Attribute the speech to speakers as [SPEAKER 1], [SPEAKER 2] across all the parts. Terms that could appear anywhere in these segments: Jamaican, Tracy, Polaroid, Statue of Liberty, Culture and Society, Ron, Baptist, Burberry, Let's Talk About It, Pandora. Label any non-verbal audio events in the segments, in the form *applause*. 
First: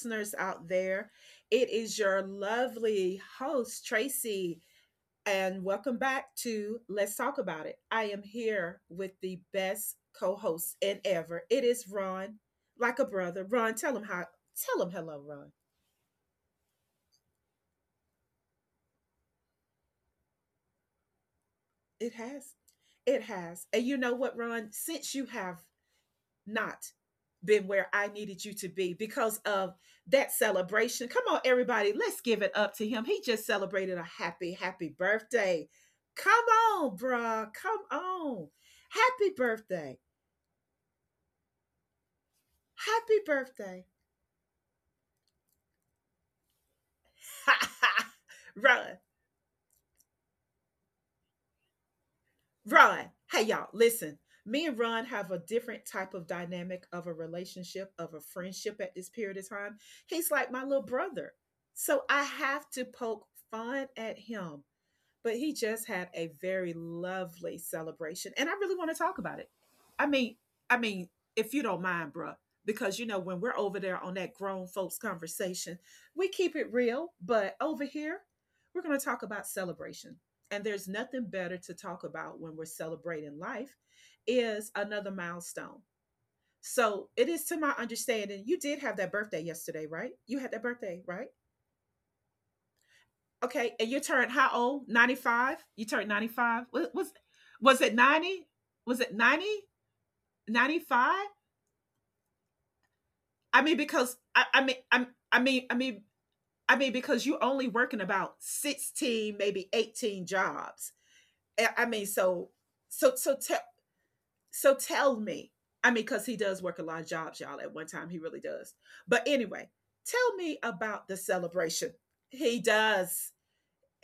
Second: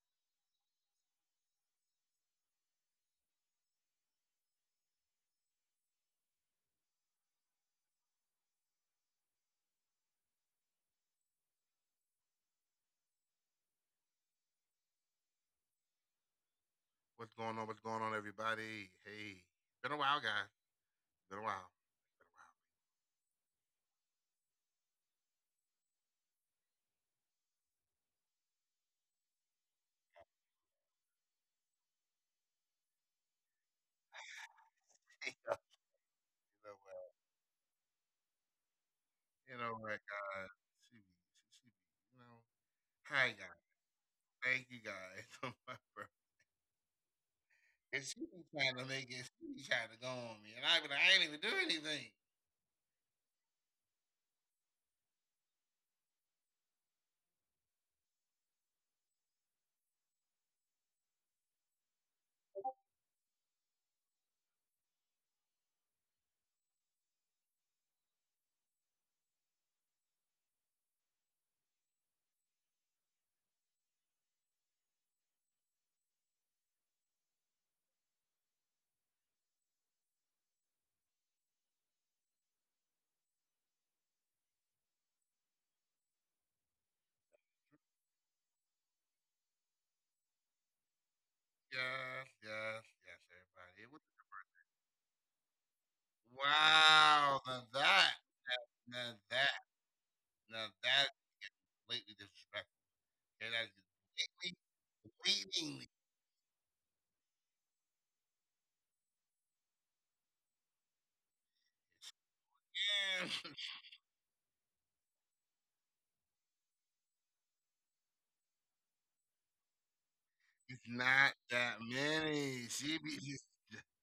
[SPEAKER 1] listeners out there. It is your lovely host, Tracy, and welcome back to Let's Talk About It. I am here with the best co host in ever. It is Ron, like a brother. Ron, tell him hello, Ron.
[SPEAKER 2] What's going on? What's going on, everybody? Hey, been a while, guys. Been a while.
[SPEAKER 1] It
[SPEAKER 2] Been a while.
[SPEAKER 1] has, it has. And you know what, Ron? Since you have not been where I needed you to be because of that celebration. Come on, everybody, let's give it up to him. He just celebrated a happy, happy
[SPEAKER 2] *laughs*
[SPEAKER 1] birthday. Come
[SPEAKER 2] you know
[SPEAKER 1] on,
[SPEAKER 2] what?
[SPEAKER 1] bruh. Come on. Happy
[SPEAKER 2] You know
[SPEAKER 1] birthday.
[SPEAKER 2] what, guys? She be, she be, you know.
[SPEAKER 1] Happy
[SPEAKER 2] Hi, guys.
[SPEAKER 1] birthday.
[SPEAKER 2] Thank you, guys, *laughs* for my birthday. And she
[SPEAKER 1] *laughs*
[SPEAKER 2] be trying to
[SPEAKER 1] Ron,
[SPEAKER 2] make it. She be trying to go on me, and I be like, I ain't even do anything.
[SPEAKER 1] Ron, hey y'all, listen. Me and Ron have a different type of dynamic of a relationship, of a friendship at this period of time. He's like my little brother. So I have to poke fun at him, but he just had a very lovely celebration and I really want to talk about it. I mean i mean if you don't mind, bruh, because you know when we're over there on that grown folks conversation, we keep it real. But over here, we're going to talk about celebration, and there's nothing better to talk about when we're celebrating life is another milestone. So it is to my understanding, you did have that birthday yesterday, right? You had that birthday, right?
[SPEAKER 2] Yes, yes, yes,
[SPEAKER 1] Okay,
[SPEAKER 2] everybody.
[SPEAKER 1] and
[SPEAKER 2] It
[SPEAKER 1] you
[SPEAKER 2] was
[SPEAKER 1] turned how old? 95. You turned 95. Was was
[SPEAKER 2] wow.
[SPEAKER 1] was it 90? Was
[SPEAKER 2] Now
[SPEAKER 1] it
[SPEAKER 2] that,
[SPEAKER 1] 90?
[SPEAKER 2] now that,
[SPEAKER 1] 95?
[SPEAKER 2] lately disrespectful. Okay,
[SPEAKER 1] I
[SPEAKER 2] that's
[SPEAKER 1] mean,
[SPEAKER 2] just
[SPEAKER 1] because
[SPEAKER 2] blatantly.
[SPEAKER 1] because you're only working about 16, maybe 18 jobs. I mean, so
[SPEAKER 2] Yeah.
[SPEAKER 1] so tell
[SPEAKER 2] *laughs*
[SPEAKER 1] so tell me. I mean, because he does work a lot of jobs, y'all. At one time, he really does. But anyway, tell me
[SPEAKER 2] It's
[SPEAKER 1] about the
[SPEAKER 2] not that
[SPEAKER 1] celebration. He
[SPEAKER 2] many.
[SPEAKER 1] does.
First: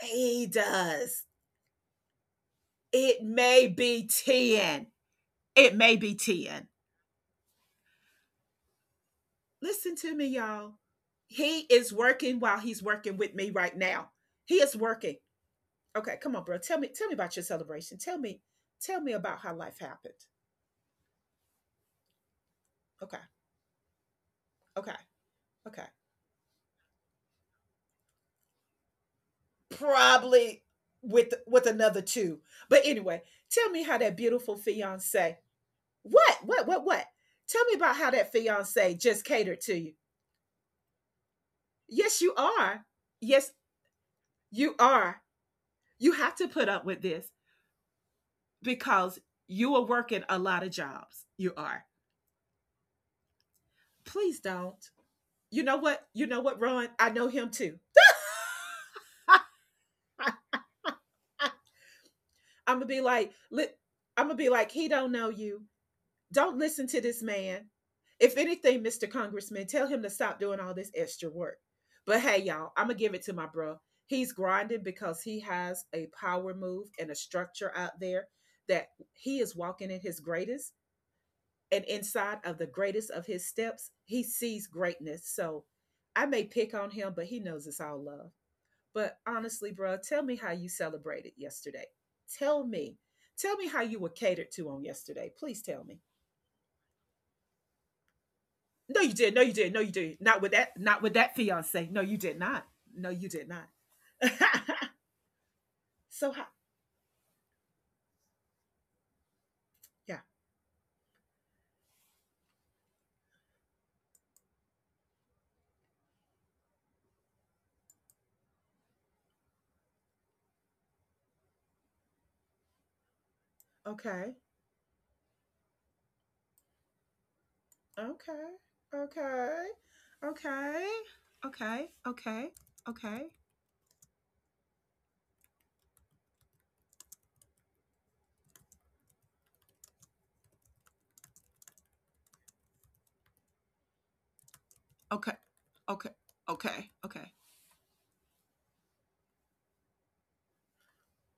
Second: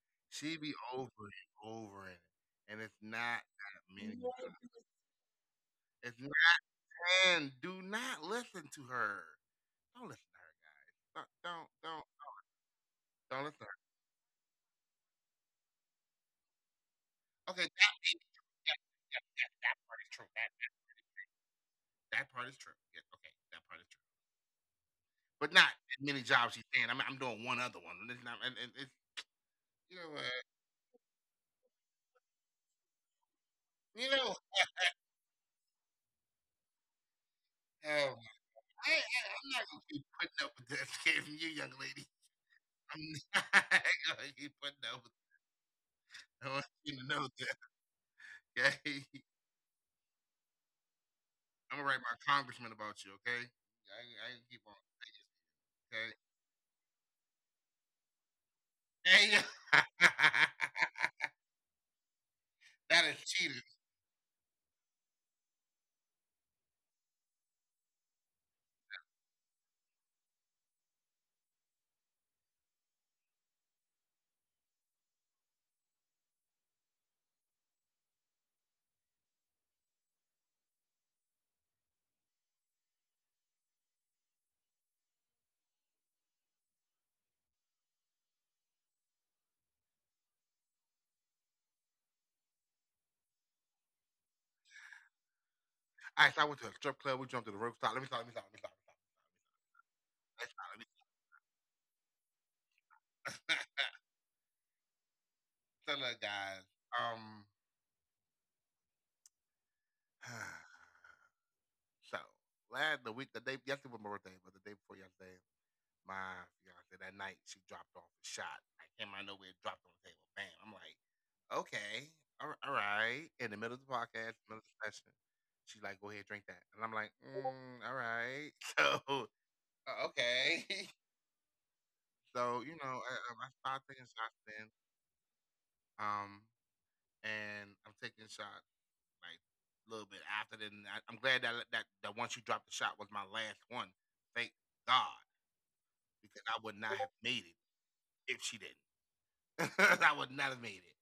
[SPEAKER 1] He
[SPEAKER 2] She be
[SPEAKER 1] does.
[SPEAKER 2] over it, and it's
[SPEAKER 1] It
[SPEAKER 2] not
[SPEAKER 1] may
[SPEAKER 2] that
[SPEAKER 1] be
[SPEAKER 2] many.
[SPEAKER 1] ten. It may be
[SPEAKER 2] It's not,
[SPEAKER 1] 10.
[SPEAKER 2] and do not listen to her.
[SPEAKER 1] Listen
[SPEAKER 2] Don't
[SPEAKER 1] to me,
[SPEAKER 2] listen to her,
[SPEAKER 1] y'all.
[SPEAKER 2] guys. Don't
[SPEAKER 1] He
[SPEAKER 2] don't
[SPEAKER 1] is
[SPEAKER 2] don't,
[SPEAKER 1] working while he's working with
[SPEAKER 2] don't
[SPEAKER 1] me
[SPEAKER 2] listen to her.
[SPEAKER 1] right now. He is working. Okay, come on, bro. Tell me about your
[SPEAKER 2] Okay, that
[SPEAKER 1] celebration.
[SPEAKER 2] is
[SPEAKER 1] Tell
[SPEAKER 2] true.
[SPEAKER 1] me, tell me about how
[SPEAKER 2] That
[SPEAKER 1] life
[SPEAKER 2] part is
[SPEAKER 1] happened.
[SPEAKER 2] true. That that part is true. Yes,
[SPEAKER 1] Okay,
[SPEAKER 2] okay, that part is true.
[SPEAKER 1] okay,
[SPEAKER 2] But not
[SPEAKER 1] okay.
[SPEAKER 2] as many jobs she's saying. I'm doing one other one. It's not, and it's you know what
[SPEAKER 1] Probably with another two. But anyway, tell me how
[SPEAKER 2] you
[SPEAKER 1] that
[SPEAKER 2] know.
[SPEAKER 1] beautiful fiance. What? What? What? What? Tell me about how
[SPEAKER 2] Um,
[SPEAKER 1] that
[SPEAKER 2] I,
[SPEAKER 1] fiance
[SPEAKER 2] I
[SPEAKER 1] just
[SPEAKER 2] 'm
[SPEAKER 1] catered
[SPEAKER 2] not
[SPEAKER 1] to
[SPEAKER 2] gonna
[SPEAKER 1] you.
[SPEAKER 2] be putting up with this, *laughs* you young lady.
[SPEAKER 1] Yes, you are.
[SPEAKER 2] You
[SPEAKER 1] Yes,
[SPEAKER 2] put *laughs*
[SPEAKER 1] you
[SPEAKER 2] that. With-
[SPEAKER 1] are. You have to
[SPEAKER 2] I want
[SPEAKER 1] put up
[SPEAKER 2] you
[SPEAKER 1] with
[SPEAKER 2] to
[SPEAKER 1] this,
[SPEAKER 2] know that. Okay,
[SPEAKER 1] because you are working a lot of jobs. You
[SPEAKER 2] *laughs* I'm
[SPEAKER 1] are.
[SPEAKER 2] gonna write my congressman about you. Okay, I
[SPEAKER 1] Please
[SPEAKER 2] ain't keep on.
[SPEAKER 1] don't. You know what? You know what, Ron? I know him too.
[SPEAKER 2] Saying this, Okay, hey, *laughs*
[SPEAKER 1] I'm gonna be
[SPEAKER 2] that is
[SPEAKER 1] like,
[SPEAKER 2] cheating.
[SPEAKER 1] li- I'm gonna be like, he don't know you. Don't listen to this man. If anything, Mr. Congressman, tell him to stop doing all this extra work. But hey, y'all, I'm gonna give it to my bro. He's grinding because he has a power move and a structure out there, that he is walking in his greatest, and inside of the greatest of his steps, he sees greatness. So I may pick on him, but he knows it's all love. But honestly, bro, tell me how you celebrated yesterday. Tell me. Tell me how you were catered to on yesterday. Please tell me.
[SPEAKER 2] All right, so I went to a strip club. We jumped to the rope. Stop. Let me stop. Let me stop. Let me stop. Let me
[SPEAKER 1] No, you did. No, you did. No, you did. Not with
[SPEAKER 2] stop. Let
[SPEAKER 1] that.
[SPEAKER 2] me
[SPEAKER 1] Not with that fiance. No, you did not. No, you
[SPEAKER 2] stop.
[SPEAKER 1] did
[SPEAKER 2] Let
[SPEAKER 1] not.
[SPEAKER 2] me *laughs* so look,
[SPEAKER 1] *laughs* So,
[SPEAKER 2] guys. Um,
[SPEAKER 1] yeah.
[SPEAKER 2] *sighs* so the day yesterday was my birthday, but the day before yesterday, my fiance that night. She dropped off a shot. I came out of nowhere, dropped on the table. Bam. I'm like, okay, all right. In the middle of the podcast,
[SPEAKER 1] Okay.
[SPEAKER 2] middle of the session, she's like, go ahead, drink that. And I'm like, mm, all right.
[SPEAKER 1] Okay.
[SPEAKER 2] *laughs* So,
[SPEAKER 1] Okay.
[SPEAKER 2] okay. *laughs*
[SPEAKER 1] Okay. Okay. Okay.
[SPEAKER 2] So, you know,
[SPEAKER 1] Okay.
[SPEAKER 2] I started taking shots then. Um, and I'm taking shots like a little bit after then. I'm glad that once you dropped the shot was my last one. Thank
[SPEAKER 1] Okay.
[SPEAKER 2] God,
[SPEAKER 1] Okay.
[SPEAKER 2] because
[SPEAKER 1] Okay.
[SPEAKER 2] I would
[SPEAKER 1] Okay.
[SPEAKER 2] not have made it if she didn't. *laughs* I would not have made it.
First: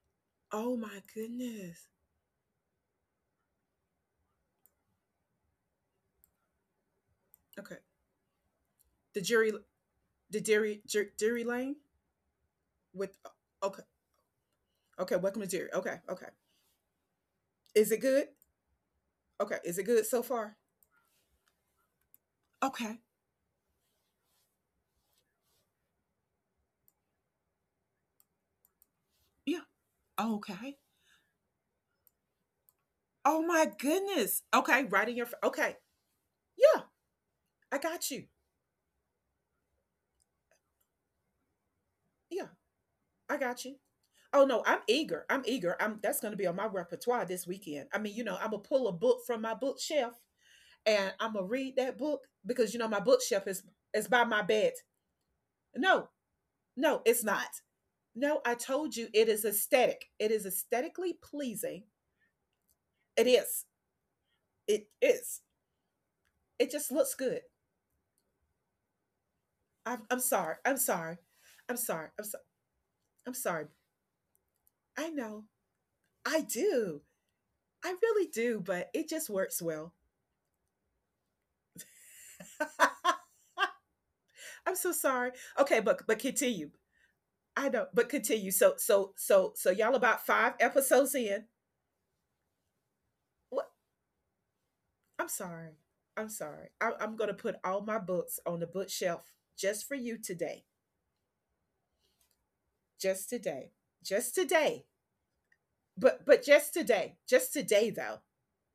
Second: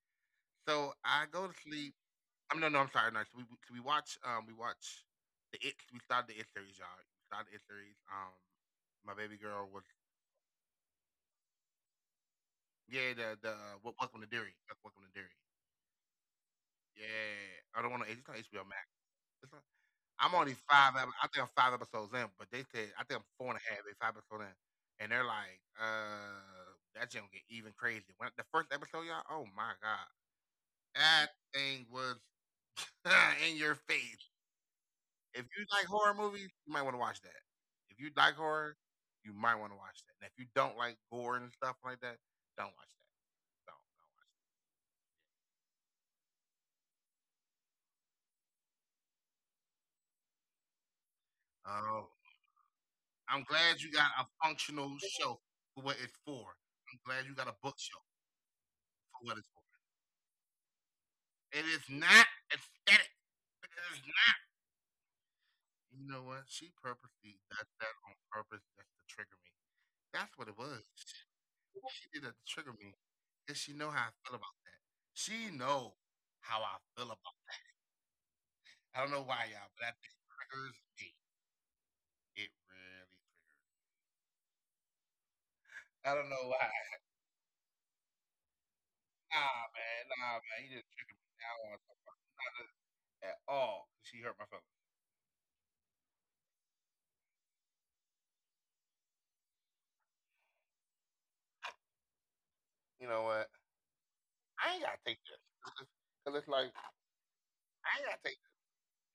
[SPEAKER 1] Oh
[SPEAKER 2] So
[SPEAKER 1] my
[SPEAKER 2] I go to sleep.
[SPEAKER 1] goodness.
[SPEAKER 2] I'm no, no, I'm sorry. No, so we watch the it. We started the it series, y'all. We started the it
[SPEAKER 1] Okay.
[SPEAKER 2] series. My baby
[SPEAKER 1] The
[SPEAKER 2] girl
[SPEAKER 1] jury,
[SPEAKER 2] was
[SPEAKER 1] the dairy, Jer- Dairy lane
[SPEAKER 2] yeah
[SPEAKER 1] with.
[SPEAKER 2] the what
[SPEAKER 1] Okay.
[SPEAKER 2] welcome to dairy. Welcome to dairy.
[SPEAKER 1] Okay. Welcome to dairy. Okay. Okay.
[SPEAKER 2] Yeah, I don't want to. It's
[SPEAKER 1] Is it
[SPEAKER 2] not
[SPEAKER 1] good?
[SPEAKER 2] HBO Max. It's not,
[SPEAKER 1] Okay. Is it
[SPEAKER 2] I'm
[SPEAKER 1] good
[SPEAKER 2] only
[SPEAKER 1] so
[SPEAKER 2] five.
[SPEAKER 1] far?
[SPEAKER 2] I think I'm five episodes in, but they said I think I'm
[SPEAKER 1] Okay.
[SPEAKER 2] four and a half, maybe five episodes in, and they're like, that shit gonna get even crazy. When the first episode, y'all, oh my god,
[SPEAKER 1] Yeah. Okay.
[SPEAKER 2] that thing was *laughs* in your
[SPEAKER 1] Oh my
[SPEAKER 2] face.
[SPEAKER 1] goodness. Okay.
[SPEAKER 2] If you like horror
[SPEAKER 1] Okay.
[SPEAKER 2] movies, you might want to watch
[SPEAKER 1] Yeah.
[SPEAKER 2] that. If you
[SPEAKER 1] I
[SPEAKER 2] like
[SPEAKER 1] got you.
[SPEAKER 2] horror, you might want to watch that. And if you don't like gore and stuff like that, don't
[SPEAKER 1] Yeah.
[SPEAKER 2] watch that.
[SPEAKER 1] I got
[SPEAKER 2] Don't watch
[SPEAKER 1] you.
[SPEAKER 2] that.
[SPEAKER 1] Oh no, I'm eager. I'm eager. I'm That's gonna be on my repertoire this weekend. I mean, I'm gonna pull a book from my bookshelf, and I'm gonna
[SPEAKER 2] Oh,
[SPEAKER 1] read that book because you know my
[SPEAKER 2] I'm glad
[SPEAKER 1] bookshelf
[SPEAKER 2] you
[SPEAKER 1] is
[SPEAKER 2] got a
[SPEAKER 1] is by my
[SPEAKER 2] functional
[SPEAKER 1] bed.
[SPEAKER 2] shelf for what it's for.
[SPEAKER 1] No,
[SPEAKER 2] I'm glad you
[SPEAKER 1] no,
[SPEAKER 2] got a
[SPEAKER 1] it's not.
[SPEAKER 2] bookshelf
[SPEAKER 1] No, I
[SPEAKER 2] for
[SPEAKER 1] told
[SPEAKER 2] what it's
[SPEAKER 1] you
[SPEAKER 2] for.
[SPEAKER 1] it is aesthetic. It is aesthetically
[SPEAKER 2] It is
[SPEAKER 1] pleasing.
[SPEAKER 2] not aesthetic.
[SPEAKER 1] It
[SPEAKER 2] It is
[SPEAKER 1] is.
[SPEAKER 2] not.
[SPEAKER 1] It is.
[SPEAKER 2] You know what? She
[SPEAKER 1] It just
[SPEAKER 2] purposely
[SPEAKER 1] looks
[SPEAKER 2] does
[SPEAKER 1] good.
[SPEAKER 2] that on purpose just to trigger me. That's
[SPEAKER 1] I'm,
[SPEAKER 2] what it
[SPEAKER 1] I'm
[SPEAKER 2] was.
[SPEAKER 1] sorry. I'm sorry.
[SPEAKER 2] She
[SPEAKER 1] I'm
[SPEAKER 2] did that to
[SPEAKER 1] sorry. I'm
[SPEAKER 2] trigger
[SPEAKER 1] sorry.
[SPEAKER 2] me because she
[SPEAKER 1] I'm
[SPEAKER 2] know how
[SPEAKER 1] sorry.
[SPEAKER 2] I feel about that. She
[SPEAKER 1] I know.
[SPEAKER 2] know how I
[SPEAKER 1] I
[SPEAKER 2] feel about
[SPEAKER 1] do. I really
[SPEAKER 2] I
[SPEAKER 1] do,
[SPEAKER 2] don't know
[SPEAKER 1] but
[SPEAKER 2] why,
[SPEAKER 1] it
[SPEAKER 2] y'all,
[SPEAKER 1] just
[SPEAKER 2] but that
[SPEAKER 1] works
[SPEAKER 2] thing
[SPEAKER 1] well.
[SPEAKER 2] triggers me. It really triggers. Me.
[SPEAKER 1] *laughs* I'm so sorry.
[SPEAKER 2] I
[SPEAKER 1] Okay,
[SPEAKER 2] don't
[SPEAKER 1] but
[SPEAKER 2] know
[SPEAKER 1] but
[SPEAKER 2] why.
[SPEAKER 1] continue. I know, but continue. So so so so y'all
[SPEAKER 2] Nah, man.
[SPEAKER 1] about
[SPEAKER 2] You just
[SPEAKER 1] five
[SPEAKER 2] triggered me
[SPEAKER 1] episodes
[SPEAKER 2] now on
[SPEAKER 1] in.
[SPEAKER 2] something. Not just at all.
[SPEAKER 1] What?
[SPEAKER 2] She hurt my feelings.
[SPEAKER 1] I'm sorry. I'm sorry. I'm gonna put all my books on the bookshelf just for you today.
[SPEAKER 2] You know what?
[SPEAKER 1] Just today,
[SPEAKER 2] I
[SPEAKER 1] just
[SPEAKER 2] ain't gotta take
[SPEAKER 1] today,
[SPEAKER 2] this because it's
[SPEAKER 1] but
[SPEAKER 2] like
[SPEAKER 1] but just
[SPEAKER 2] I
[SPEAKER 1] today, just
[SPEAKER 2] ain't gotta
[SPEAKER 1] today,
[SPEAKER 2] take this.
[SPEAKER 1] though.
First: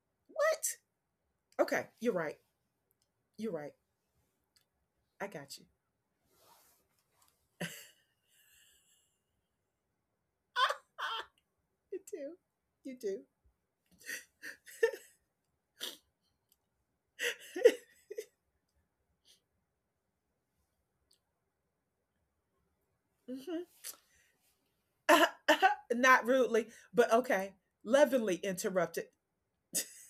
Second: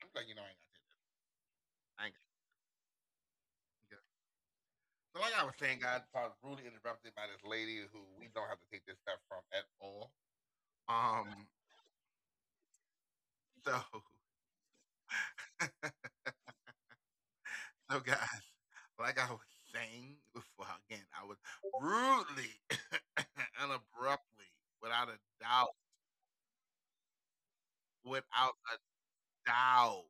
[SPEAKER 2] I'm like, you know, I ain't gotta
[SPEAKER 1] What?
[SPEAKER 2] take this.
[SPEAKER 1] Okay,
[SPEAKER 2] I
[SPEAKER 1] you're
[SPEAKER 2] ain't gotta
[SPEAKER 1] right.
[SPEAKER 2] take
[SPEAKER 1] You're right.
[SPEAKER 2] this. So,
[SPEAKER 1] I
[SPEAKER 2] like I was
[SPEAKER 1] got you.
[SPEAKER 2] saying, guys, I was rudely interrupted by this lady who we don't have to take this stuff from at all.
[SPEAKER 1] *laughs* Ah,
[SPEAKER 2] Um,
[SPEAKER 1] you do.
[SPEAKER 2] so, *laughs* so guys, like I was saying before, *laughs* again, I was rudely *laughs* *coughs*
[SPEAKER 1] Hmm.
[SPEAKER 2] and abruptly, without a doubt,
[SPEAKER 1] *laughs* Not rudely, but okay, lovingly
[SPEAKER 2] without a
[SPEAKER 1] interrupted.
[SPEAKER 2] doubt,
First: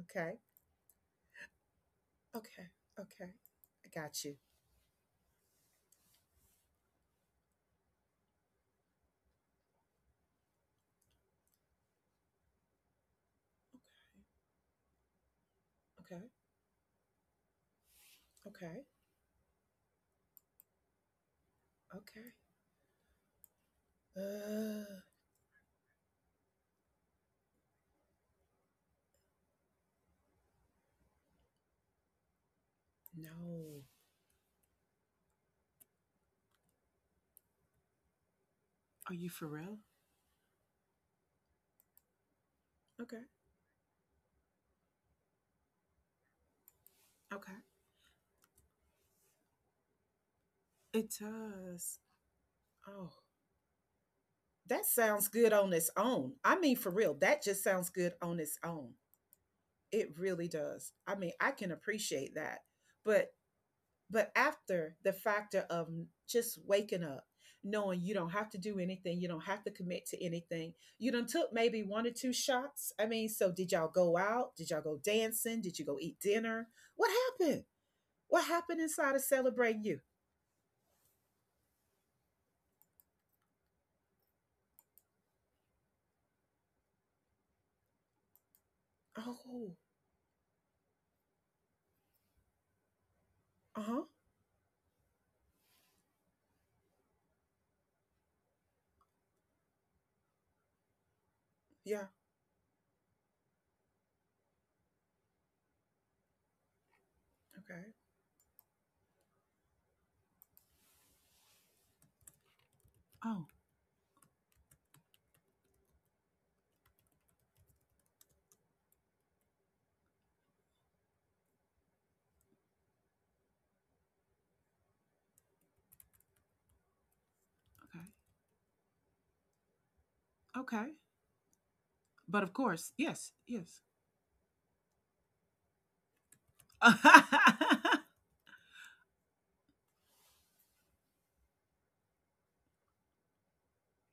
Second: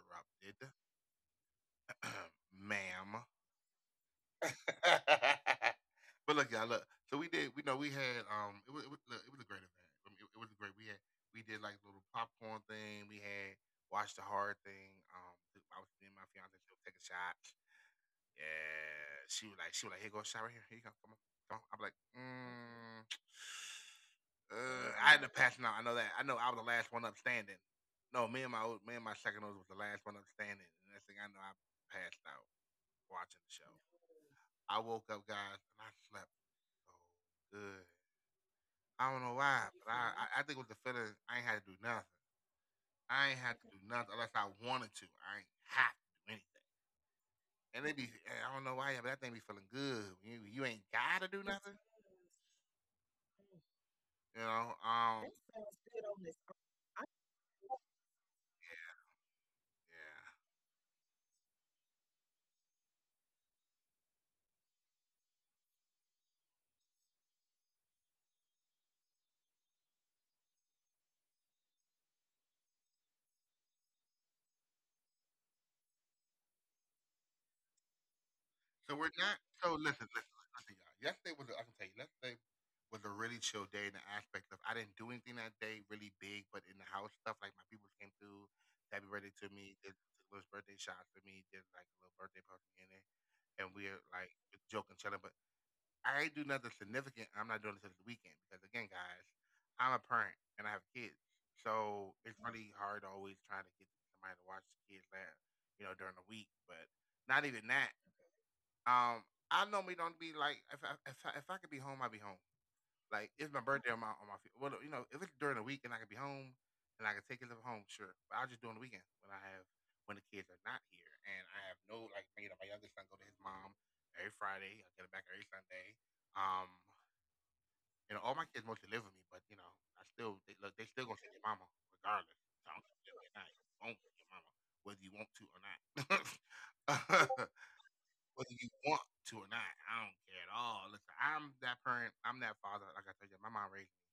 [SPEAKER 1] Okay.
[SPEAKER 2] *clears throat*
[SPEAKER 1] Okay.
[SPEAKER 2] ma'am.
[SPEAKER 1] Okay. I got you.
[SPEAKER 2] *laughs* But look, y'all, look. So we did. We know we had. It was. Look, it was a great event. I mean, it was great. We had. We did like little popcorn thing. We had watched the hard thing. I was me and my
[SPEAKER 1] Okay.
[SPEAKER 2] fiance. She'll take a shot.
[SPEAKER 1] Okay.
[SPEAKER 2] Yeah, she was like, here go a shot right here. Here you go, come on, come on. I'm like,
[SPEAKER 1] Okay.
[SPEAKER 2] mm,
[SPEAKER 1] uh,
[SPEAKER 2] I had to pass out. I know that. I know I was the last one up standing. No, me and my second nose was the last one up standing. And next thing I know, I passed out watching the show.
[SPEAKER 1] no
[SPEAKER 2] I woke up, guys, and I slept so good. I
[SPEAKER 1] Are
[SPEAKER 2] don't
[SPEAKER 1] you
[SPEAKER 2] know
[SPEAKER 1] for
[SPEAKER 2] why,
[SPEAKER 1] real?
[SPEAKER 2] but I think it was the feeling I ain't had to do nothing.
[SPEAKER 1] Okay.
[SPEAKER 2] I ain't had to do nothing unless I wanted to. I ain't have to do anything.
[SPEAKER 1] Okay.
[SPEAKER 2] And they be, eh, I don't know why, but that thing be feeling good. You ain't
[SPEAKER 1] It
[SPEAKER 2] gotta do nothing,
[SPEAKER 1] does. Oh.
[SPEAKER 2] you know.
[SPEAKER 1] That sounds good
[SPEAKER 2] That
[SPEAKER 1] on
[SPEAKER 2] sounds
[SPEAKER 1] its
[SPEAKER 2] good on this.
[SPEAKER 1] own. I mean, for real, that just
[SPEAKER 2] Yeah.
[SPEAKER 1] sounds good on its own. It
[SPEAKER 2] yeah.
[SPEAKER 1] really does. I mean, I can appreciate that. But but after the factor of just waking up, knowing you don't have to do anything, you don't have to commit to anything. You done took maybe one or two shots. I mean, so did y'all go out? Did y'all go dancing? Did you go eat dinner? What happened? What happened
[SPEAKER 2] So we're
[SPEAKER 1] inside of
[SPEAKER 2] not. So
[SPEAKER 1] celebrating you?
[SPEAKER 2] listen, y'all. Yesterday was. I can tell you, yesterday was a really chill day in the aspect of I didn't do anything that day really big, but in the house stuff like my people came through, happy birthday to me,
[SPEAKER 1] Oh,
[SPEAKER 2] did little birthday shots for me, did like a little birthday party in it, and we're
[SPEAKER 1] uh-huh.
[SPEAKER 2] like joking, chilling. But I ain't do nothing significant. I'm not doing this this weekend because again, guys, I'm a parent and I have kids,
[SPEAKER 1] Yeah.
[SPEAKER 2] so it's really hard always trying to get somebody to watch the kids that you know during the week. But not even that.
[SPEAKER 1] Okay.
[SPEAKER 2] Um, I normally don't be like if I could be home, I'd be home. Like
[SPEAKER 1] Oh,
[SPEAKER 2] it's my birthday on my fe- well, you know, if it's during the week and I can be home and I can take it to home, sure. But I'll just do it on the weekend when I have when the kids are not here and I have no like you know my youngest son go to his mom every Friday. I get it back every Sunday. Um,
[SPEAKER 1] okay.
[SPEAKER 2] you know, all my kids mostly live with me, but you know, I still they, look. They
[SPEAKER 1] Okay.
[SPEAKER 2] still gonna say your mama regardless.
[SPEAKER 1] But of
[SPEAKER 2] So I don't
[SPEAKER 1] course,
[SPEAKER 2] care if you live or
[SPEAKER 1] yes,
[SPEAKER 2] not. You
[SPEAKER 1] yes.
[SPEAKER 2] gonna say your mama whether you want to or not.
[SPEAKER 1] *laughs*
[SPEAKER 2] *laughs*
[SPEAKER 1] I
[SPEAKER 2] Whether you want to or not, I don't care at all. Listen, I'm that parent. I'm that father. Like I told you, my mom raised me,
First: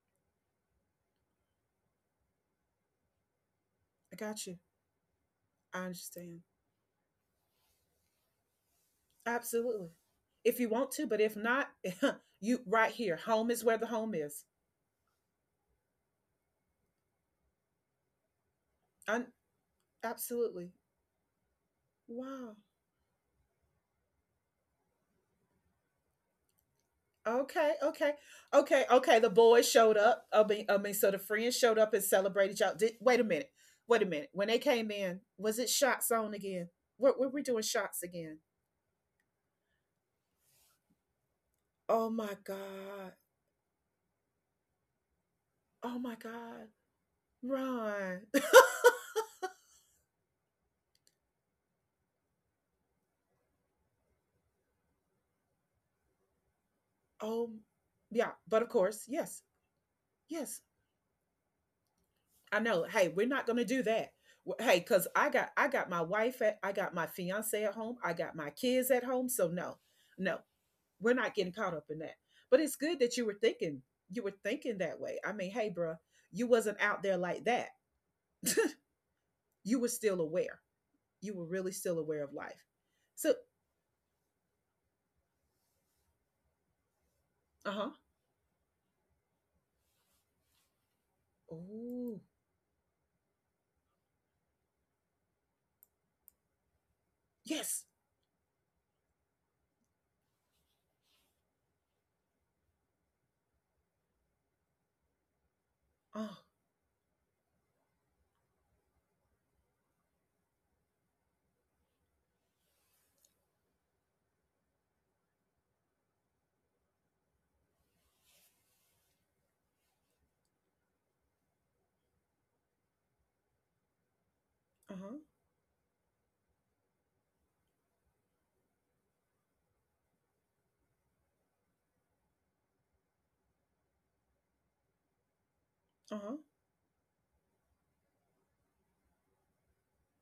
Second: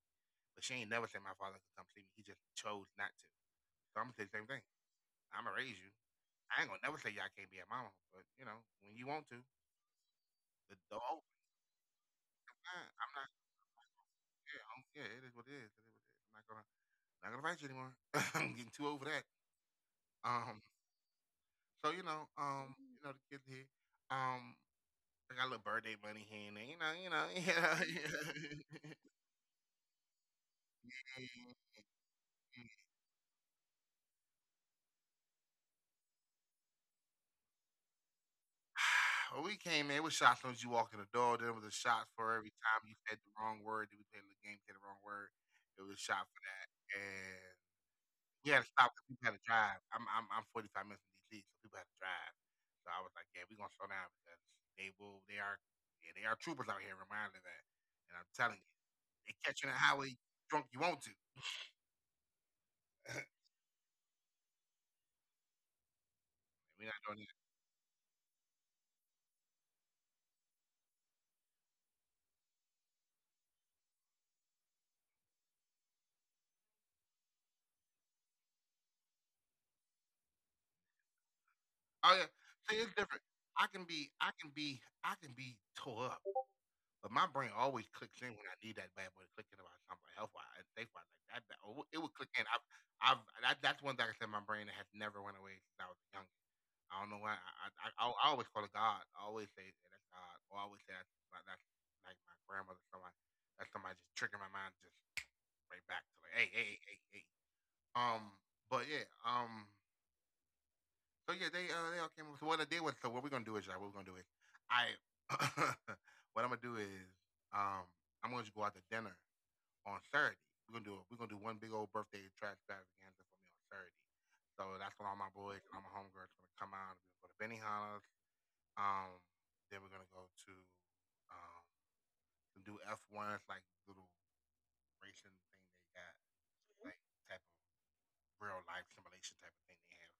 [SPEAKER 2] but she ain't never said my father could come see me. He just chose not to. So I'm gonna say the
[SPEAKER 1] got
[SPEAKER 2] same
[SPEAKER 1] you.
[SPEAKER 2] thing. I'm gonna raise
[SPEAKER 1] I
[SPEAKER 2] you.
[SPEAKER 1] understand.
[SPEAKER 2] I ain't gonna never say y'all can't be a mama, but you know, when you want to,
[SPEAKER 1] Absolutely. If you
[SPEAKER 2] the
[SPEAKER 1] want to,
[SPEAKER 2] dog.
[SPEAKER 1] but if not, *laughs* you right
[SPEAKER 2] I'm
[SPEAKER 1] here.
[SPEAKER 2] not.
[SPEAKER 1] Home is where the
[SPEAKER 2] I'm not
[SPEAKER 1] home is.
[SPEAKER 2] yeah, yeah, it is what it is. It is what it is. I'm not gonna not gonna fight you anymore. *laughs* I'm getting too over that.
[SPEAKER 1] Un-
[SPEAKER 2] Um,
[SPEAKER 1] absolutely.
[SPEAKER 2] so you know,
[SPEAKER 1] Wow.
[SPEAKER 2] mm. You know, the kids here, um, I got a little birthday money here and there, you know,
[SPEAKER 1] Okay,
[SPEAKER 2] *laughs* you
[SPEAKER 1] okay,
[SPEAKER 2] know.
[SPEAKER 1] okay, okay. The boys showed up. I mean, so the
[SPEAKER 2] And
[SPEAKER 1] friends showed up and celebrated y'all. Did
[SPEAKER 2] *sighs*
[SPEAKER 1] Wait a minute, wait a minute. When they came in, was it shots on again? Were we doing shots again?
[SPEAKER 2] when we came in, it was shots as soon as you walk in the door. There was a shot
[SPEAKER 1] Oh
[SPEAKER 2] for
[SPEAKER 1] my
[SPEAKER 2] every time you
[SPEAKER 1] god!
[SPEAKER 2] said the wrong word. Did we play the game? Said the wrong word. It was
[SPEAKER 1] Oh
[SPEAKER 2] a
[SPEAKER 1] my
[SPEAKER 2] shot for that,
[SPEAKER 1] god! Ron. *laughs*
[SPEAKER 2] we had to stop 'cause people had to drive. I'm 45 minutes from DC, so people had to drive. So I was like, yeah, we're gonna slow down because they will. They are, yeah, they are troopers out here. Reminder of
[SPEAKER 1] Um,
[SPEAKER 2] that, and I'm
[SPEAKER 1] yeah,
[SPEAKER 2] telling
[SPEAKER 1] but
[SPEAKER 2] you,
[SPEAKER 1] of course,
[SPEAKER 2] they
[SPEAKER 1] yes,
[SPEAKER 2] catch you on the highway
[SPEAKER 1] yes,
[SPEAKER 2] drunk. You want to.
[SPEAKER 1] I know. Hey, we're not
[SPEAKER 2] *laughs*
[SPEAKER 1] gonna do that. Hey, cause I got my wife at I
[SPEAKER 2] We're
[SPEAKER 1] got
[SPEAKER 2] not
[SPEAKER 1] my
[SPEAKER 2] doing that.
[SPEAKER 1] fiance at home. I got my kids at home. So no, no, we're not getting caught up in that. But it's good that you were thinking that way. I mean, hey, bruh, you wasn't out there like that. You were still aware. You were really still
[SPEAKER 2] Oh
[SPEAKER 1] aware
[SPEAKER 2] yeah,
[SPEAKER 1] of life.
[SPEAKER 2] see, it's different.
[SPEAKER 1] So,
[SPEAKER 2] I can be tore up, but my brain
[SPEAKER 1] uh
[SPEAKER 2] always
[SPEAKER 1] huh.
[SPEAKER 2] clicks in when I need that bad boy to click in about something health wise and safe wise like that. That- oh, it would
[SPEAKER 1] Oh
[SPEAKER 2] click in. I've that, that's one thing I said my brain has never went away since I was young. I don't know why.
[SPEAKER 1] yes.
[SPEAKER 2] I always call it God. I always say that's God. Or I always say that's like my grandmother. Somebody that's somebody just tricking my mind just right back to like
[SPEAKER 1] Oh.
[SPEAKER 2] hey hey hey hey. Um, but yeah. So yeah, they all came. So what I did was so what we're gonna do is y'all, what we're gonna do is I *coughs* *laughs* what I'm gonna do is um I'm gonna just go out to dinner on Saturday. We're gonna do it. We're gonna do one big old birthday trash extravaganza for me on Saturday. So
[SPEAKER 1] Uh
[SPEAKER 2] that's when
[SPEAKER 1] huh.
[SPEAKER 2] all my boys and all my homegirls gonna come out. We're gonna go to Benihana's. Um, then we're gonna go to um some do F ones, like little racing thing they got,
[SPEAKER 1] Uh huh.
[SPEAKER 2] like type of real life simulation type of thing they have.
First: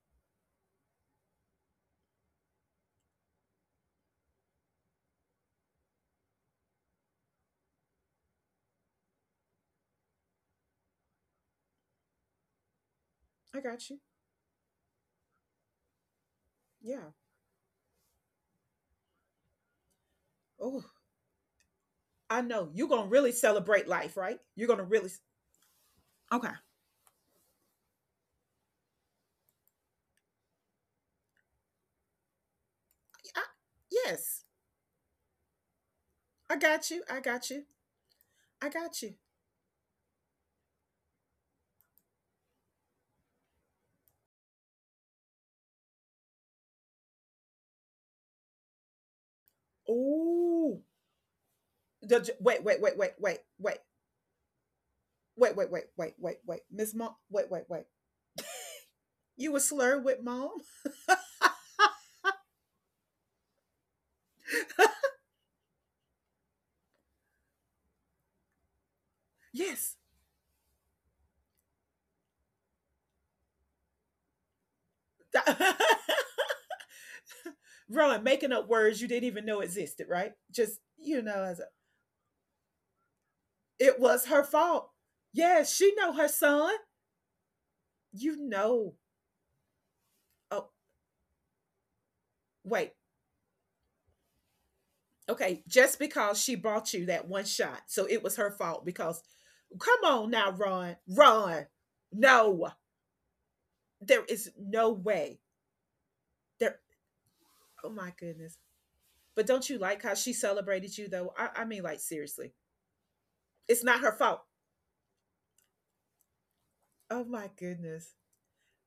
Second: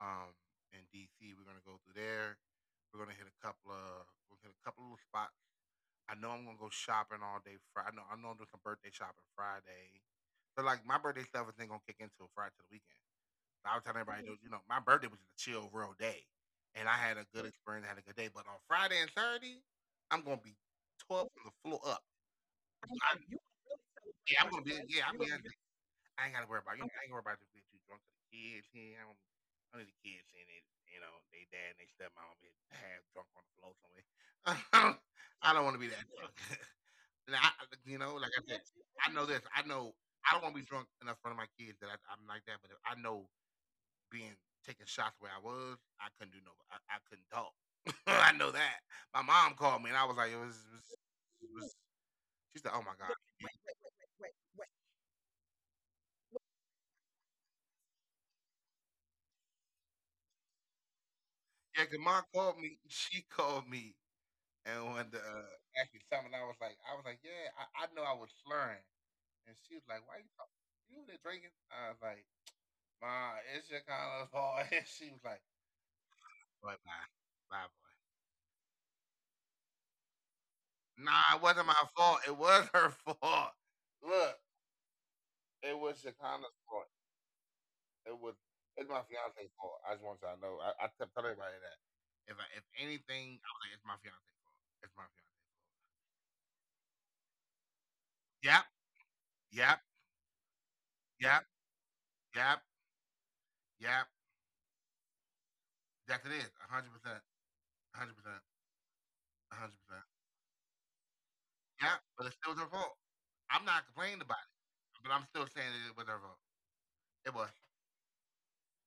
[SPEAKER 2] Um, in DC, we're gonna go through there. We're gonna hit a couple of we're gonna hit a couple of little spots. I know I'm gonna go shopping all day Friday. I know I'm doing some birthday shopping Friday. So like my birthday stuff is ain't gonna kick in until Friday to the weekend.
[SPEAKER 1] I
[SPEAKER 2] I was
[SPEAKER 1] got you.
[SPEAKER 2] telling everybody, dude, you know, my birthday was a chill, real day, and I
[SPEAKER 1] Yeah.
[SPEAKER 2] had a good experience, had a good day. But on Friday and Saturday, I'm gonna be
[SPEAKER 1] Oh,
[SPEAKER 2] tore from the floor up.
[SPEAKER 1] I know you're gonna
[SPEAKER 2] I,
[SPEAKER 1] really
[SPEAKER 2] you can
[SPEAKER 1] celebrate
[SPEAKER 2] really
[SPEAKER 1] life, right?
[SPEAKER 2] yeah, I'm gonna
[SPEAKER 1] You're
[SPEAKER 2] be
[SPEAKER 1] gonna
[SPEAKER 2] celebrate. Yeah,
[SPEAKER 1] really
[SPEAKER 2] I'm you gonna, gonna be- I ain't
[SPEAKER 1] Okay.
[SPEAKER 2] gotta worry about. You know, I ain't gonna worry about this being too drunk for the kids here. I don't need the kids seeing it. You know, they dad and they stepmom is half
[SPEAKER 1] I,
[SPEAKER 2] drunk on the floor somewhere.
[SPEAKER 1] yes,
[SPEAKER 2] *laughs* I don't I don't want to be that
[SPEAKER 1] I
[SPEAKER 2] drunk.
[SPEAKER 1] got you.
[SPEAKER 2] *laughs*
[SPEAKER 1] I got you.
[SPEAKER 2] And you know,
[SPEAKER 1] I
[SPEAKER 2] like I said,
[SPEAKER 1] got you.
[SPEAKER 2] I know this. I know I don't want to be drunk enough in front of my kids that I'm like that. But if I know being taking shots where I was, I couldn't do no, I couldn't talk. *laughs* I know that. My mom called me and I
[SPEAKER 1] Oh,
[SPEAKER 2] was like, it was
[SPEAKER 1] wait, wait, wait, wait, wait,
[SPEAKER 2] she said,
[SPEAKER 1] wait,
[SPEAKER 2] oh my god.
[SPEAKER 1] wait,
[SPEAKER 2] Wait, wait, wait, wait, wait, wait,
[SPEAKER 1] wait, wait, wait, wait, wait, wait,
[SPEAKER 2] wait.
[SPEAKER 1] Miss Mom. Wait, wait, wait. You were slur with mom?
[SPEAKER 2] Yeah, 'cause mom called me. She called me and wanted to ask me something. I was like, yeah, I know I was slurring, and she
[SPEAKER 1] Yes.
[SPEAKER 2] was like, why you talking? You over there drinking? I was like, ma, it's your Carlos fault. *laughs* And she was like,
[SPEAKER 1] *laughs*
[SPEAKER 2] boy, bye, bye, boy.
[SPEAKER 1] Ron, making up words you didn't even know existed, right? Just you
[SPEAKER 2] Nah,
[SPEAKER 1] know,
[SPEAKER 2] it
[SPEAKER 1] as a,
[SPEAKER 2] wasn't my fault. It was her *laughs* fault.
[SPEAKER 1] It was her
[SPEAKER 2] Look,
[SPEAKER 1] fault. Yeah,
[SPEAKER 2] it
[SPEAKER 1] she
[SPEAKER 2] was
[SPEAKER 1] know her
[SPEAKER 2] Shekinah's
[SPEAKER 1] son.
[SPEAKER 2] fault. It
[SPEAKER 1] You
[SPEAKER 2] was it's
[SPEAKER 1] know.
[SPEAKER 2] my fiance's fault. I just want y'all to know.
[SPEAKER 1] Oh,
[SPEAKER 2] I kept telling everybody that. If
[SPEAKER 1] wait.
[SPEAKER 2] anything, I was like, it's my fiance's fault. It's my fiance.
[SPEAKER 1] Okay, just because she bought you that one shot. So it was her
[SPEAKER 2] Yep,
[SPEAKER 1] fault, because
[SPEAKER 2] yep,
[SPEAKER 1] come on now, Ron.
[SPEAKER 2] yep,
[SPEAKER 1] Ron.
[SPEAKER 2] yep,
[SPEAKER 1] No.
[SPEAKER 2] yep.
[SPEAKER 1] There is no way.
[SPEAKER 2] That's it is. A
[SPEAKER 1] There
[SPEAKER 2] hundred percent.
[SPEAKER 1] Oh
[SPEAKER 2] a
[SPEAKER 1] my
[SPEAKER 2] hundred percent.
[SPEAKER 1] goodness. But
[SPEAKER 2] a
[SPEAKER 1] don't you
[SPEAKER 2] hundred
[SPEAKER 1] like
[SPEAKER 2] percent.
[SPEAKER 1] how she celebrated you though? I mean
[SPEAKER 2] Yep.
[SPEAKER 1] like
[SPEAKER 2] But it's
[SPEAKER 1] seriously.
[SPEAKER 2] still her fault. I'm
[SPEAKER 1] It's
[SPEAKER 2] not
[SPEAKER 1] not her
[SPEAKER 2] complaining about
[SPEAKER 1] fault.
[SPEAKER 2] it, but I'm still saying that it was her fault.
[SPEAKER 1] Oh
[SPEAKER 2] It was.
[SPEAKER 1] my goodness.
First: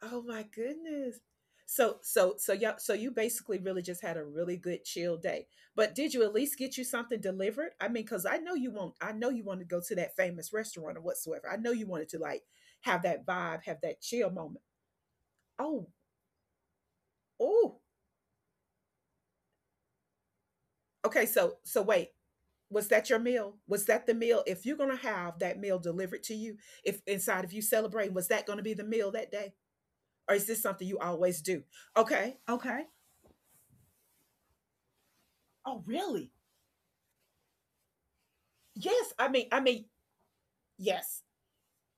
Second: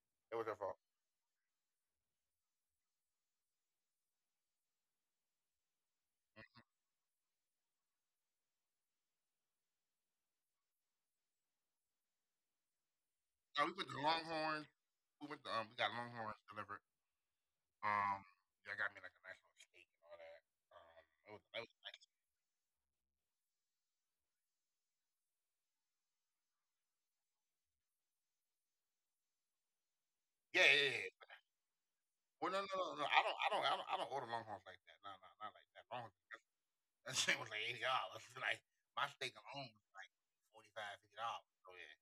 [SPEAKER 1] Oh
[SPEAKER 2] It
[SPEAKER 1] my
[SPEAKER 2] was her fault.
[SPEAKER 1] goodness. So yeah, so you basically really just had a really good chill day. But did you at least
[SPEAKER 2] Mhm.
[SPEAKER 1] get you something delivered? I mean, because I know you want I know you wanted to go to that famous restaurant or whatsoever. I know you wanted to, like, have that vibe,
[SPEAKER 2] Now, we
[SPEAKER 1] have
[SPEAKER 2] went to
[SPEAKER 1] that chill moment.
[SPEAKER 2] Longhorn. We went to we
[SPEAKER 1] Oh,
[SPEAKER 2] got Longhorns delivered.
[SPEAKER 1] oh.
[SPEAKER 2] Um, Y'all got me like a nice little steak and all that. Um,
[SPEAKER 1] Okay,
[SPEAKER 2] it was,
[SPEAKER 1] so
[SPEAKER 2] it was
[SPEAKER 1] so
[SPEAKER 2] nice.
[SPEAKER 1] wait. Was that your meal? Was that the meal? If you're gonna have that meal delivered to you, if inside of you celebrating, was that gonna be the meal that day? Or is
[SPEAKER 2] Yeah,
[SPEAKER 1] this
[SPEAKER 2] yeah,
[SPEAKER 1] something you
[SPEAKER 2] yeah.
[SPEAKER 1] always do? Okay,
[SPEAKER 2] Well, no, no,
[SPEAKER 1] okay.
[SPEAKER 2] no, no. I don't order Longhorns like that. No, no, not like
[SPEAKER 1] Oh,
[SPEAKER 2] that. Longhorns,
[SPEAKER 1] really?
[SPEAKER 2] that *laughs* that shit was like $80. *laughs* Like my
[SPEAKER 1] Yes, I
[SPEAKER 2] steak
[SPEAKER 1] mean, I
[SPEAKER 2] alone was
[SPEAKER 1] mean,
[SPEAKER 2] like 45, fifty
[SPEAKER 1] yes.
[SPEAKER 2] dollars. So yeah,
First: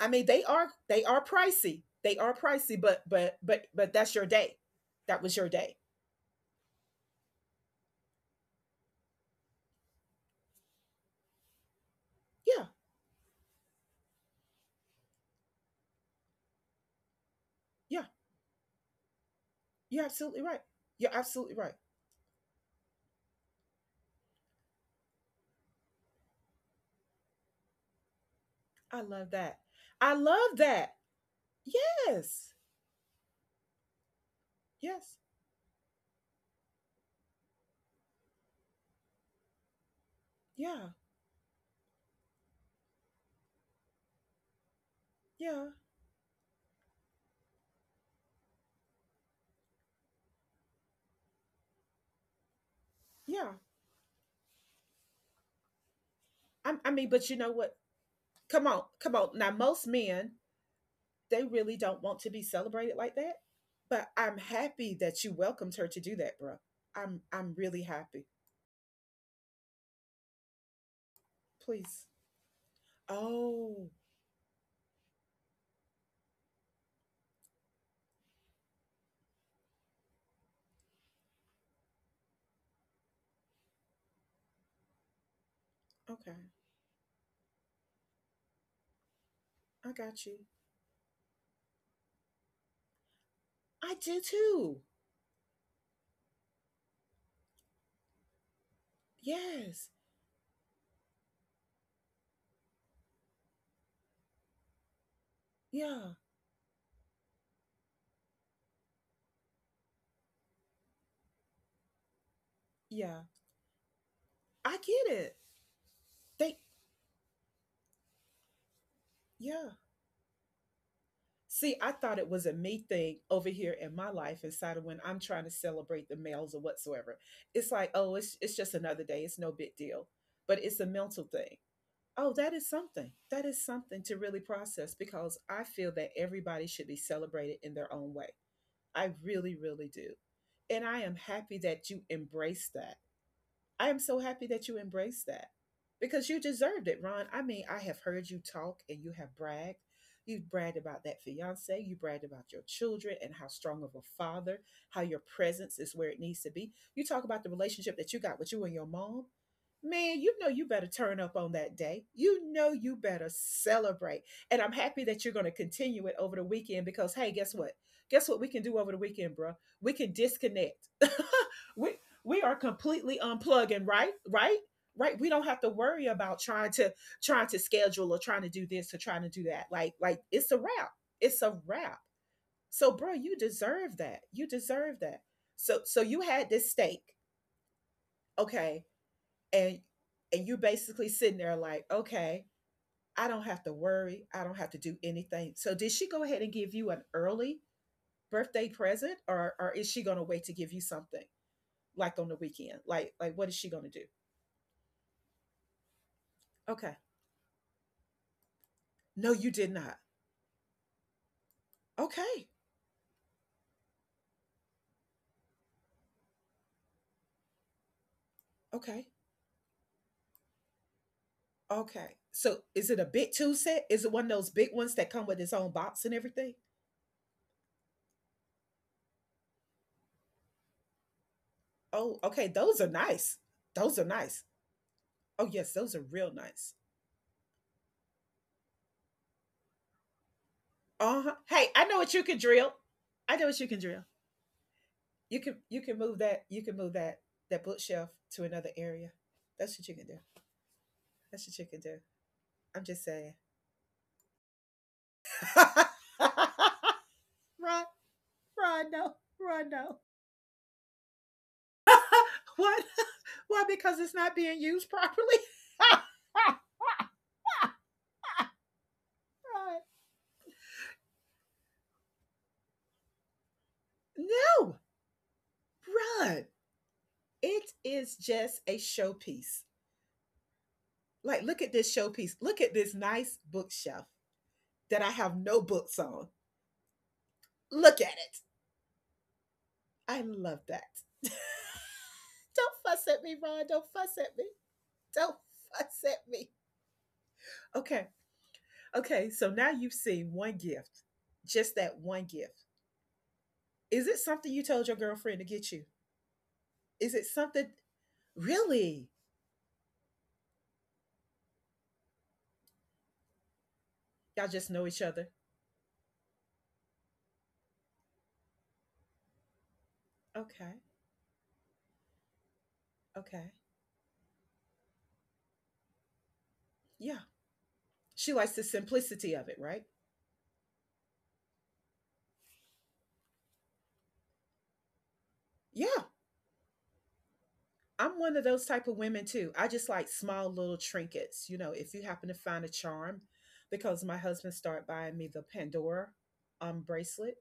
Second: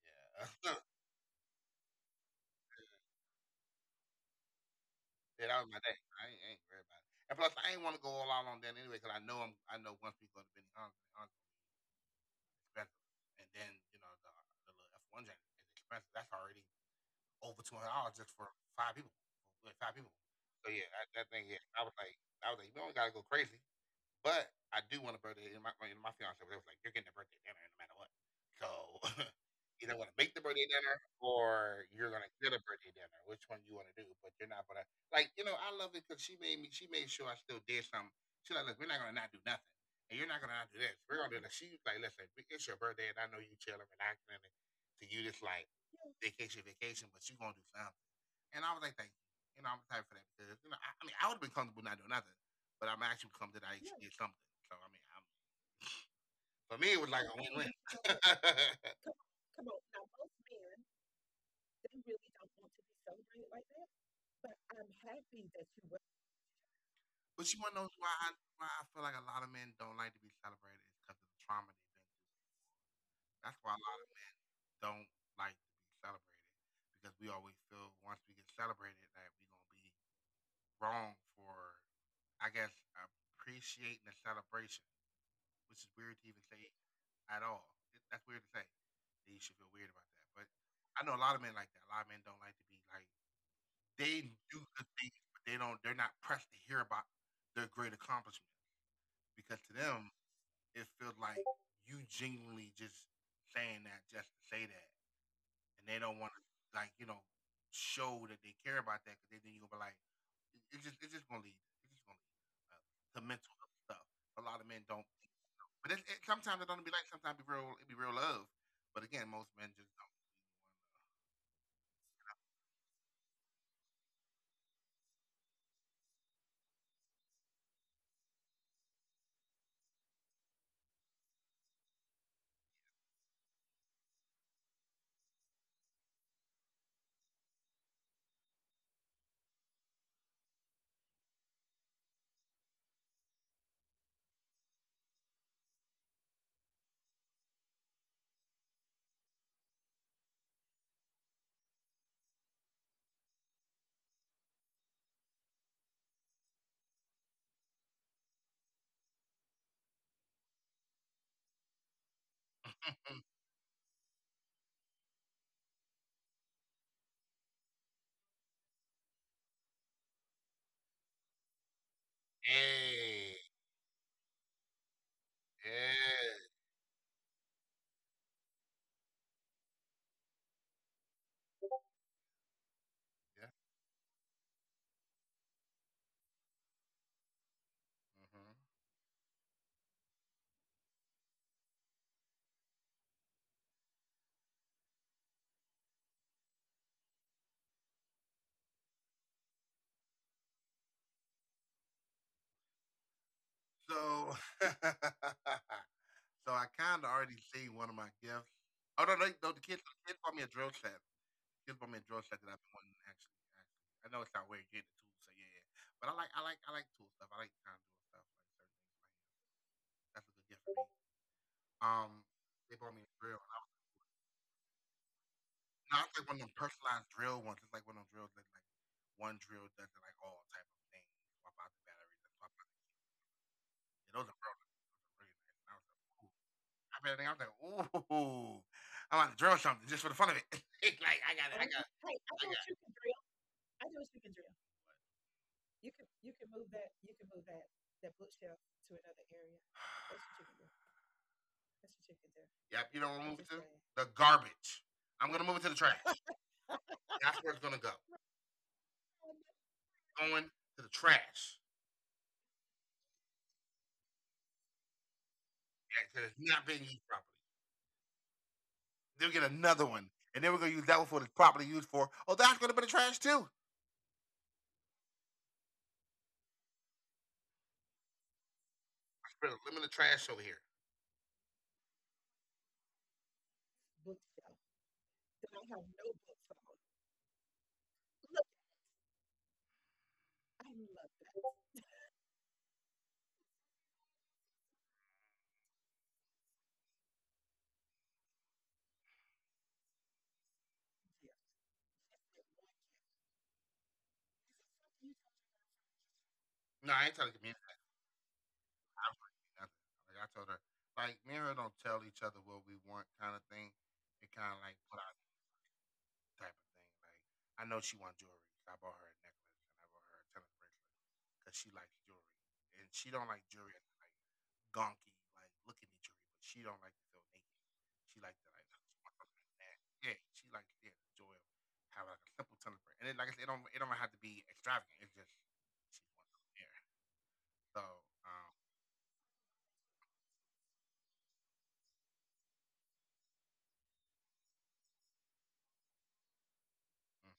[SPEAKER 1] I mean they are
[SPEAKER 2] yeah, *laughs*
[SPEAKER 1] they are pricey. They are pricey, but that's your day. That was
[SPEAKER 2] yeah.
[SPEAKER 1] your
[SPEAKER 2] That was
[SPEAKER 1] day.
[SPEAKER 2] my day. I ain't worried about it. And plus, I ain't want to go all out on that anyway because I know once we go to Benny Hans, Hans is
[SPEAKER 1] Yeah.
[SPEAKER 2] expensive, and then you know the little F one jacket is expensive. That's already over two hundred
[SPEAKER 1] Yeah.
[SPEAKER 2] dollars just for 5 people, for like, five
[SPEAKER 1] You're
[SPEAKER 2] people.
[SPEAKER 1] absolutely right.
[SPEAKER 2] So yeah,
[SPEAKER 1] You're
[SPEAKER 2] that thing.
[SPEAKER 1] absolutely
[SPEAKER 2] Yeah,
[SPEAKER 1] right.
[SPEAKER 2] I was like, we only gotta go crazy. But I do want a birthday. And my fiance was always like, "You're getting a birthday dinner no matter what." So
[SPEAKER 1] I love
[SPEAKER 2] *laughs*
[SPEAKER 1] that.
[SPEAKER 2] either want
[SPEAKER 1] I
[SPEAKER 2] to make the
[SPEAKER 1] love
[SPEAKER 2] birthday
[SPEAKER 1] that.
[SPEAKER 2] dinner or you're gonna get
[SPEAKER 1] Yes.
[SPEAKER 2] a birthday dinner. Which one you want to do? But you're not gonna
[SPEAKER 1] Yes.
[SPEAKER 2] like. You know, I love it because she made me. She made sure I still did something. She's like, "Look, we're not gonna not do nothing." And you're not gonna not do
[SPEAKER 1] Yeah.
[SPEAKER 2] this. We're gonna do this. She's like, listen, it's your birthday, and I know you chilling, relaxing, and to you, it's like
[SPEAKER 1] Yeah.
[SPEAKER 2] vacation, vacation, but you gonna do something. And I was like, thank you. You know, I'm excited for that because you know, I mean, I would have been comfortable not doing nothing, but I'm actually
[SPEAKER 1] Yeah.
[SPEAKER 2] comfortable that I actually did something. So I mean, I'm,
[SPEAKER 1] I,
[SPEAKER 2] for me,
[SPEAKER 1] I
[SPEAKER 2] it
[SPEAKER 1] mean,
[SPEAKER 2] was like
[SPEAKER 1] but
[SPEAKER 2] a
[SPEAKER 1] you know
[SPEAKER 2] win-win.
[SPEAKER 1] what?
[SPEAKER 2] *laughs*
[SPEAKER 1] Come on. Come on. Now
[SPEAKER 2] Come on,
[SPEAKER 1] most
[SPEAKER 2] now
[SPEAKER 1] men,
[SPEAKER 2] most men
[SPEAKER 1] they really
[SPEAKER 2] they
[SPEAKER 1] don't want
[SPEAKER 2] really
[SPEAKER 1] to be
[SPEAKER 2] don't want to be
[SPEAKER 1] celebrated like that.
[SPEAKER 2] celebrated like that,
[SPEAKER 1] But I'm
[SPEAKER 2] but I'm
[SPEAKER 1] happy that you
[SPEAKER 2] happy that
[SPEAKER 1] welcomed
[SPEAKER 2] you
[SPEAKER 1] her to
[SPEAKER 2] were.
[SPEAKER 1] do that, bro. I'm
[SPEAKER 2] But
[SPEAKER 1] I'm
[SPEAKER 2] you want to
[SPEAKER 1] really
[SPEAKER 2] know
[SPEAKER 1] happy.
[SPEAKER 2] why I feel like a lot of men don't like to be celebrated is because of the trauma they've
[SPEAKER 1] Please.
[SPEAKER 2] been through. That's why a
[SPEAKER 1] Oh,
[SPEAKER 2] lot of men don't like to be celebrated because we always feel once we get celebrated that we're gonna be wrong for, I guess, appreciating the celebration, which is weird to
[SPEAKER 1] okay.
[SPEAKER 2] even say at all. That's weird to say. That you should feel weird
[SPEAKER 1] I
[SPEAKER 2] about that.
[SPEAKER 1] got you.
[SPEAKER 2] But I know a lot of men like that. A lot of men don't like to be like
[SPEAKER 1] I do
[SPEAKER 2] they do
[SPEAKER 1] too.
[SPEAKER 2] good things, but they don't. They're not pressed to hear about their great accomplishment because to
[SPEAKER 1] Yes.
[SPEAKER 2] them it feels like you genuinely just saying that just to say that, and they
[SPEAKER 1] Yeah.
[SPEAKER 2] don't want to like you know show that they care about that because then you're gonna be like, it's just It's just gonna lead to
[SPEAKER 1] Yeah.
[SPEAKER 2] mental health stuff. A lot of
[SPEAKER 1] I
[SPEAKER 2] men don't,
[SPEAKER 1] get it.
[SPEAKER 2] but
[SPEAKER 1] They
[SPEAKER 2] sometimes it don't be like. Sometimes it be real. It be real love. But again, most men
[SPEAKER 1] Yeah.
[SPEAKER 2] just don't.
[SPEAKER 1] See, I thought it was a me thing over here in my life inside of when I'm trying to celebrate the males or whatsoever. It's like, oh, it's just another day. It's no big deal. But it's a mental thing. Oh, that is something. That is something to really process because I feel that everybody should be celebrated in their own way. I really, really do. And I am so happy that you embraced that because you deserved it, Ron. I mean, I have heard you talk and you have bragged. You bragged about that fiance, you bragged about your children and how strong of a father, how your presence is where it needs to be. You talk about the relationship that you got with you and your mom. Man, you know you better turn up on that day. You know you better celebrate. And I'm happy that you're going to continue it over the weekend, because, hey, guess what? Guess what we can do over the weekend, bro? We can disconnect. *laughs* we we are completely
[SPEAKER 2] Hey,
[SPEAKER 1] unplugging, right, right, right. We don't have to worry
[SPEAKER 2] yeah,
[SPEAKER 1] about trying to schedule or trying to do this or trying to do that. Like it's a wrap. It's a wrap. So, bro, you
[SPEAKER 2] yeah.
[SPEAKER 1] deserve that. You deserve that. So you had this stake. Okay.
[SPEAKER 2] Hmm.
[SPEAKER 1] And and you basically sitting there like, okay, I don't have to worry. I don't have to do anything. So did she go ahead and give you an early birthday present, or is she going to wait to give you something like on the weekend? Like what is she going to do?
[SPEAKER 2] So, *laughs* so I
[SPEAKER 1] Okay.
[SPEAKER 2] kind of already see one of my gifts. Oh no,
[SPEAKER 1] No,
[SPEAKER 2] no,
[SPEAKER 1] you
[SPEAKER 2] no,
[SPEAKER 1] did
[SPEAKER 2] the kids,
[SPEAKER 1] not.
[SPEAKER 2] the kids bought me a drill set. Kids bought me a drill set
[SPEAKER 1] Okay.
[SPEAKER 2] that I've been wanting to actually. Actually, I know it's not weird getting the tools, so yeah, yeah, yeah. But I like tool stuff. I like kind of doing stuff like certain things.
[SPEAKER 1] Okay.
[SPEAKER 2] Like that's a good gift for me.
[SPEAKER 1] Okay.
[SPEAKER 2] Um,
[SPEAKER 1] So
[SPEAKER 2] they
[SPEAKER 1] is
[SPEAKER 2] bought
[SPEAKER 1] it a
[SPEAKER 2] me a
[SPEAKER 1] big
[SPEAKER 2] drill.
[SPEAKER 1] two
[SPEAKER 2] And I was
[SPEAKER 1] set? Is it one of those big ones that come with its own box
[SPEAKER 2] not
[SPEAKER 1] and
[SPEAKER 2] like one of them
[SPEAKER 1] everything?
[SPEAKER 2] personalized drill ones. It's like one of them drills that like one drill does it like all type of things. Swap out the
[SPEAKER 1] Oh,
[SPEAKER 2] batteries. And
[SPEAKER 1] okay.
[SPEAKER 2] swap out.
[SPEAKER 1] Those are nice. Those are
[SPEAKER 2] Yeah, those are
[SPEAKER 1] nice.
[SPEAKER 2] real nice. Those are
[SPEAKER 1] Oh,
[SPEAKER 2] really
[SPEAKER 1] yes,
[SPEAKER 2] nice.
[SPEAKER 1] those are real nice.
[SPEAKER 2] And I was like, ooh. I bet I was like, ooh, I'm about to drill something just for the fun of it. *laughs* like
[SPEAKER 1] Uh-huh.
[SPEAKER 2] I got, it. I
[SPEAKER 1] Hey,
[SPEAKER 2] you, got,
[SPEAKER 1] I know what
[SPEAKER 2] hey, I
[SPEAKER 1] you
[SPEAKER 2] know
[SPEAKER 1] can
[SPEAKER 2] got what
[SPEAKER 1] drill.
[SPEAKER 2] you can drill.
[SPEAKER 1] I know what you can
[SPEAKER 2] I know
[SPEAKER 1] drill.
[SPEAKER 2] what you can drill.
[SPEAKER 1] You can move
[SPEAKER 2] You
[SPEAKER 1] that
[SPEAKER 2] can
[SPEAKER 1] you
[SPEAKER 2] move
[SPEAKER 1] can
[SPEAKER 2] that
[SPEAKER 1] move that that bookshelf
[SPEAKER 2] that
[SPEAKER 1] to
[SPEAKER 2] bookshelf
[SPEAKER 1] another
[SPEAKER 2] to
[SPEAKER 1] area.
[SPEAKER 2] another area.
[SPEAKER 1] That's what you can
[SPEAKER 2] That's
[SPEAKER 1] do.
[SPEAKER 2] what you can do.
[SPEAKER 1] That's what you can
[SPEAKER 2] That's
[SPEAKER 1] do.
[SPEAKER 2] what you can do.
[SPEAKER 1] I'm
[SPEAKER 2] Yep. You
[SPEAKER 1] just
[SPEAKER 2] know what I'm
[SPEAKER 1] saying.
[SPEAKER 2] moving just to saying. The garbage. I'm gonna
[SPEAKER 1] *laughs*
[SPEAKER 2] move it to the
[SPEAKER 1] Run,
[SPEAKER 2] trash. That's where it's gonna go.
[SPEAKER 1] run, no, run, no.
[SPEAKER 2] *laughs* going to the trash
[SPEAKER 1] *laughs* What? Why? Because it's not being used properly. *laughs*
[SPEAKER 2] because it's not being used properly. They'll get another one, and then we're going to use that one for what it's properly used for. Oh, that's going to be the trash too. I
[SPEAKER 1] No, run. It is just a
[SPEAKER 2] spread a
[SPEAKER 1] showpiece.
[SPEAKER 2] limit of trash over here.
[SPEAKER 1] Like, look at this showpiece. Look at this nice bookshelf
[SPEAKER 2] Bookshelf
[SPEAKER 1] that I have
[SPEAKER 2] that
[SPEAKER 1] no
[SPEAKER 2] I have
[SPEAKER 1] books
[SPEAKER 2] no
[SPEAKER 1] on.
[SPEAKER 2] books on.
[SPEAKER 1] Look at it.
[SPEAKER 2] Look,
[SPEAKER 1] I love
[SPEAKER 2] I
[SPEAKER 1] that.
[SPEAKER 2] love
[SPEAKER 1] *laughs*
[SPEAKER 2] that.
[SPEAKER 1] Don't fuss at me, Ron. Don't fuss at me. Don't fuss at me. Okay. Okay. So now you've seen one gift, just that one gift. Is it something you told your girlfriend to get you?
[SPEAKER 2] No, I
[SPEAKER 1] Is
[SPEAKER 2] ain't
[SPEAKER 1] it
[SPEAKER 2] telling Camille
[SPEAKER 1] something,
[SPEAKER 2] that. I
[SPEAKER 1] really?
[SPEAKER 2] don't really do nothing. Like I told her, like me and don't tell each other what we want, kind of thing. It
[SPEAKER 1] Y'all
[SPEAKER 2] kind of
[SPEAKER 1] just
[SPEAKER 2] like
[SPEAKER 1] know
[SPEAKER 2] put
[SPEAKER 1] each
[SPEAKER 2] out
[SPEAKER 1] other.
[SPEAKER 2] type of thing. Like I know she wants jewelry. I bought her a necklace and I bought her a tennis
[SPEAKER 1] Okay.
[SPEAKER 2] bracelet because she likes jewelry and she don't like
[SPEAKER 1] Okay.
[SPEAKER 2] jewelry as in, like gonky, like look at me jewelry, but she don't like to
[SPEAKER 1] Yeah.
[SPEAKER 2] feel naked. She
[SPEAKER 1] She
[SPEAKER 2] like to
[SPEAKER 1] likes the
[SPEAKER 2] like *laughs* she want
[SPEAKER 1] simplicity
[SPEAKER 2] something
[SPEAKER 1] of
[SPEAKER 2] like
[SPEAKER 1] it,
[SPEAKER 2] that.
[SPEAKER 1] right?
[SPEAKER 2] Yeah, she likes yeah, the joy of having like a simple tennis bracelet. And it, like I said, it don't have to be extravagant. It's just
[SPEAKER 1] Yeah.
[SPEAKER 2] she wants something there. So
[SPEAKER 1] I'm one of
[SPEAKER 2] um,
[SPEAKER 1] those type of women too. I just like small little trinkets. If you happen to find a charm, because my husband started buying me the Pandora
[SPEAKER 2] mm,
[SPEAKER 1] bracelet,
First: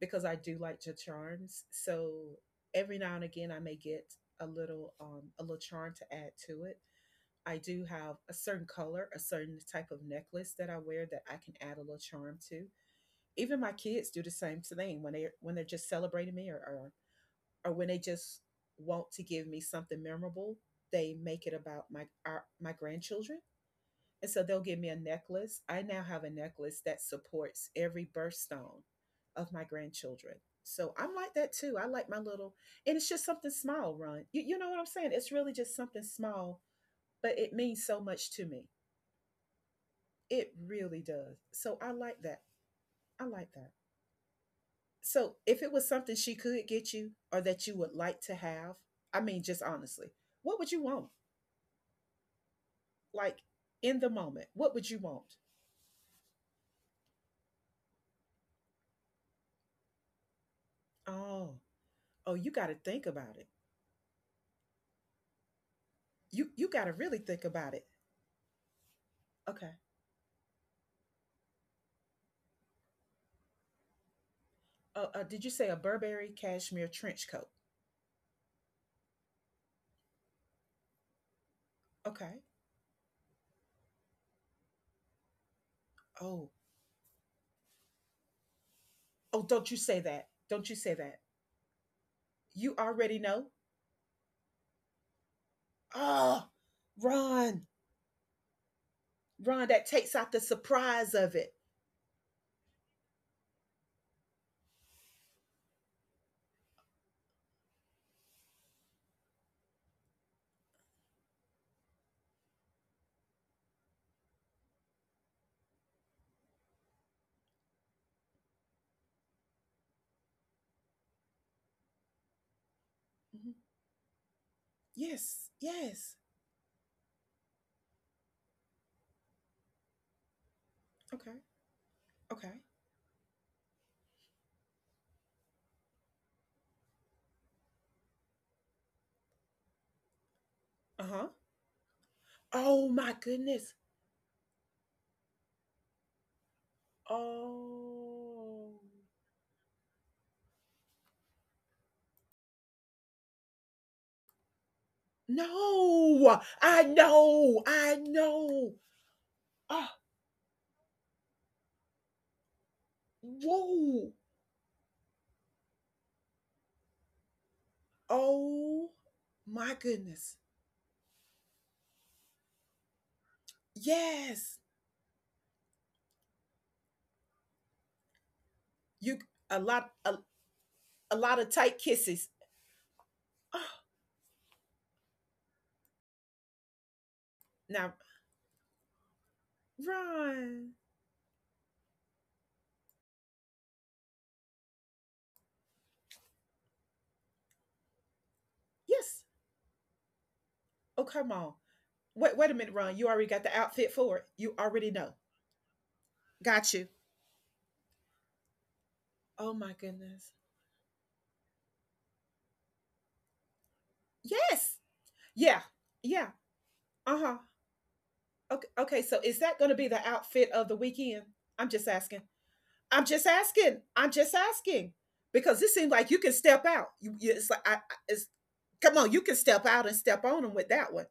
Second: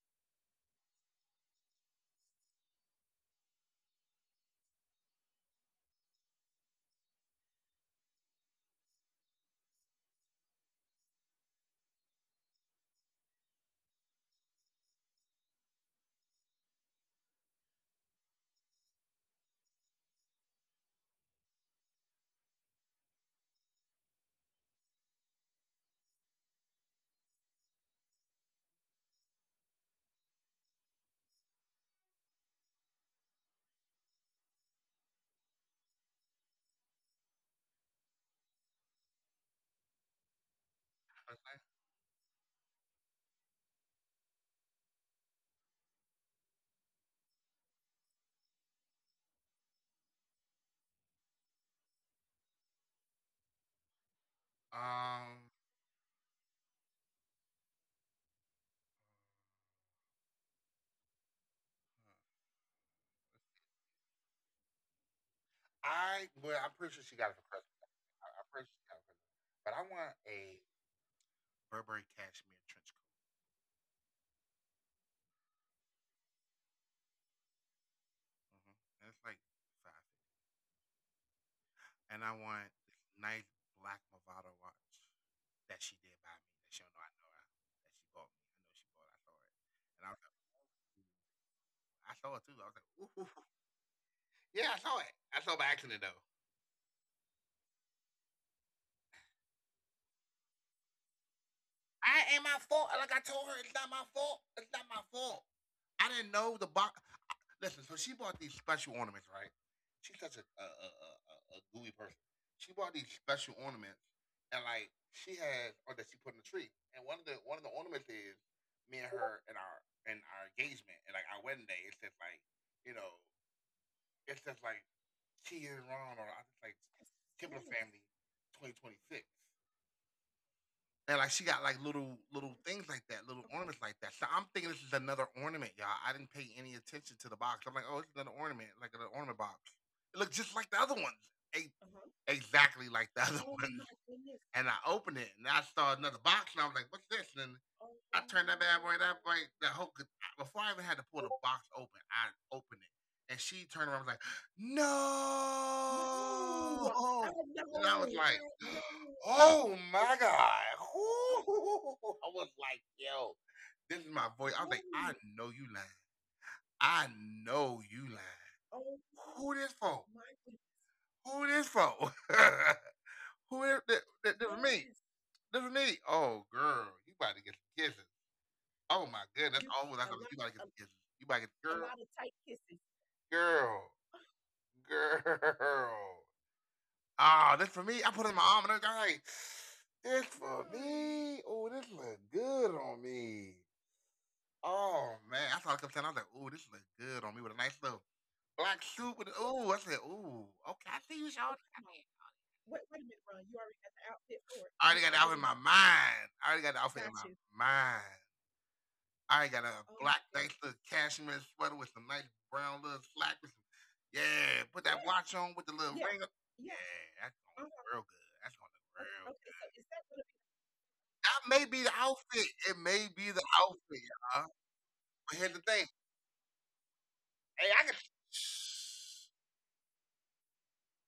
[SPEAKER 1] because I do like to charms. So every now and again I may get a little charm to add to it. I do have a certain color, a certain type of necklace that I wear that I can add a little charm to. Even my kids do the same thing when they're just celebrating me, or, or when they just want to give me something memorable. They make it about my grandchildren. And so they'll give me a necklace. I now have a necklace that supports every birthstone of my grandchildren. So I'm like that too. I like my little, and it's just something small, Ron. You know what I'm saying? It's really just something small, but it means so much to me. It really does.
[SPEAKER 2] I was like,
[SPEAKER 1] So I like that. I like that. So if it was something she could get you or that you would like to have, I mean, just honestly, what would you want? Like, in the moment, what would you want?
[SPEAKER 2] um,
[SPEAKER 1] Oh, oh, you got to think about it.
[SPEAKER 2] I
[SPEAKER 1] You
[SPEAKER 2] well,
[SPEAKER 1] you
[SPEAKER 2] I'm
[SPEAKER 1] got to
[SPEAKER 2] pretty sure
[SPEAKER 1] really
[SPEAKER 2] she got
[SPEAKER 1] think
[SPEAKER 2] it for
[SPEAKER 1] about
[SPEAKER 2] Christmas.
[SPEAKER 1] it.
[SPEAKER 2] I'm pretty sure she got it for
[SPEAKER 1] Okay.
[SPEAKER 2] Christmas. But I want a Burberry cashmere trench coat.
[SPEAKER 1] Did you say a Burberry cashmere trench coat?
[SPEAKER 2] Mm-hmm. And it's like five. And I
[SPEAKER 1] Okay.
[SPEAKER 2] want this nice black Movado watch that she did buy
[SPEAKER 1] Oh,
[SPEAKER 2] me. That she don't know I know that she bought me. I know she bought. I
[SPEAKER 1] oh,
[SPEAKER 2] saw it, and
[SPEAKER 1] don't you say
[SPEAKER 2] I
[SPEAKER 1] that.
[SPEAKER 2] was like, ooh.
[SPEAKER 1] Don't you say that.
[SPEAKER 2] I saw it too.
[SPEAKER 1] You
[SPEAKER 2] I was like,
[SPEAKER 1] already know.
[SPEAKER 2] ooh. *laughs* Yeah, I saw it. I saw it by accident though.
[SPEAKER 1] Oh, Run, Run. That takes out the surprise of it.
[SPEAKER 2] I ain't my fault. Like I told her, it's not my fault. It's not my fault. I didn't know the box. Listen, so she bought these special ornaments, right? She's such a gooey person. She bought these special ornaments, and like she has, or that she put in the tree. And one of the ornaments is me and her and our engagement and like our wedding day. It says like,
[SPEAKER 1] Mhm.
[SPEAKER 2] you know, it says
[SPEAKER 1] Yes,
[SPEAKER 2] like
[SPEAKER 1] yes.
[SPEAKER 2] she is wrong, or I just like Kimberly family, 2026.
[SPEAKER 1] Okay,
[SPEAKER 2] And like she
[SPEAKER 1] okay.
[SPEAKER 2] got like little things like that, little ornaments like that. So I'm thinking this is another ornament, y'all. I didn't pay any attention to the box. I'm like, oh, it's another ornament, like an ornament box.
[SPEAKER 1] Uh
[SPEAKER 2] It
[SPEAKER 1] huh.
[SPEAKER 2] looked just like the other ones,
[SPEAKER 1] Oh
[SPEAKER 2] uh-huh,
[SPEAKER 1] my goodness.
[SPEAKER 2] exactly like the *laughs* other Oh ones. My goodness. And I opened it and I saw another box and I was like, what's this? And then
[SPEAKER 1] Oh,
[SPEAKER 2] oh I turned that bad boy, no. that boy, that whole before I even had to pull the box open, I opened it. And she turned around was like, no.
[SPEAKER 1] no. I know.
[SPEAKER 2] No,
[SPEAKER 1] I
[SPEAKER 2] oh.
[SPEAKER 1] know.
[SPEAKER 2] And I was like,
[SPEAKER 1] Oh,
[SPEAKER 2] oh my God. *laughs* Ooh. I was like,
[SPEAKER 1] whoa.
[SPEAKER 2] yo, this is my voice. I was like, I oh, know you lying. I know you
[SPEAKER 1] Oh
[SPEAKER 2] lying. Oh
[SPEAKER 1] my
[SPEAKER 2] who this
[SPEAKER 1] goodness.
[SPEAKER 2] for? My goodness. Who this for? *laughs* Who is this,
[SPEAKER 1] Yes.
[SPEAKER 2] this, this is me? Yes. This is me. Oh girl, you about to get some kisses.
[SPEAKER 1] You
[SPEAKER 2] Oh my
[SPEAKER 1] a
[SPEAKER 2] goodness, you
[SPEAKER 1] lot,
[SPEAKER 2] that's I a
[SPEAKER 1] a,
[SPEAKER 2] thought. Lot you about to get lot some kisses.
[SPEAKER 1] a lot
[SPEAKER 2] You
[SPEAKER 1] of
[SPEAKER 2] about to get a,
[SPEAKER 1] tight
[SPEAKER 2] a girl, lot of
[SPEAKER 1] kisses.
[SPEAKER 2] tight kisses.
[SPEAKER 1] Oh,
[SPEAKER 2] Girl, *laughs* girl. Ah, this for
[SPEAKER 1] now,
[SPEAKER 2] me. I put it in my arm and I was like, "Hey, this for
[SPEAKER 1] Ron.
[SPEAKER 2] me. Oh, this look good on me. Oh man, I saw it come down. I was like, oh, this look good on me with a nice little black suit
[SPEAKER 1] Yes.
[SPEAKER 2] with. Oh, I said, oh, okay, I
[SPEAKER 1] Oh,
[SPEAKER 2] see you,
[SPEAKER 1] come
[SPEAKER 2] oh,
[SPEAKER 1] on.
[SPEAKER 2] Sean.
[SPEAKER 1] Wait a minute,
[SPEAKER 2] Wait,
[SPEAKER 1] Ron.
[SPEAKER 2] wait a
[SPEAKER 1] You already
[SPEAKER 2] minute,
[SPEAKER 1] got
[SPEAKER 2] Ron.
[SPEAKER 1] the
[SPEAKER 2] You already
[SPEAKER 1] outfit
[SPEAKER 2] got the
[SPEAKER 1] for it.
[SPEAKER 2] outfit
[SPEAKER 1] You
[SPEAKER 2] for it. I
[SPEAKER 1] already
[SPEAKER 2] already got
[SPEAKER 1] know.
[SPEAKER 2] the outfit in my mind. I already
[SPEAKER 1] Got
[SPEAKER 2] got the
[SPEAKER 1] you.
[SPEAKER 2] outfit in got my you. Mind. I already
[SPEAKER 1] Oh
[SPEAKER 2] got
[SPEAKER 1] my
[SPEAKER 2] a oh black
[SPEAKER 1] goodness.
[SPEAKER 2] goodness. Nice okay. Little cashmere sweater with some nice brown little slack yeah,
[SPEAKER 1] Yes.
[SPEAKER 2] put that yeah. Watch on
[SPEAKER 1] Yeah.
[SPEAKER 2] with the little yeah. Ring.
[SPEAKER 1] Yeah.
[SPEAKER 2] On. Yeah, yeah.
[SPEAKER 1] Uh-huh.
[SPEAKER 2] That's gonna uh-huh. Look uh-huh. Real good. That's
[SPEAKER 1] Okay,
[SPEAKER 2] gonna look
[SPEAKER 1] okay,
[SPEAKER 2] okay,
[SPEAKER 1] so
[SPEAKER 2] real
[SPEAKER 1] is
[SPEAKER 2] okay,
[SPEAKER 1] that
[SPEAKER 2] so
[SPEAKER 1] going to
[SPEAKER 2] good. Is
[SPEAKER 1] be
[SPEAKER 2] that
[SPEAKER 1] the
[SPEAKER 2] gonna
[SPEAKER 1] outfit
[SPEAKER 2] be
[SPEAKER 1] of the weekend?
[SPEAKER 2] that may
[SPEAKER 1] I'm
[SPEAKER 2] be
[SPEAKER 1] just
[SPEAKER 2] the
[SPEAKER 1] asking.
[SPEAKER 2] outfit. It
[SPEAKER 1] I'm
[SPEAKER 2] may
[SPEAKER 1] just
[SPEAKER 2] be the
[SPEAKER 1] asking.
[SPEAKER 2] outfit,
[SPEAKER 1] I'm just
[SPEAKER 2] y'all.
[SPEAKER 1] asking,
[SPEAKER 2] But here's
[SPEAKER 1] because
[SPEAKER 2] the
[SPEAKER 1] it
[SPEAKER 2] thing.
[SPEAKER 1] seems like you can step out. You it's like
[SPEAKER 2] Hey, I
[SPEAKER 1] I-
[SPEAKER 2] can. *sighs*
[SPEAKER 1] it's come on, you can step out and step on them with that one.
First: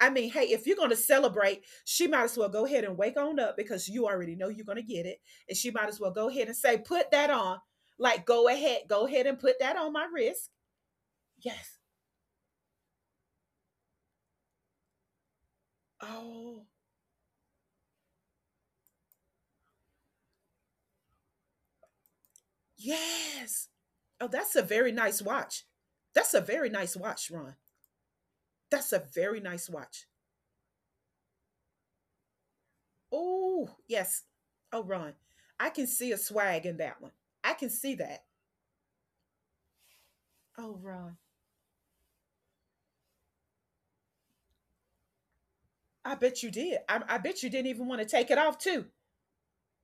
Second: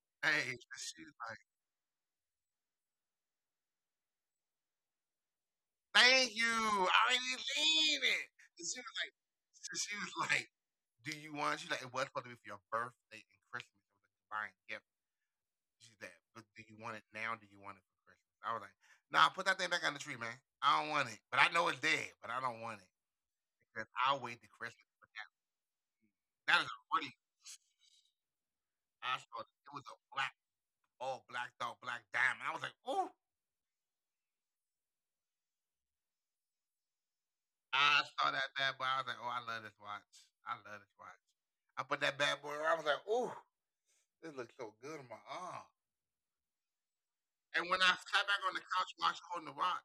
[SPEAKER 1] I mean, hey,
[SPEAKER 2] Hey,
[SPEAKER 1] if you're going to
[SPEAKER 2] she's like,
[SPEAKER 1] celebrate, she might as well go ahead and wake on up, because you already know you're going to get it, and she might as well go
[SPEAKER 2] thank you.
[SPEAKER 1] ahead and say,
[SPEAKER 2] I
[SPEAKER 1] "Put that
[SPEAKER 2] ain't
[SPEAKER 1] on."
[SPEAKER 2] mean it.
[SPEAKER 1] Like,
[SPEAKER 2] And she was
[SPEAKER 1] go
[SPEAKER 2] like,
[SPEAKER 1] ahead and put
[SPEAKER 2] so
[SPEAKER 1] that on
[SPEAKER 2] she
[SPEAKER 1] my
[SPEAKER 2] was like,
[SPEAKER 1] wrist.
[SPEAKER 2] do you want? She's
[SPEAKER 1] Yes.
[SPEAKER 2] like, it was supposed to be for your birthday and Christmas. It was a combined gift. She's that. But do
[SPEAKER 1] Oh,
[SPEAKER 2] you want it now? Do you want it for Christmas? I was like, nah, put that thing back on the tree, man. I don't want it. But I know it's dead, but I don't want it.
[SPEAKER 1] yes.
[SPEAKER 2] Because I'll
[SPEAKER 1] Oh,
[SPEAKER 2] wait till
[SPEAKER 1] that's a
[SPEAKER 2] Christmas
[SPEAKER 1] very
[SPEAKER 2] for
[SPEAKER 1] nice
[SPEAKER 2] that.
[SPEAKER 1] watch. That's a
[SPEAKER 2] That is
[SPEAKER 1] very
[SPEAKER 2] a
[SPEAKER 1] nice
[SPEAKER 2] really
[SPEAKER 1] watch, Ron. That's a
[SPEAKER 2] I saw
[SPEAKER 1] very
[SPEAKER 2] it.
[SPEAKER 1] nice
[SPEAKER 2] It was
[SPEAKER 1] watch.
[SPEAKER 2] a black, all black dog, black diamond. I was like, ooh.
[SPEAKER 1] Oh, yes. Oh, Ron, I can see a swag in that one. I can see
[SPEAKER 2] I
[SPEAKER 1] that.
[SPEAKER 2] saw that bad boy. I was like, oh, I love this watch. I
[SPEAKER 1] Oh,
[SPEAKER 2] love this
[SPEAKER 1] Ron,
[SPEAKER 2] watch. I put that bad boy. On. I was like, ooh, this looks so good on my arm.
[SPEAKER 1] I bet you did. I bet you didn't
[SPEAKER 2] And when
[SPEAKER 1] even
[SPEAKER 2] I
[SPEAKER 1] want to
[SPEAKER 2] sat
[SPEAKER 1] take it
[SPEAKER 2] back on
[SPEAKER 1] off,
[SPEAKER 2] the
[SPEAKER 1] too.
[SPEAKER 2] couch watching holding the watch,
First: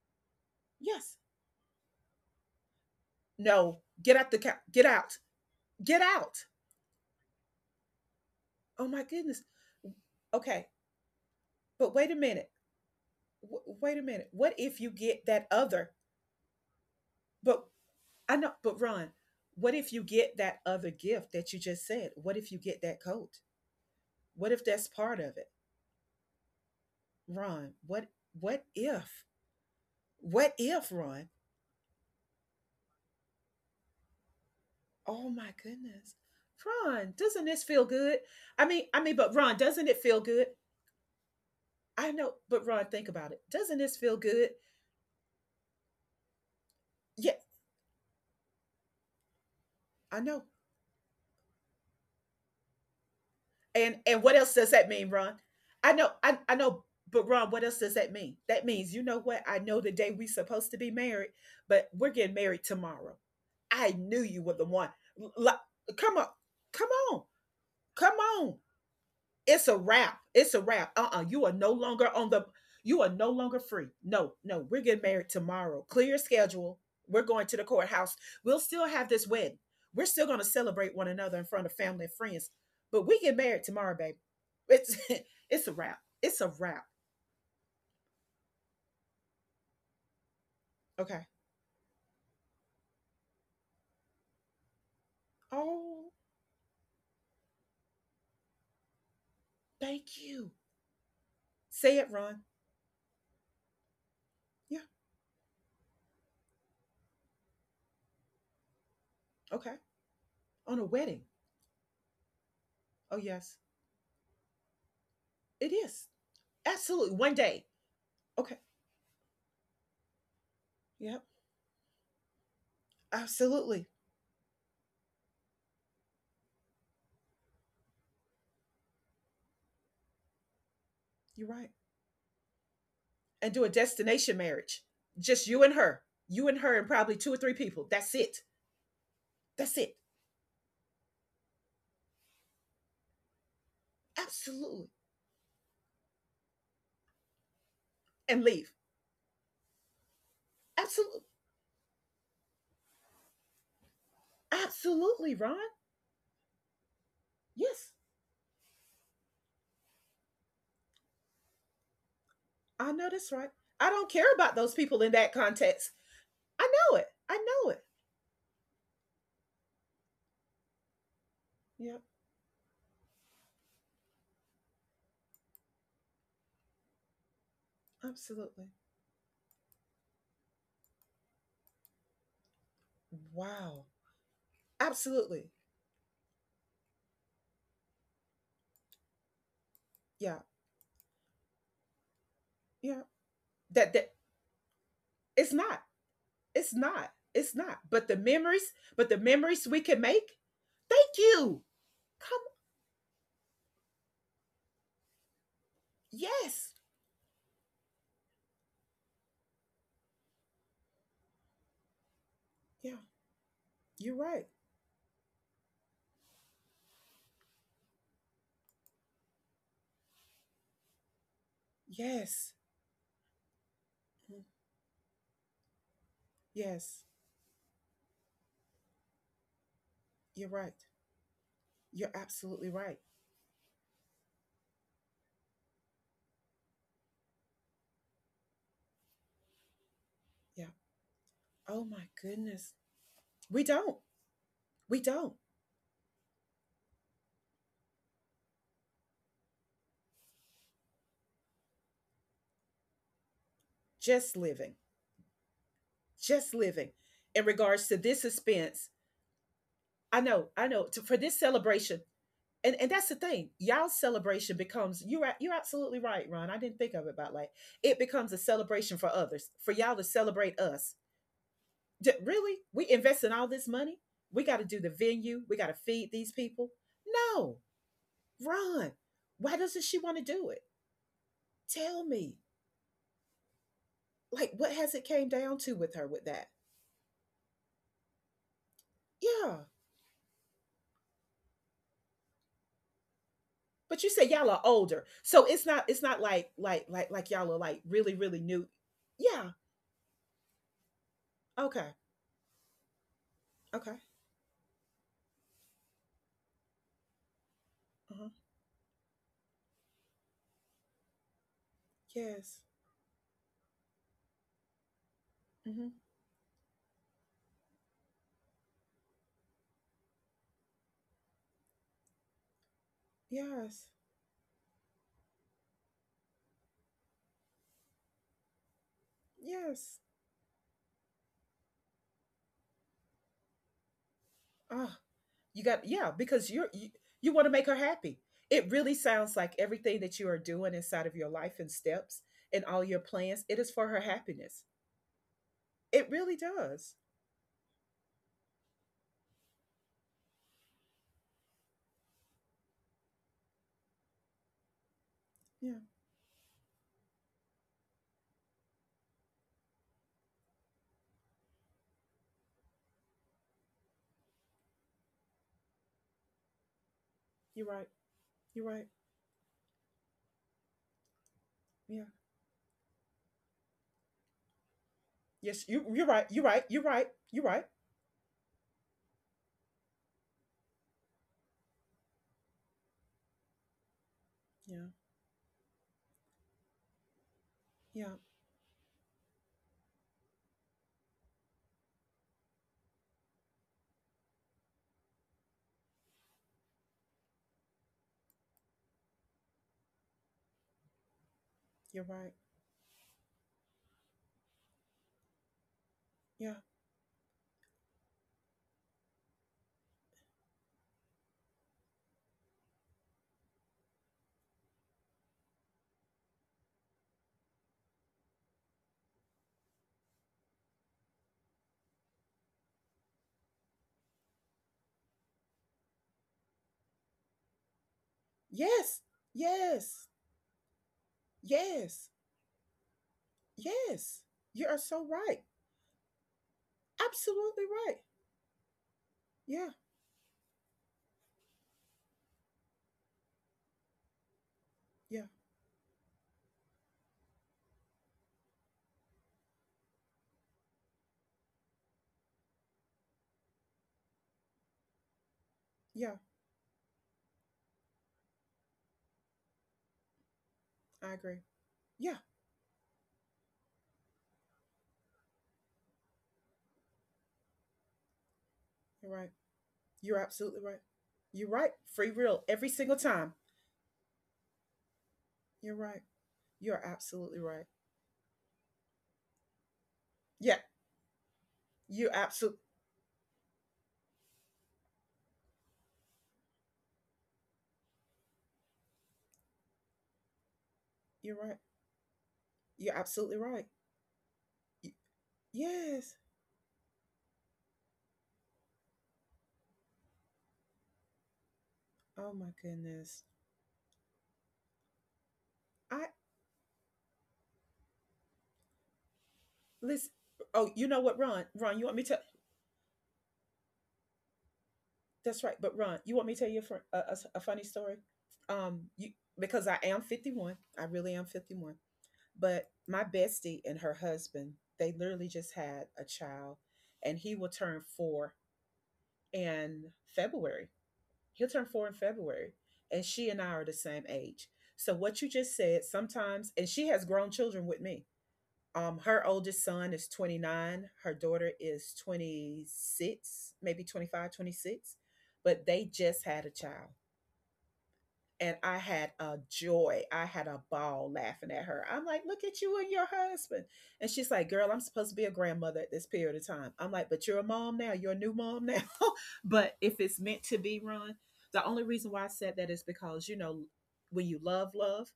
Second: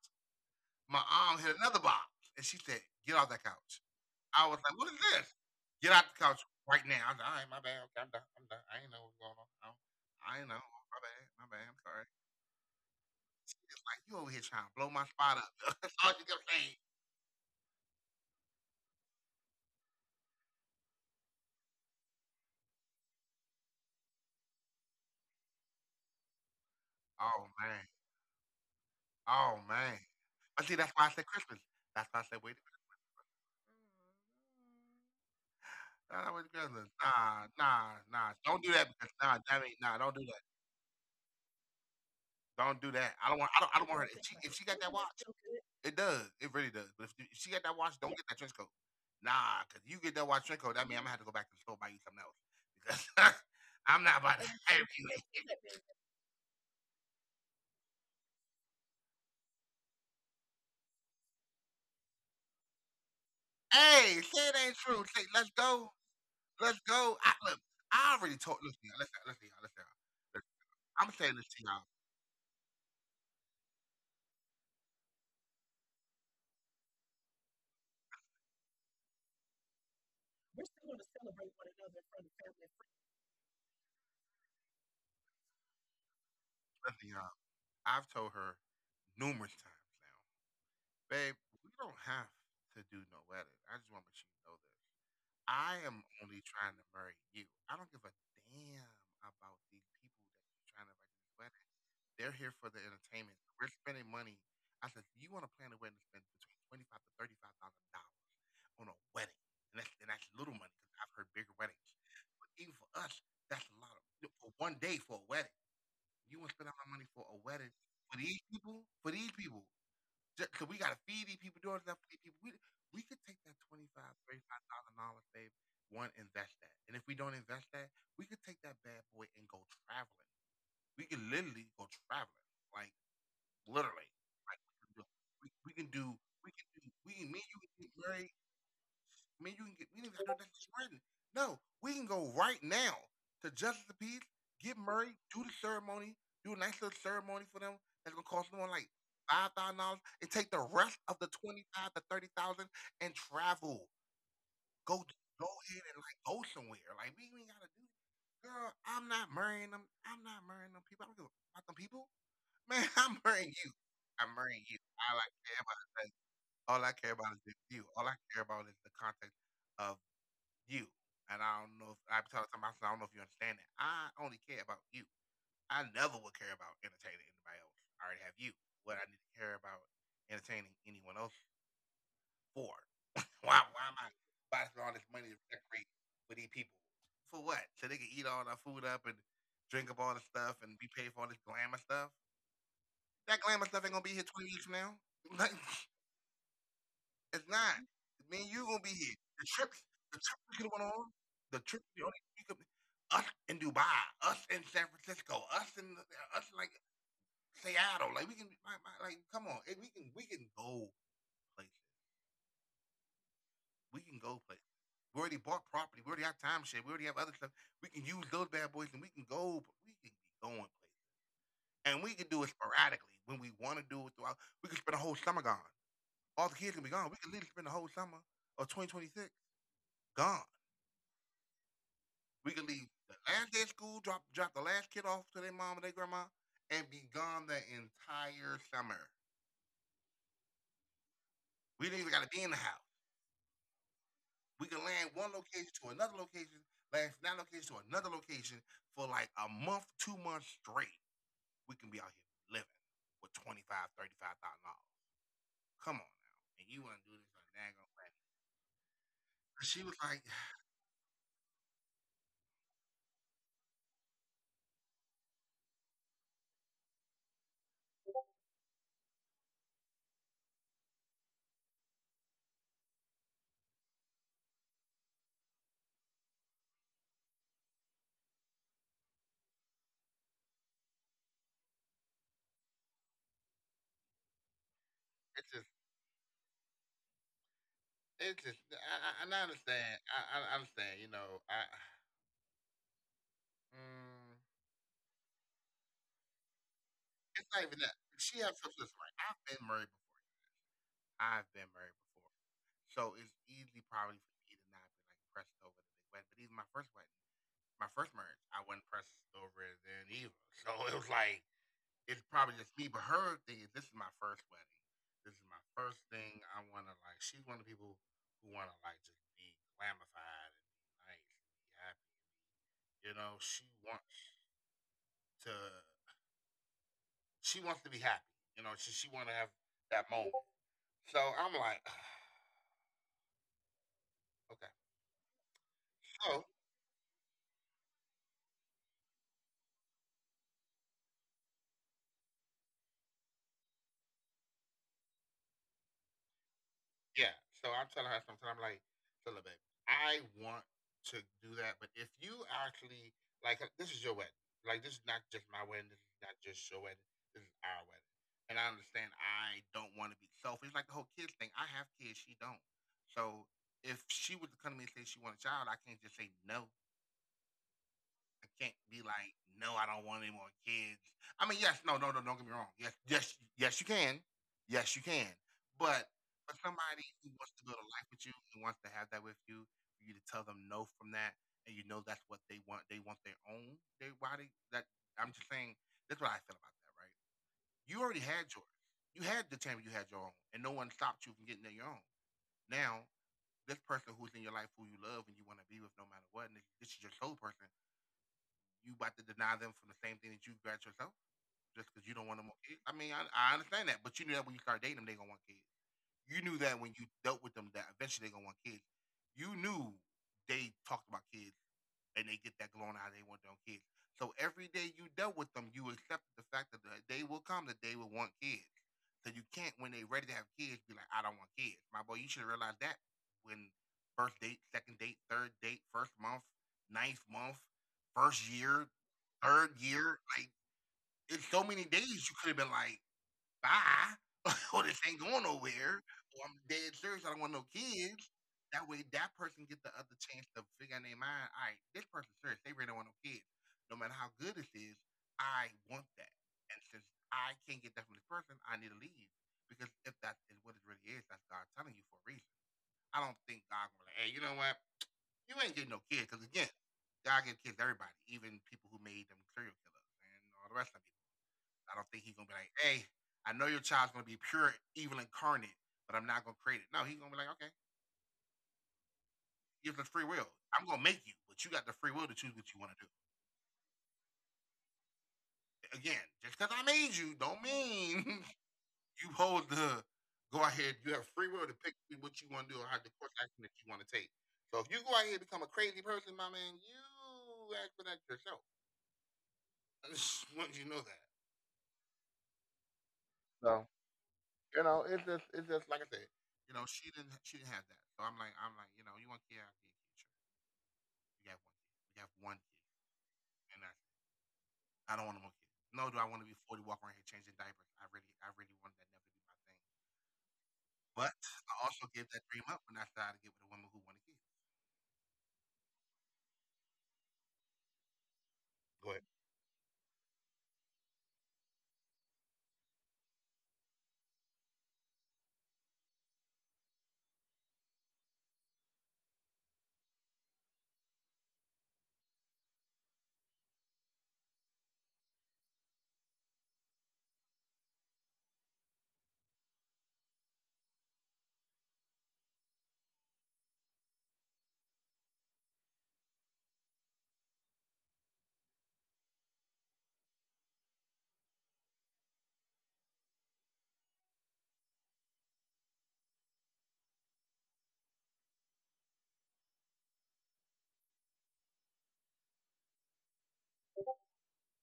[SPEAKER 2] my
[SPEAKER 1] Yes.
[SPEAKER 2] arm hit another box, and she said, get off that couch.
[SPEAKER 1] No,
[SPEAKER 2] I was like,
[SPEAKER 1] get
[SPEAKER 2] "What is
[SPEAKER 1] out,
[SPEAKER 2] this? Get
[SPEAKER 1] get
[SPEAKER 2] out the couch
[SPEAKER 1] out.
[SPEAKER 2] right now!" I was like, "All right, my bad. Okay, I'm done. I'm done.
[SPEAKER 1] Oh
[SPEAKER 2] I
[SPEAKER 1] my
[SPEAKER 2] ain't know what's
[SPEAKER 1] goodness.
[SPEAKER 2] going on. I I
[SPEAKER 1] Okay,
[SPEAKER 2] ain't know. My bad.
[SPEAKER 1] but
[SPEAKER 2] My
[SPEAKER 1] wait a
[SPEAKER 2] bad. I'm
[SPEAKER 1] minute.
[SPEAKER 2] sorry."
[SPEAKER 1] Wait a minute. What
[SPEAKER 2] It's
[SPEAKER 1] if
[SPEAKER 2] like
[SPEAKER 1] you
[SPEAKER 2] you over
[SPEAKER 1] get
[SPEAKER 2] here
[SPEAKER 1] that
[SPEAKER 2] trying to blow
[SPEAKER 1] other?
[SPEAKER 2] my spot up. *laughs* That's all you kept
[SPEAKER 1] But
[SPEAKER 2] saying.
[SPEAKER 1] I know. But, Ron, what if you get that other gift that you just said? What if you get that coat? What if that's part of it, Ron? What. What
[SPEAKER 2] Oh man.
[SPEAKER 1] if? What if,
[SPEAKER 2] Oh
[SPEAKER 1] Ron?
[SPEAKER 2] man. But see, that's why I said Christmas. That's why I said wait. A minute.
[SPEAKER 1] Oh my goodness. Ron, doesn't this
[SPEAKER 2] Nah,
[SPEAKER 1] feel
[SPEAKER 2] wait
[SPEAKER 1] good?
[SPEAKER 2] Christmas.
[SPEAKER 1] I
[SPEAKER 2] Nah,
[SPEAKER 1] mean, I mean, but,
[SPEAKER 2] nah,
[SPEAKER 1] Ron,
[SPEAKER 2] nah.
[SPEAKER 1] doesn't it
[SPEAKER 2] Don't do
[SPEAKER 1] feel
[SPEAKER 2] that
[SPEAKER 1] good?
[SPEAKER 2] because nah, that ain't nah. Don't do that.
[SPEAKER 1] I know, but, Ron, think about it. Doesn't this
[SPEAKER 2] Don't
[SPEAKER 1] feel
[SPEAKER 2] do that.
[SPEAKER 1] good?
[SPEAKER 2] I don't want. I don't. I don't want her. It's if she, like, if she got that watch, so it
[SPEAKER 1] Yeah,
[SPEAKER 2] does. It really does. But if she got that watch, don't yeah, get that trench coat.
[SPEAKER 1] I know.
[SPEAKER 2] Nah, because you get that watch trench coat, that means I'm gonna have to go back to the store and buy you something else.
[SPEAKER 1] And
[SPEAKER 2] Because
[SPEAKER 1] and what else does
[SPEAKER 2] *laughs*
[SPEAKER 1] that mean,
[SPEAKER 2] I'm
[SPEAKER 1] Ron?
[SPEAKER 2] not about to that's
[SPEAKER 1] I know, I
[SPEAKER 2] *laughs*
[SPEAKER 1] know, but, Ron, what else does that mean? That means, you know what? I know the day we are supposed to be married, but we're getting married tomorrow. I knew you were the one.
[SPEAKER 2] hey, say
[SPEAKER 1] L-
[SPEAKER 2] it ain't true.
[SPEAKER 1] Come on,
[SPEAKER 2] Say, let's
[SPEAKER 1] come
[SPEAKER 2] go.
[SPEAKER 1] on,
[SPEAKER 2] Let's
[SPEAKER 1] come
[SPEAKER 2] go.
[SPEAKER 1] on.
[SPEAKER 2] Look, I already told.
[SPEAKER 1] It's a
[SPEAKER 2] Listen, y'all,
[SPEAKER 1] wrap. It's a wrap. Uh-uh. You
[SPEAKER 2] Listen,
[SPEAKER 1] are no longer
[SPEAKER 2] I'm saying this to y'all.
[SPEAKER 1] free. No, no, we're getting married tomorrow. Clear your schedule. We're going to the courthouse. We'll still have this wedding. We're still gonna celebrate one another in
[SPEAKER 2] We're
[SPEAKER 1] front of
[SPEAKER 2] still going to
[SPEAKER 1] family and
[SPEAKER 2] celebrate
[SPEAKER 1] friends.
[SPEAKER 2] one another in
[SPEAKER 1] But
[SPEAKER 2] front
[SPEAKER 1] we
[SPEAKER 2] of
[SPEAKER 1] get
[SPEAKER 2] family
[SPEAKER 1] married
[SPEAKER 2] and friends.
[SPEAKER 1] tomorrow, babe. It's, *laughs* it's a wrap. It's a wrap.
[SPEAKER 2] Listen, y'all. I've told her numerous times now.
[SPEAKER 1] Okay.
[SPEAKER 2] Babe, we don't have to do no wedding. I just want to make sure you know this.
[SPEAKER 1] Oh,
[SPEAKER 2] I am only trying to marry you. I don't give a damn
[SPEAKER 1] thank
[SPEAKER 2] about
[SPEAKER 1] you.
[SPEAKER 2] these people that you're trying to invite to
[SPEAKER 1] Say
[SPEAKER 2] this
[SPEAKER 1] it,
[SPEAKER 2] wedding.
[SPEAKER 1] Ron.
[SPEAKER 2] They're here for the entertainment. We're spending
[SPEAKER 1] Yeah,
[SPEAKER 2] money. I said, you want to plan a wedding to spend between twenty five to thirty five thousand dollars on a
[SPEAKER 1] okay.
[SPEAKER 2] wedding, and that's and
[SPEAKER 1] On a
[SPEAKER 2] that's little
[SPEAKER 1] wedding.
[SPEAKER 2] money because I've heard bigger weddings. But
[SPEAKER 1] Oh,
[SPEAKER 2] even for
[SPEAKER 1] yes.
[SPEAKER 2] us, that's a lot of for 1 day
[SPEAKER 1] It
[SPEAKER 2] for a wedding.
[SPEAKER 1] is.
[SPEAKER 2] You want to
[SPEAKER 1] Absolutely.
[SPEAKER 2] spend all
[SPEAKER 1] One
[SPEAKER 2] that money
[SPEAKER 1] day.
[SPEAKER 2] for a wedding
[SPEAKER 1] Okay.
[SPEAKER 2] for these people? For these people, because
[SPEAKER 1] Yep.
[SPEAKER 2] we got to feed these people, do all this stuff for these people. We could take
[SPEAKER 1] Absolutely.
[SPEAKER 2] that twenty five, thirty five thousand dollars babe, one, invest that. And if we don't invest that, we could take that bad boy and go traveling. We
[SPEAKER 1] You're
[SPEAKER 2] could
[SPEAKER 1] right.
[SPEAKER 2] literally go traveling. Like,
[SPEAKER 1] And do a destination
[SPEAKER 2] literally.
[SPEAKER 1] marriage.
[SPEAKER 2] Like, we can
[SPEAKER 1] Just
[SPEAKER 2] do,
[SPEAKER 1] you and her.
[SPEAKER 2] we can do,
[SPEAKER 1] You and her and
[SPEAKER 2] we can
[SPEAKER 1] probably
[SPEAKER 2] do,
[SPEAKER 1] two or
[SPEAKER 2] we,
[SPEAKER 1] three
[SPEAKER 2] me
[SPEAKER 1] people.
[SPEAKER 2] and you can
[SPEAKER 1] That's
[SPEAKER 2] get
[SPEAKER 1] it.
[SPEAKER 2] married
[SPEAKER 1] That's
[SPEAKER 2] I mean,
[SPEAKER 1] it.
[SPEAKER 2] you can get, we need to do this was written. No, we can go right now to Justice of Peace,
[SPEAKER 1] Absolutely.
[SPEAKER 2] get Murray, do the ceremony, do a nice little ceremony for them
[SPEAKER 1] And
[SPEAKER 2] that's gonna
[SPEAKER 1] leave.
[SPEAKER 2] cost them like $5,000, and take the rest
[SPEAKER 1] Absolutely.
[SPEAKER 2] of the twenty five to thirty thousand and travel. Go
[SPEAKER 1] Absolutely, Ron.
[SPEAKER 2] go ahead and like go somewhere. Like we ain't gotta
[SPEAKER 1] Yes.
[SPEAKER 2] do. It. Girl, I'm not marrying them. I'm not marrying them people. I don't give a fuck about them people. *laughs* Man,
[SPEAKER 1] I know
[SPEAKER 2] I'm
[SPEAKER 1] that's right.
[SPEAKER 2] marrying you.
[SPEAKER 1] I don't care
[SPEAKER 2] I'm
[SPEAKER 1] about
[SPEAKER 2] marrying
[SPEAKER 1] those
[SPEAKER 2] you.
[SPEAKER 1] people in
[SPEAKER 2] All I
[SPEAKER 1] that
[SPEAKER 2] care about
[SPEAKER 1] context.
[SPEAKER 2] is that.
[SPEAKER 1] I
[SPEAKER 2] All I
[SPEAKER 1] know it.
[SPEAKER 2] care
[SPEAKER 1] I
[SPEAKER 2] about is
[SPEAKER 1] know
[SPEAKER 2] you.
[SPEAKER 1] it.
[SPEAKER 2] All I care about is the context of you. And I don't know
[SPEAKER 1] Yeah,
[SPEAKER 2] if I tell somebody, I don't know if you understand that. I only care about you. I never would care about entertaining anybody else. I already have you.
[SPEAKER 1] absolutely.
[SPEAKER 2] What I need to care about entertaining anyone else for? Why?
[SPEAKER 1] Wow.
[SPEAKER 2] Why am I buying all this money to
[SPEAKER 1] Absolutely.
[SPEAKER 2] decorate for these people? For what? So they can eat all the food up and drink up all the
[SPEAKER 1] Yeah.
[SPEAKER 2] stuff and be paid for all this glamour stuff.
[SPEAKER 1] Yeah.
[SPEAKER 2] That glamour stuff
[SPEAKER 1] That
[SPEAKER 2] ain't gonna
[SPEAKER 1] that
[SPEAKER 2] be here 20 years from now. *laughs* Like,
[SPEAKER 1] it's not. It's not.
[SPEAKER 2] it's
[SPEAKER 1] It's
[SPEAKER 2] not.
[SPEAKER 1] not.
[SPEAKER 2] Me and you gonna be
[SPEAKER 1] But
[SPEAKER 2] here.
[SPEAKER 1] the
[SPEAKER 2] The
[SPEAKER 1] memories
[SPEAKER 2] trip,
[SPEAKER 1] we can
[SPEAKER 2] the
[SPEAKER 1] make.
[SPEAKER 2] trip we could have went on.
[SPEAKER 1] Thank
[SPEAKER 2] The
[SPEAKER 1] you.
[SPEAKER 2] trip we only
[SPEAKER 1] Come.
[SPEAKER 2] we could, us in Dubai, us in San Francisco, us in us like
[SPEAKER 1] Yes.
[SPEAKER 2] Seattle. Like we can like come on, eh, we can go places.
[SPEAKER 1] Yeah.
[SPEAKER 2] We
[SPEAKER 1] You're
[SPEAKER 2] can go
[SPEAKER 1] right.
[SPEAKER 2] places. We already bought property. We already have time share. We already have other stuff. We can use those bad boys, and we can go. We can be going places, and we can do it
[SPEAKER 1] Yes.
[SPEAKER 2] sporadically when we want to do it throughout.
[SPEAKER 1] Mhm.
[SPEAKER 2] We can spend a whole summer gone. All the kids can be
[SPEAKER 1] Yes.
[SPEAKER 2] gone. We can literally spend the whole summer of 2026 gone.
[SPEAKER 1] You're right. You're
[SPEAKER 2] We could
[SPEAKER 1] absolutely
[SPEAKER 2] leave
[SPEAKER 1] right.
[SPEAKER 2] the last day of school, drop the last kid off to their mom and their grandma, and be gone the entire summer.
[SPEAKER 1] Yeah.
[SPEAKER 2] We
[SPEAKER 1] Oh
[SPEAKER 2] didn't
[SPEAKER 1] my
[SPEAKER 2] even gotta be in the
[SPEAKER 1] goodness.
[SPEAKER 2] house.
[SPEAKER 1] We don't.
[SPEAKER 2] We could
[SPEAKER 1] We
[SPEAKER 2] land one
[SPEAKER 1] don't.
[SPEAKER 2] location to another location, land from that location to another location for like a month, 2 months straight. We can be out here living with twenty five, thirty five
[SPEAKER 1] Just
[SPEAKER 2] thousand
[SPEAKER 1] living.
[SPEAKER 2] dollars. Come on now,
[SPEAKER 1] Just
[SPEAKER 2] and you
[SPEAKER 1] living.
[SPEAKER 2] want to do this on
[SPEAKER 1] In
[SPEAKER 2] a
[SPEAKER 1] regards
[SPEAKER 2] daggone
[SPEAKER 1] to
[SPEAKER 2] planet?
[SPEAKER 1] this suspense,
[SPEAKER 2] And she was like,
[SPEAKER 1] I
[SPEAKER 2] *sighs*
[SPEAKER 1] know. I know. For this celebration, and that's the thing. Y'all's celebration becomes. You're absolutely right, Ron. I didn't think of it about, like, it becomes a celebration for others. For y'all to celebrate us. Really? We invest in all this money. We got to do the venue. We got to feed these people. No. Ron, why doesn't she want to do it? Tell me. Like, what has it came
[SPEAKER 2] it's
[SPEAKER 1] down
[SPEAKER 2] just,
[SPEAKER 1] to with her with that?
[SPEAKER 2] it's just. And I
[SPEAKER 1] Yeah.
[SPEAKER 2] understand. I understand. You know, I.
[SPEAKER 1] But you said
[SPEAKER 2] Mm,
[SPEAKER 1] y'all are older. So it's not
[SPEAKER 2] it's
[SPEAKER 1] y'all are
[SPEAKER 2] not even
[SPEAKER 1] like
[SPEAKER 2] that.
[SPEAKER 1] really,
[SPEAKER 2] She
[SPEAKER 1] really
[SPEAKER 2] has
[SPEAKER 1] new.
[SPEAKER 2] substance right. I've
[SPEAKER 1] Yeah.
[SPEAKER 2] been married before. I've been
[SPEAKER 1] Okay.
[SPEAKER 2] married before. So it's easy
[SPEAKER 1] Okay.
[SPEAKER 2] probably for me to not be like pressed over the big wedding. But even my first wedding, my first
[SPEAKER 1] Uh-huh.
[SPEAKER 2] marriage, I wasn't pressed over it then either. *laughs* So it was like it's probably
[SPEAKER 1] Yes.
[SPEAKER 2] just me. But her thing is, this is my first wedding. This is my first
[SPEAKER 1] Mm-hmm.
[SPEAKER 2] thing. I wanna, like, she's one of the people who wanna, like, just be glamified and be nice and be happy. You know,
[SPEAKER 1] Yes.
[SPEAKER 2] to she wants to be happy. You know, she wanna have
[SPEAKER 1] Yes.
[SPEAKER 2] that moment. So I'm like, *sighs* okay.
[SPEAKER 1] Oh, you got, yeah,
[SPEAKER 2] So
[SPEAKER 1] because you want to make her happy. It really sounds like everything that you are doing inside of your life and steps and all your plans, it is for her happiness. It really does.
[SPEAKER 2] yeah. So I'm telling her something. I'm like, so look, babe, I want to do that, but if you actually, like, this is your wedding. Like, this is not just my
[SPEAKER 1] Yeah,
[SPEAKER 2] wedding. This is not just your wedding. This is our wedding. And I understand, I don't want to be selfish. Like the whole kids thing. I have kids. She don't. So if she was to come to me and say she want a child, I can't just say no.
[SPEAKER 1] you're right.
[SPEAKER 2] I
[SPEAKER 1] You're
[SPEAKER 2] can't
[SPEAKER 1] right.
[SPEAKER 2] be like, no, I don't want any more kids. I mean, yes, no,
[SPEAKER 1] Yeah.
[SPEAKER 2] no, no, don't get me wrong. Yes, yes, yes, you can. Yes, you can.
[SPEAKER 1] Yes, you're
[SPEAKER 2] But
[SPEAKER 1] right. You're
[SPEAKER 2] for
[SPEAKER 1] right. You're
[SPEAKER 2] somebody
[SPEAKER 1] right.
[SPEAKER 2] who
[SPEAKER 1] You're
[SPEAKER 2] wants
[SPEAKER 1] right.
[SPEAKER 2] to build a life with you, who wants to have that with you, for you to tell them no from that, and you know that's what they want. They want their own. They why they
[SPEAKER 1] Yeah.
[SPEAKER 2] that. I'm just saying. That's what I feel about that. Right? You
[SPEAKER 1] Yeah.
[SPEAKER 2] already had yours. You had the time, you had your own, and no one stopped you from getting your own. Now, this person who's in your life, who you love and you want to be with, no matter what, and this is your soul person, you about to deny them from the same thing that you got yourself, just because
[SPEAKER 1] You're
[SPEAKER 2] you don't
[SPEAKER 1] right.
[SPEAKER 2] want them more kids. I mean, I understand that, but you knew that when you start dating them, they gonna want kids. You
[SPEAKER 1] Yeah.
[SPEAKER 2] knew that when you dealt with them that eventually they gonna want kids. You knew they talked about kids and they get that glowing eye, they want their own kids. So every day you dealt with them, you accepted the fact that the day will come that they will want kids. So you can't, when they are ready to have kids, be like, I don't want kids. My boy, you should have realized that when first date, second date, third date, first month, ninth month, first year,
[SPEAKER 1] Yes.
[SPEAKER 2] third
[SPEAKER 1] Yes.
[SPEAKER 2] year, like it's so many
[SPEAKER 1] Yes.
[SPEAKER 2] days you could have been like,
[SPEAKER 1] Yes. You
[SPEAKER 2] bye,
[SPEAKER 1] are so
[SPEAKER 2] *laughs* or
[SPEAKER 1] right.
[SPEAKER 2] this ain't going nowhere, or I'm dead
[SPEAKER 1] Absolutely
[SPEAKER 2] serious, I don't
[SPEAKER 1] right.
[SPEAKER 2] want no kids. That way,
[SPEAKER 1] Yeah.
[SPEAKER 2] that person get the other chance to figure out in their mind, all right, this person's serious, they really don't want no kids. No matter how good
[SPEAKER 1] Yeah.
[SPEAKER 2] this is, I want that. And since I can't get that from this person, I need to leave. Because if that is what it really is, that's God telling you for a reason. I don't think God will be like, hey, you know what? You
[SPEAKER 1] Yeah.
[SPEAKER 2] ain't getting no kids. Because again, God gives kids to everybody, even people who made them serial killers
[SPEAKER 1] I
[SPEAKER 2] and all the
[SPEAKER 1] agree.
[SPEAKER 2] rest of it.
[SPEAKER 1] Yeah.
[SPEAKER 2] I don't think he's gonna be like, hey, I know your child's gonna be pure evil incarnate, but I'm not gonna create it. No, he's gonna be like, okay,
[SPEAKER 1] You're right. You're absolutely
[SPEAKER 2] give us
[SPEAKER 1] right.
[SPEAKER 2] free will. I'm
[SPEAKER 1] You're
[SPEAKER 2] gonna
[SPEAKER 1] right.
[SPEAKER 2] make you,
[SPEAKER 1] Free
[SPEAKER 2] but you
[SPEAKER 1] will
[SPEAKER 2] got the
[SPEAKER 1] every
[SPEAKER 2] free will
[SPEAKER 1] single
[SPEAKER 2] to choose what
[SPEAKER 1] time.
[SPEAKER 2] you want to do.
[SPEAKER 1] You're right.
[SPEAKER 2] Again,
[SPEAKER 1] You're
[SPEAKER 2] just because
[SPEAKER 1] absolutely
[SPEAKER 2] I
[SPEAKER 1] right.
[SPEAKER 2] made you, don't mean *laughs* you hold
[SPEAKER 1] Yeah.
[SPEAKER 2] the go ahead. You have
[SPEAKER 1] You
[SPEAKER 2] free will to
[SPEAKER 1] absolutely
[SPEAKER 2] pick what you want to do or how the course of action that you want to take. So if you go out here and become a crazy person, my man, you ask for that yourself. *laughs* I just
[SPEAKER 1] You're
[SPEAKER 2] want you
[SPEAKER 1] right.
[SPEAKER 2] to know that.
[SPEAKER 1] You're absolutely right.
[SPEAKER 2] So
[SPEAKER 1] Y-
[SPEAKER 2] you know, it's just
[SPEAKER 1] yes.
[SPEAKER 2] it's just like I said. You know, she didn't have that. So I'm like, you know, you want to get out here. We got one kid.
[SPEAKER 1] Oh my
[SPEAKER 2] We got one
[SPEAKER 1] goodness.
[SPEAKER 2] kid. And I don't want no
[SPEAKER 1] I
[SPEAKER 2] more kids. No, do I want to be 40 walking around here changing diapers? I really wanted that never to be
[SPEAKER 1] Listen.
[SPEAKER 2] my thing.
[SPEAKER 1] Oh, you know what, Ron? Ron, you
[SPEAKER 2] But
[SPEAKER 1] want me to.
[SPEAKER 2] I also gave that dream up when I started to get with a woman who wanted kids.
[SPEAKER 1] That's right. But, Ron, you want me to tell you a, fr- a s- a funny story? You Because
[SPEAKER 2] But
[SPEAKER 1] I am 51. I really am 51. But my bestie and her husband, they literally just had a child, and he will turn 4 in February. He'll turn 4 in February, and she and I are the same age. So what you just said, sometimes, and she has grown children with me. Her oldest son is 29. Her daughter is 26, maybe 25, 26. But they just had a child. And I had a joy. I had a ball laughing at her. I'm like, look at you and your husband. And she's like, girl, I'm supposed to be a grandmother at this period of time. I'm like, but you're a mom now. You're a new mom now. *laughs* But if it's meant to be, Ron, the only reason why I said that is because, you know, when you love, love,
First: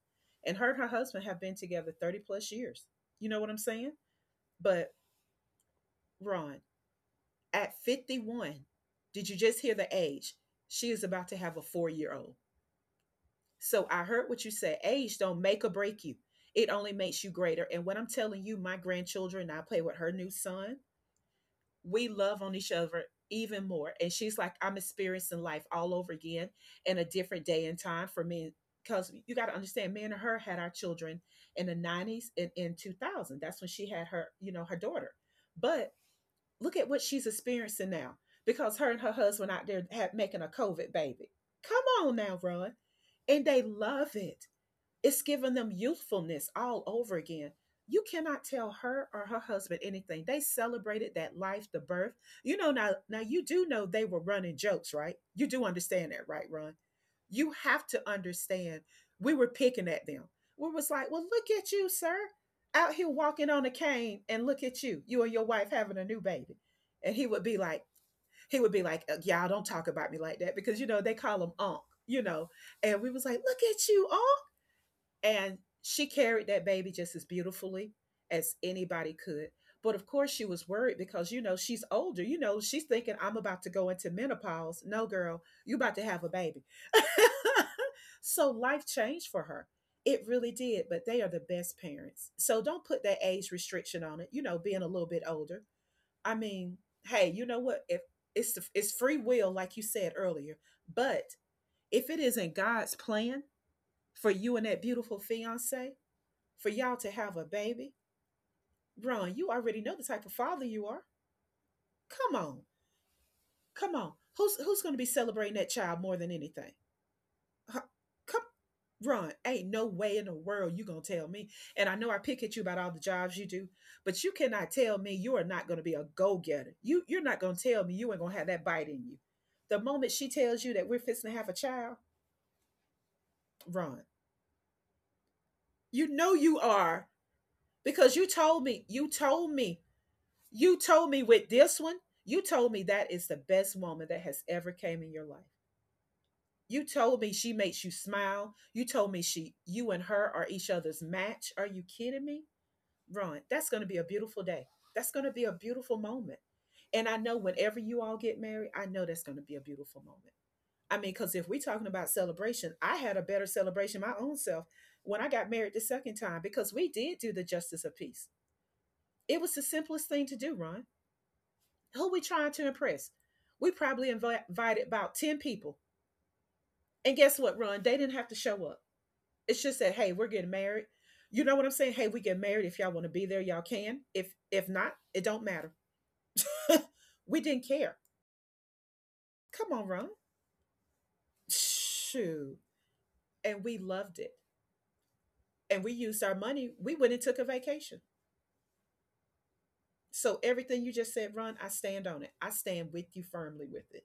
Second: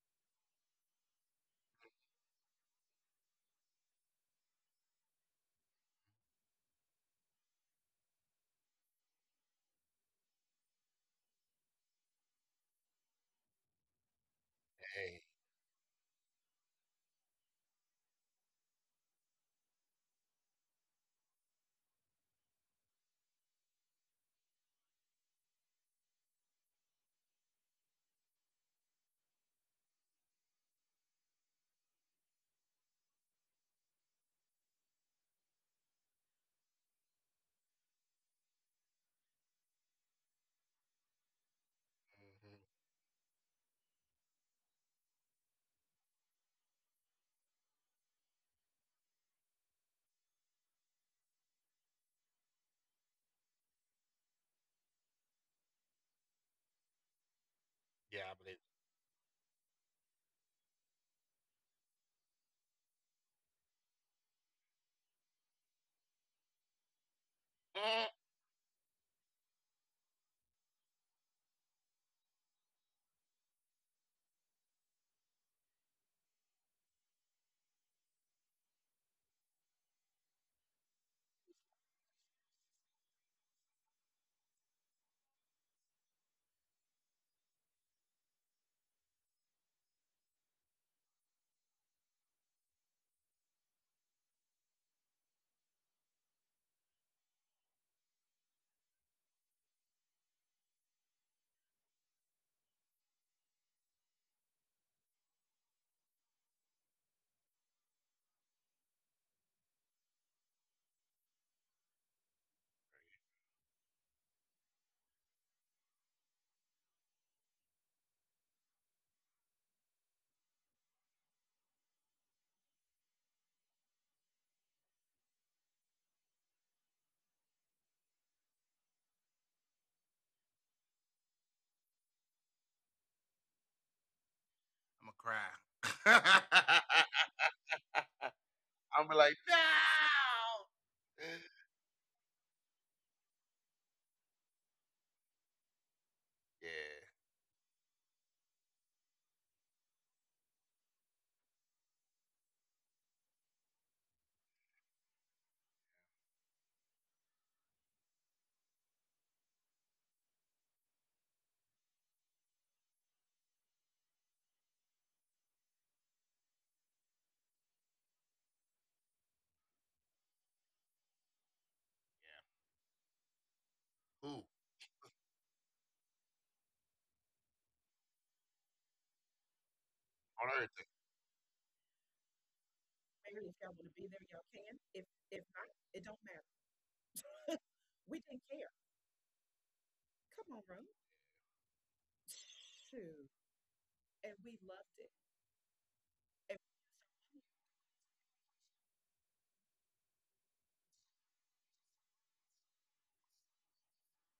[SPEAKER 1] and her husband have been together 30 plus years. You know what I'm saying? But Ron, at 51, did you just hear the age? She is about to have a four-year-old. So I heard what you said.
[SPEAKER 2] hey,
[SPEAKER 1] Age don't make or break you. It only makes you greater. And what I'm telling you, my grandchildren, I play with her new son. We love on each other even more. And she's like, I'm experiencing life all over again in a different day and time for me. Because you got to understand, me and her had our children in the 90s and in 2000. That's when she had her, you know, her daughter. But look at what she's experiencing now because her and her husband out there have, making a COVID baby. Come on
[SPEAKER 2] hmm
[SPEAKER 1] now, Ron. And they love it. It's giving them youthfulness all over again. You cannot tell her or her husband anything. They celebrated that life, the birth. You know, now you do know they were running jokes, right? You do understand that, right, Ron? You have
[SPEAKER 2] yeah, I
[SPEAKER 1] to
[SPEAKER 2] believe. It.
[SPEAKER 1] understand we were picking at them. We was like, well, look at you, sir. Out here walking on a cane and look at you. You and your wife having a new baby. And
[SPEAKER 2] I'm
[SPEAKER 1] he would be like, Y'all don't talk about me like that," because you know they call him Unc, you know. And we was like, look at you, Unc. And she carried that baby just as beautifully as anybody could. But of course, she was worried because, you know, she's older. You know, she's thinking, I'm about to go into menopause. No, girl, you're about to have a baby. *laughs* So life changed for her. It really did. But they are the best parents. So don't put that age restriction on it, you know, being a little bit older. I mean, hey, you know what? If it's free will, like you said earlier. But if it isn't God's plan for you and that beautiful fiance, for y'all to have a baby? Ron, you already know the type of father you are. Come on. Come on. Who's going to be celebrating that child more than anything? Huh? Come, Ron, ain't no way in the world you going to tell me. And I know I pick at you about all the jobs you do, but you cannot tell me you are not going to be a go-getter. You're not going to tell me you ain't going to have that bite in you. The moment she tells you that we're fixing to have a child, Ron,
[SPEAKER 2] gonna cry.
[SPEAKER 1] you know you
[SPEAKER 2] *laughs*
[SPEAKER 1] are because
[SPEAKER 2] I'm like,
[SPEAKER 1] you
[SPEAKER 2] no.
[SPEAKER 1] told me, you told me with this one, you told me that is the best woman that has ever came in your life.
[SPEAKER 2] Yeah,
[SPEAKER 1] You told me she makes you smile. You told me she you and her are each other's match. Are you kidding me? Run. That's going to be a beautiful day. That's going to be a beautiful moment. And I know whenever you all get married, I know that's going to be a beautiful moment. I mean, because if we're talking about celebration, I had a better celebration my own self when I got married the second time because we did do the justice of peace. It was the simplest thing to do, Ron. Who we
[SPEAKER 2] yeah.
[SPEAKER 1] trying to impress? We probably
[SPEAKER 2] Who
[SPEAKER 1] invited about 10 people. And guess what, Ron? They didn't have to show up. It's just that, hey,
[SPEAKER 2] on
[SPEAKER 1] we're
[SPEAKER 2] earth?
[SPEAKER 1] getting married. You know what I'm saying? Hey, we get married. If y'all want to
[SPEAKER 2] Maybe if
[SPEAKER 1] be
[SPEAKER 2] y'all
[SPEAKER 1] there,
[SPEAKER 2] want to
[SPEAKER 1] y'all
[SPEAKER 2] be there,
[SPEAKER 1] can.
[SPEAKER 2] y'all
[SPEAKER 1] If
[SPEAKER 2] can.
[SPEAKER 1] not,
[SPEAKER 2] If
[SPEAKER 1] it
[SPEAKER 2] not,
[SPEAKER 1] don't
[SPEAKER 2] it
[SPEAKER 1] matter.
[SPEAKER 2] don't matter.
[SPEAKER 1] *laughs* We didn't
[SPEAKER 2] We
[SPEAKER 1] care.
[SPEAKER 2] didn't care.
[SPEAKER 1] Come on, Ron.
[SPEAKER 2] Come on, Rome.
[SPEAKER 1] Shoot.
[SPEAKER 2] Shoot.
[SPEAKER 1] And we
[SPEAKER 2] And
[SPEAKER 1] loved
[SPEAKER 2] we
[SPEAKER 1] it.
[SPEAKER 2] loved it.
[SPEAKER 1] And we used
[SPEAKER 2] And
[SPEAKER 1] our money. We went and took a vacation. So everything you just said, Ron, I stand on it. I stand with you firmly with it.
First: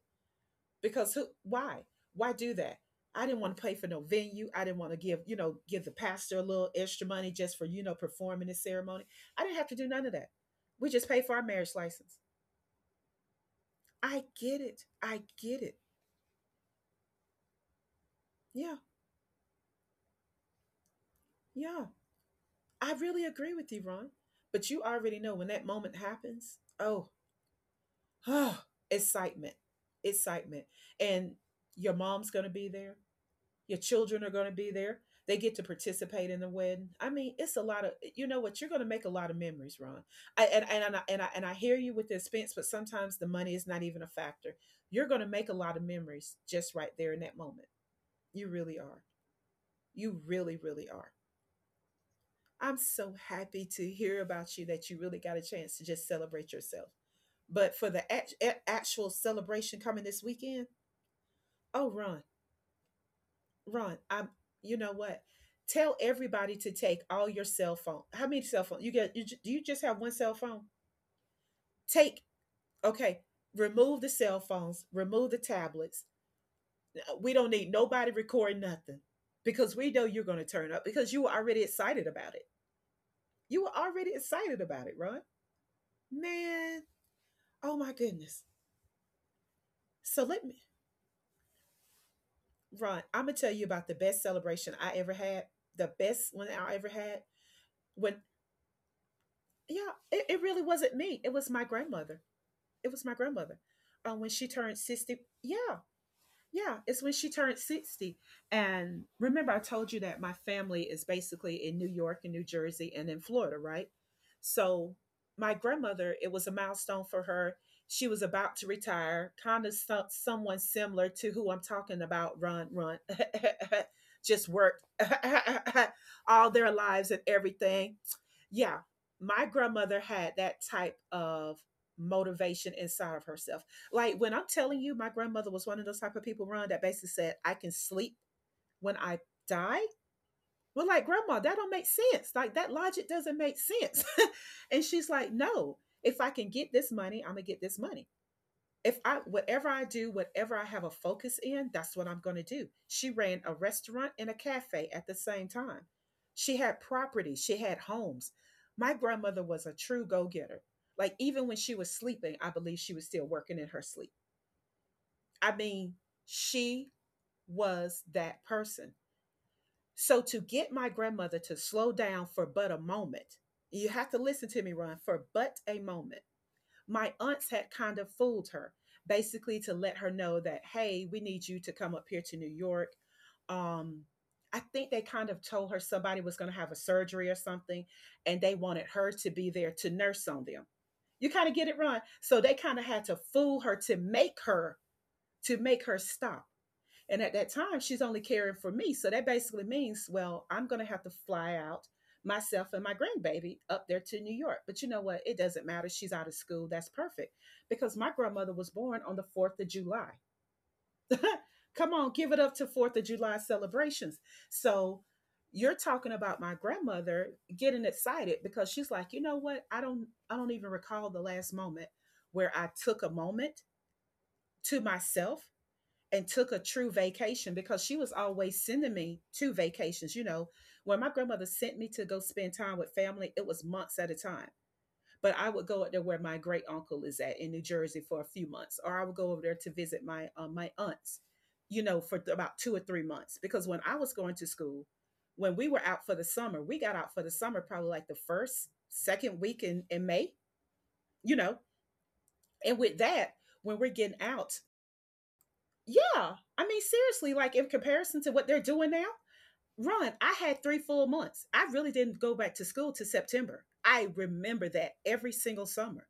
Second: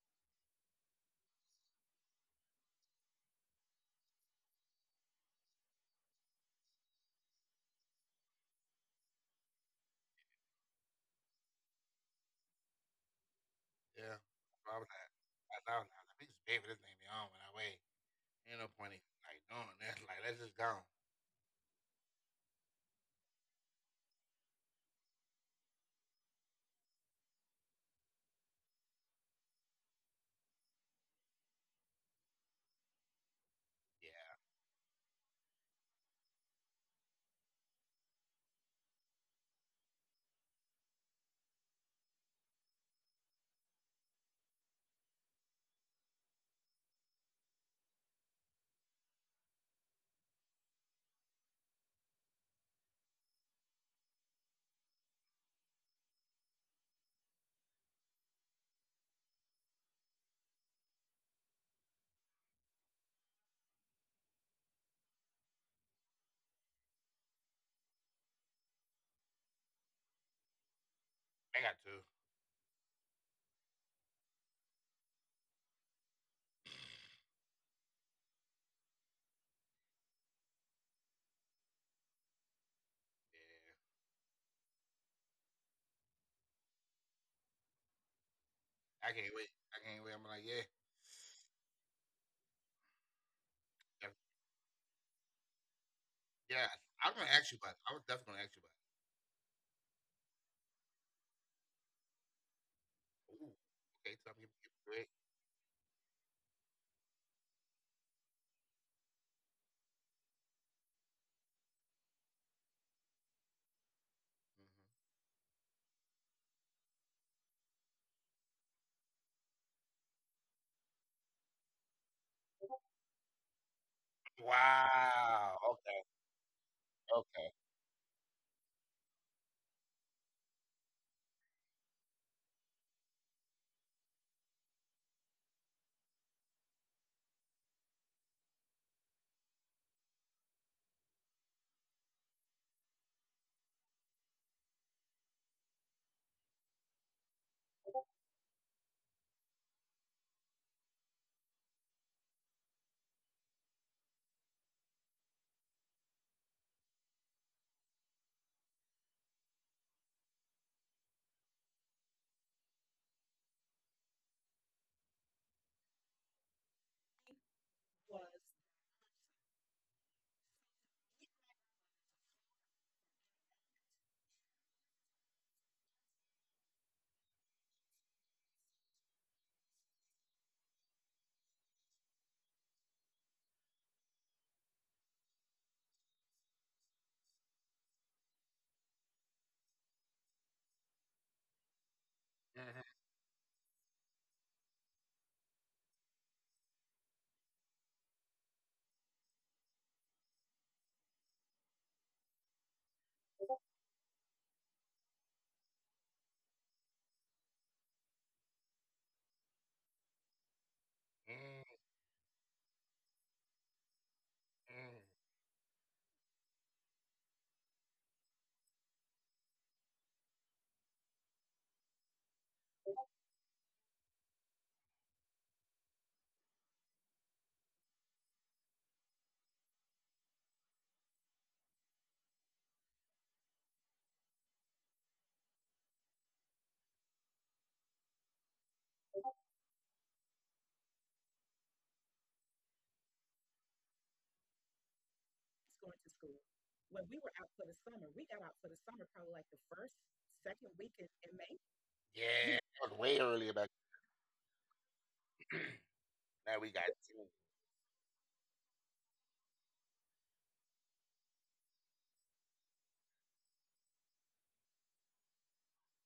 [SPEAKER 1] Because who, why do that? I didn't want to pay for no venue. I didn't want to give, you know, give the pastor a little extra money just for, you know, performing this ceremony. I didn't have to do none of that. We just paid for our marriage license.
[SPEAKER 2] yeah.
[SPEAKER 1] i get
[SPEAKER 2] So I
[SPEAKER 1] it
[SPEAKER 2] was like,
[SPEAKER 1] i
[SPEAKER 2] I
[SPEAKER 1] get it
[SPEAKER 2] thought, I was like, we just pay for this thing beyond when I wait. Ain't no
[SPEAKER 1] Yeah.
[SPEAKER 2] point in like doing that. *laughs* Like, let's just go.
[SPEAKER 1] Yeah. I really agree with you, Ron. But you already know when that moment happens, oh, *sighs* oh, excitement, excitement. And your mom's going to be there. Your children are
[SPEAKER 2] Yeah.
[SPEAKER 1] going to be there. They get to participate in the wedding. I mean, it's a lot of, you know what, you're going to make a lot of memories, Ron. I, and I, and I and I hear you with the expense, but sometimes the money is not even a factor. You're going to make a lot of memories just right there in that moment. You really are. You really, really are. I'm so happy to hear about you that you really got a chance to just celebrate yourself. But for the actual celebration coming this weekend, oh, Ron. Ron, I You know what? Tell everybody to take all your cell phone. How many cell phones? You get you ju- Do you just have one cell phone?
[SPEAKER 2] I got two.
[SPEAKER 1] Take, okay, remove the cell phones, remove the tablets. We don't need nobody recording nothing because we know you're going to turn up because you were already excited about it. You were
[SPEAKER 2] Yeah.
[SPEAKER 1] already excited about it, Ron. Man, oh my goodness.
[SPEAKER 2] I can't wait.
[SPEAKER 1] So
[SPEAKER 2] I'm
[SPEAKER 1] let
[SPEAKER 2] like,
[SPEAKER 1] me,
[SPEAKER 2] yeah.
[SPEAKER 1] Ron, I'm going to tell you about the
[SPEAKER 2] def-
[SPEAKER 1] best celebration I ever had, the best one
[SPEAKER 2] Yeah.
[SPEAKER 1] I ever
[SPEAKER 2] I'm
[SPEAKER 1] had.
[SPEAKER 2] going to ask you about it. I was
[SPEAKER 1] when
[SPEAKER 2] definitely going to ask you about it.
[SPEAKER 1] yeah, it, it really wasn't me. It was my grandmother. It was my
[SPEAKER 2] Like, ooh.
[SPEAKER 1] grandmother.
[SPEAKER 2] Okay.
[SPEAKER 1] When
[SPEAKER 2] Tell
[SPEAKER 1] she
[SPEAKER 2] me.
[SPEAKER 1] turned
[SPEAKER 2] Give me it.
[SPEAKER 1] 60, yeah, yeah, it's when she turned 60. And remember, I told you that my family is basically in New York and New Jersey and in Florida, right?
[SPEAKER 2] Mhm.
[SPEAKER 1] So, my grandmother, it was a milestone for her. She was about to retire, kind of, someone similar to who I'm talking about, run, run, *laughs* just worked
[SPEAKER 2] Wow.
[SPEAKER 1] *laughs*
[SPEAKER 2] Okay.
[SPEAKER 1] all their lives and
[SPEAKER 2] Okay.
[SPEAKER 1] everything. Yeah, my grandmother had that type of motivation inside of herself. Like, when I'm telling you, my grandmother was one of those type of people, Ron, that basically said, I can sleep when I die. Well, like, Grandma, that don't make sense. Like, that logic doesn't make sense. *laughs* And she's like, no, if I can get this money, I'm gonna get this money. If I, whatever I do, whatever I have a focus in, that's what I'm gonna do. She ran a restaurant and a cafe at the same time. She had property, she had homes. My grandmother was a true go-getter. Like, even when she was sleeping, I believe she was still working in her sleep. I mean, she was
[SPEAKER 2] was
[SPEAKER 1] that person. So to get my grandmother to slow down for but a moment, you have to listen to me, Ron, for but a moment. My aunts had kind of fooled her, basically to let her know that, hey, we need you to come up here to New York. Um, I think they kind of told her somebody was going to have a surgery or something, and they wanted her to be there to nurse on them. You kind of get it, Ron. So they kind of had to fool her to make her to make her stop. And at that time, she's only caring for me. So that basically means, well, I'm going to have to fly out myself and my grandbaby up there to New York. But you know what? It doesn't matter. She's out of school. That's perfect because my grandmother was born on the 4th of July.
[SPEAKER 2] mm
[SPEAKER 1] Come on, give it up to 4th of July celebrations.
[SPEAKER 2] mm
[SPEAKER 1] So you're talking about my grandmother getting excited because she's like, "You know what? I don't even recall the last moment where I took a moment to myself and took a true vacation," because she was always sending me to vacations. You know, when my grandmother sent me to go spend time with family, it was months at a time. But I would go up there where my great uncle is at in New Jersey for a few months, or I would go over there to visit my my aunts, you know, for about two or three months. Because when I was going to school, when we were
[SPEAKER 2] going
[SPEAKER 1] out
[SPEAKER 2] to
[SPEAKER 1] for the
[SPEAKER 2] school.
[SPEAKER 1] summer, we got
[SPEAKER 2] When
[SPEAKER 1] out for
[SPEAKER 2] we
[SPEAKER 1] the
[SPEAKER 2] were out
[SPEAKER 1] summer
[SPEAKER 2] for the
[SPEAKER 1] probably like
[SPEAKER 2] summer,
[SPEAKER 1] the
[SPEAKER 2] we got out
[SPEAKER 1] first,
[SPEAKER 2] for the summer probably
[SPEAKER 1] second
[SPEAKER 2] like
[SPEAKER 1] week
[SPEAKER 2] the
[SPEAKER 1] in,
[SPEAKER 2] first,
[SPEAKER 1] in May,
[SPEAKER 2] second week in,
[SPEAKER 1] you know.
[SPEAKER 2] May. Yeah.
[SPEAKER 1] And with
[SPEAKER 2] That was way
[SPEAKER 1] that,
[SPEAKER 2] earlier back.
[SPEAKER 1] when we're getting out, yeah.
[SPEAKER 2] Now
[SPEAKER 1] I
[SPEAKER 2] we
[SPEAKER 1] mean,
[SPEAKER 2] got two.
[SPEAKER 1] seriously, like in comparison to what they're doing now, run, I had three full months. I really didn't go back to school to September. I remember that every single summer.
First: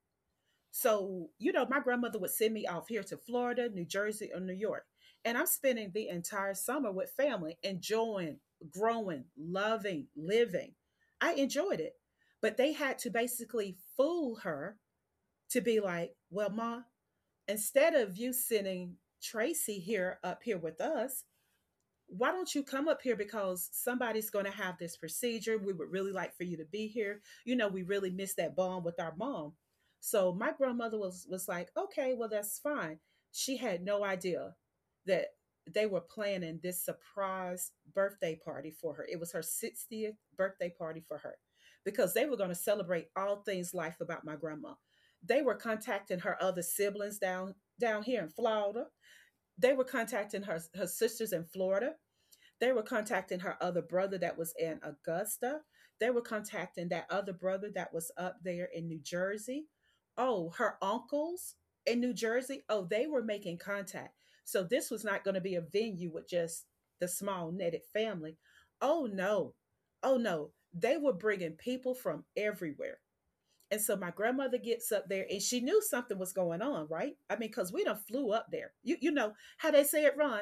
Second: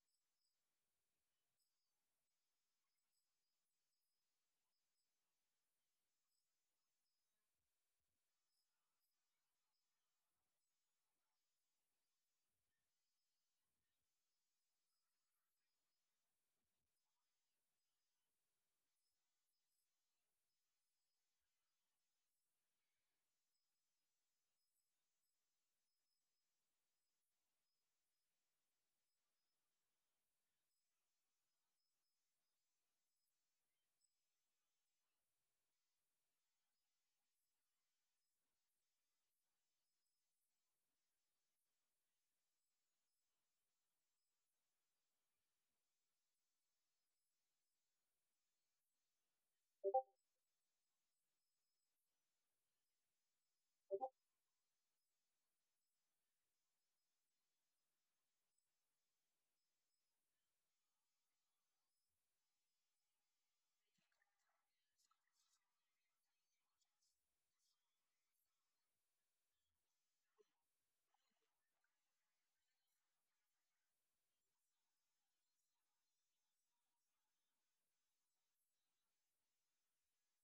[SPEAKER 1] So, you know, my grandmother would send me off here to Florida, New Jersey, or New York. And I'm spending the entire summer with family, enjoying, growing, loving, living. I enjoyed it. But they had to basically fool her to be like, well, Ma, instead of you sending Tracy here up here with us, why don't you come up here because somebody's going to have this procedure, we would really like for you to be here, you know, we really miss that bond with our mom. So my grandmother was like, okay, well, that's fine. She had no idea that they were planning this surprise birthday party for her. It was her 60th birthday party for her, because they were going to celebrate all things life about my grandma. They were contacting her other siblings down here in Florida. They were contacting her sisters in Florida. They were contacting her other brother that was in Augusta. They were contacting that other brother that was up there in New Jersey. Oh, her uncles in New Jersey. Oh, they were making contact. So this was not going to be a venue with just the small knitted family. Oh, no. Oh, no. They were bringing people from everywhere, and so my grandmother gets up there and she knew something was going on, right? I mean, because we done flew up there. You know how they say it, Ron?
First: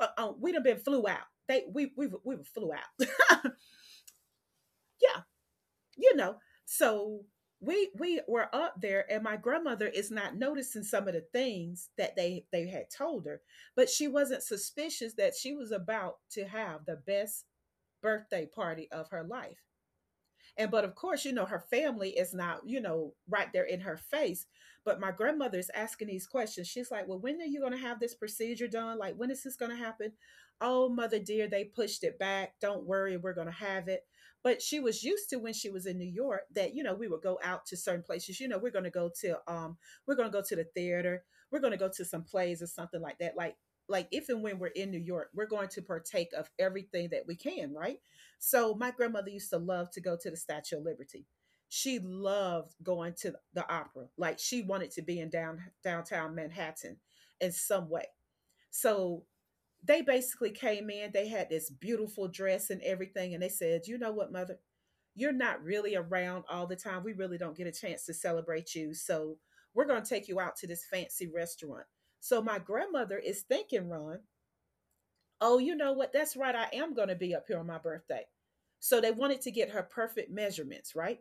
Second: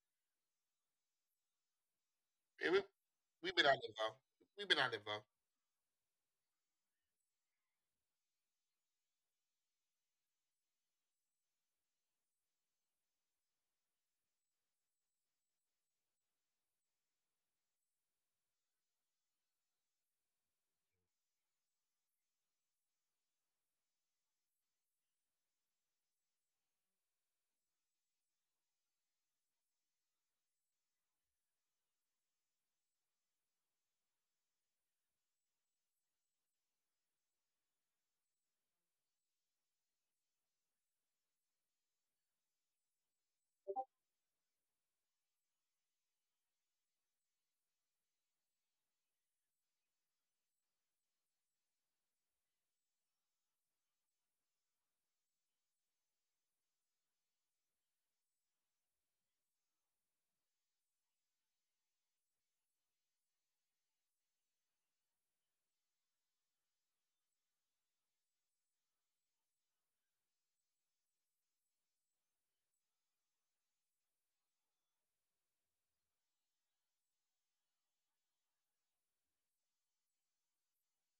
[SPEAKER 1] We done been flew out. They we were
[SPEAKER 2] Yeah,
[SPEAKER 1] flew
[SPEAKER 2] we,
[SPEAKER 1] out. *laughs*
[SPEAKER 2] we've been out there, bro. We've been out there, bro.
[SPEAKER 1] Yeah, you know. So we were up there, and my grandmother is not noticing some of the things that they had told her, but she wasn't suspicious that she was about to have the best birthday party of her life. And but of course, you know, her family is not, you know, right there in her face. But my grandmother is asking these questions. She's like, well, when are you going to have this procedure done? Like, when is this going to happen? Oh, mother dear, they pushed it back. Don't worry, we're going to have it. But she was used to when she was in New York that, you know, we would go out to certain places. You know, we're going to go to, we're going to go to the theater. We're going to go to some plays or something like that. Like if and when we're in New York, we're going to partake of everything that we can, right? So my grandmother used to love to go to the Statue of Liberty. She loved going to the opera. Like she wanted to be in down downtown Manhattan in some way. So they basically came in, they had this beautiful dress and everything, and they said, you know what, mother? You're not really around all the time. We really don't get a chance to celebrate you. So we're gonna take you out to this fancy restaurant. So my grandmother is thinking, Ron, oh, you know what? That's right. I am going to be up here on my birthday. So they wanted to get her perfect measurements, right?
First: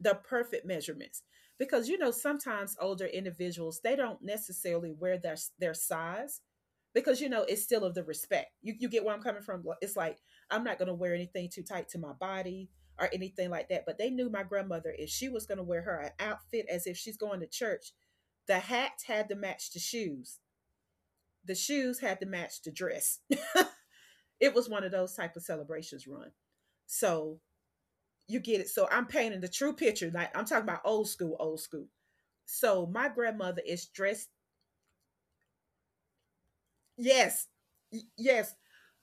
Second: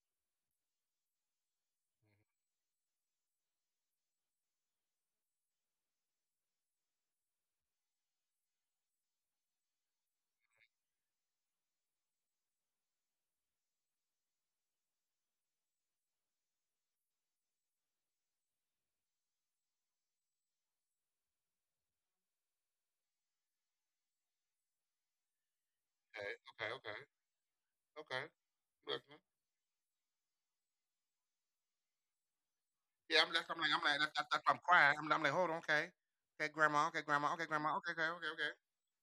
[SPEAKER 1] The perfect measurements. Because you know, sometimes older individuals, they don't necessarily wear their size, because you know it's still of the respect. You get where I'm coming from. It's like I'm not gonna wear anything too tight to my body or anything like that. But they knew my grandmother, if she was gonna wear her an outfit as if she's going to church, the hat had to match the shoes. The shoes had to match the dress. It was one of those type of celebrations, run.
[SPEAKER 2] Okay, okay, okay,
[SPEAKER 1] So
[SPEAKER 2] okay.
[SPEAKER 1] you get it. So
[SPEAKER 2] You
[SPEAKER 1] I'm
[SPEAKER 2] listening?
[SPEAKER 1] painting the true picture. Like I'm talking about old school, old school. So my
[SPEAKER 2] That's, I'm
[SPEAKER 1] grandmother
[SPEAKER 2] like,
[SPEAKER 1] is dressed.
[SPEAKER 2] that's I'm crying. I'm like, hold on, okay, okay, grandma, okay, grandma, okay,
[SPEAKER 1] Yes,
[SPEAKER 2] grandma, okay, okay, okay, okay.
[SPEAKER 1] yes.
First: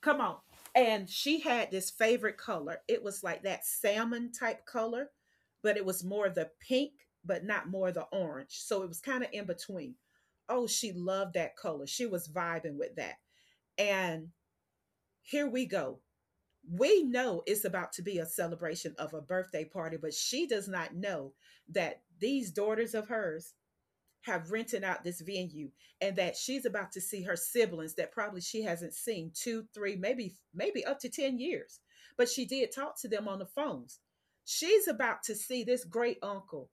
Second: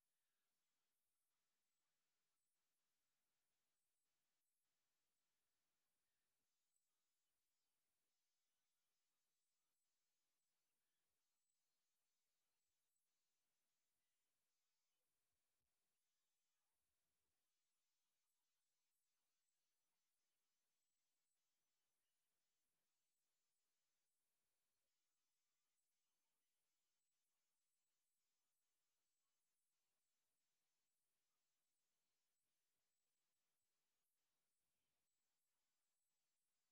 [SPEAKER 1] Come on. And she had this favorite color. It was like that salmon type color, but it was more the pink, but not more the orange. So it was kind of in between. Oh, she loved that color. She was vibing with that. And here we go. We know it's about to be a celebration of a birthday party, but she does not know that these daughters of hers have rented out this venue and that she's about to see her siblings that probably she hasn't seen two, three, maybe, maybe up to 10 years. But she did talk to them on the phones. She's about to see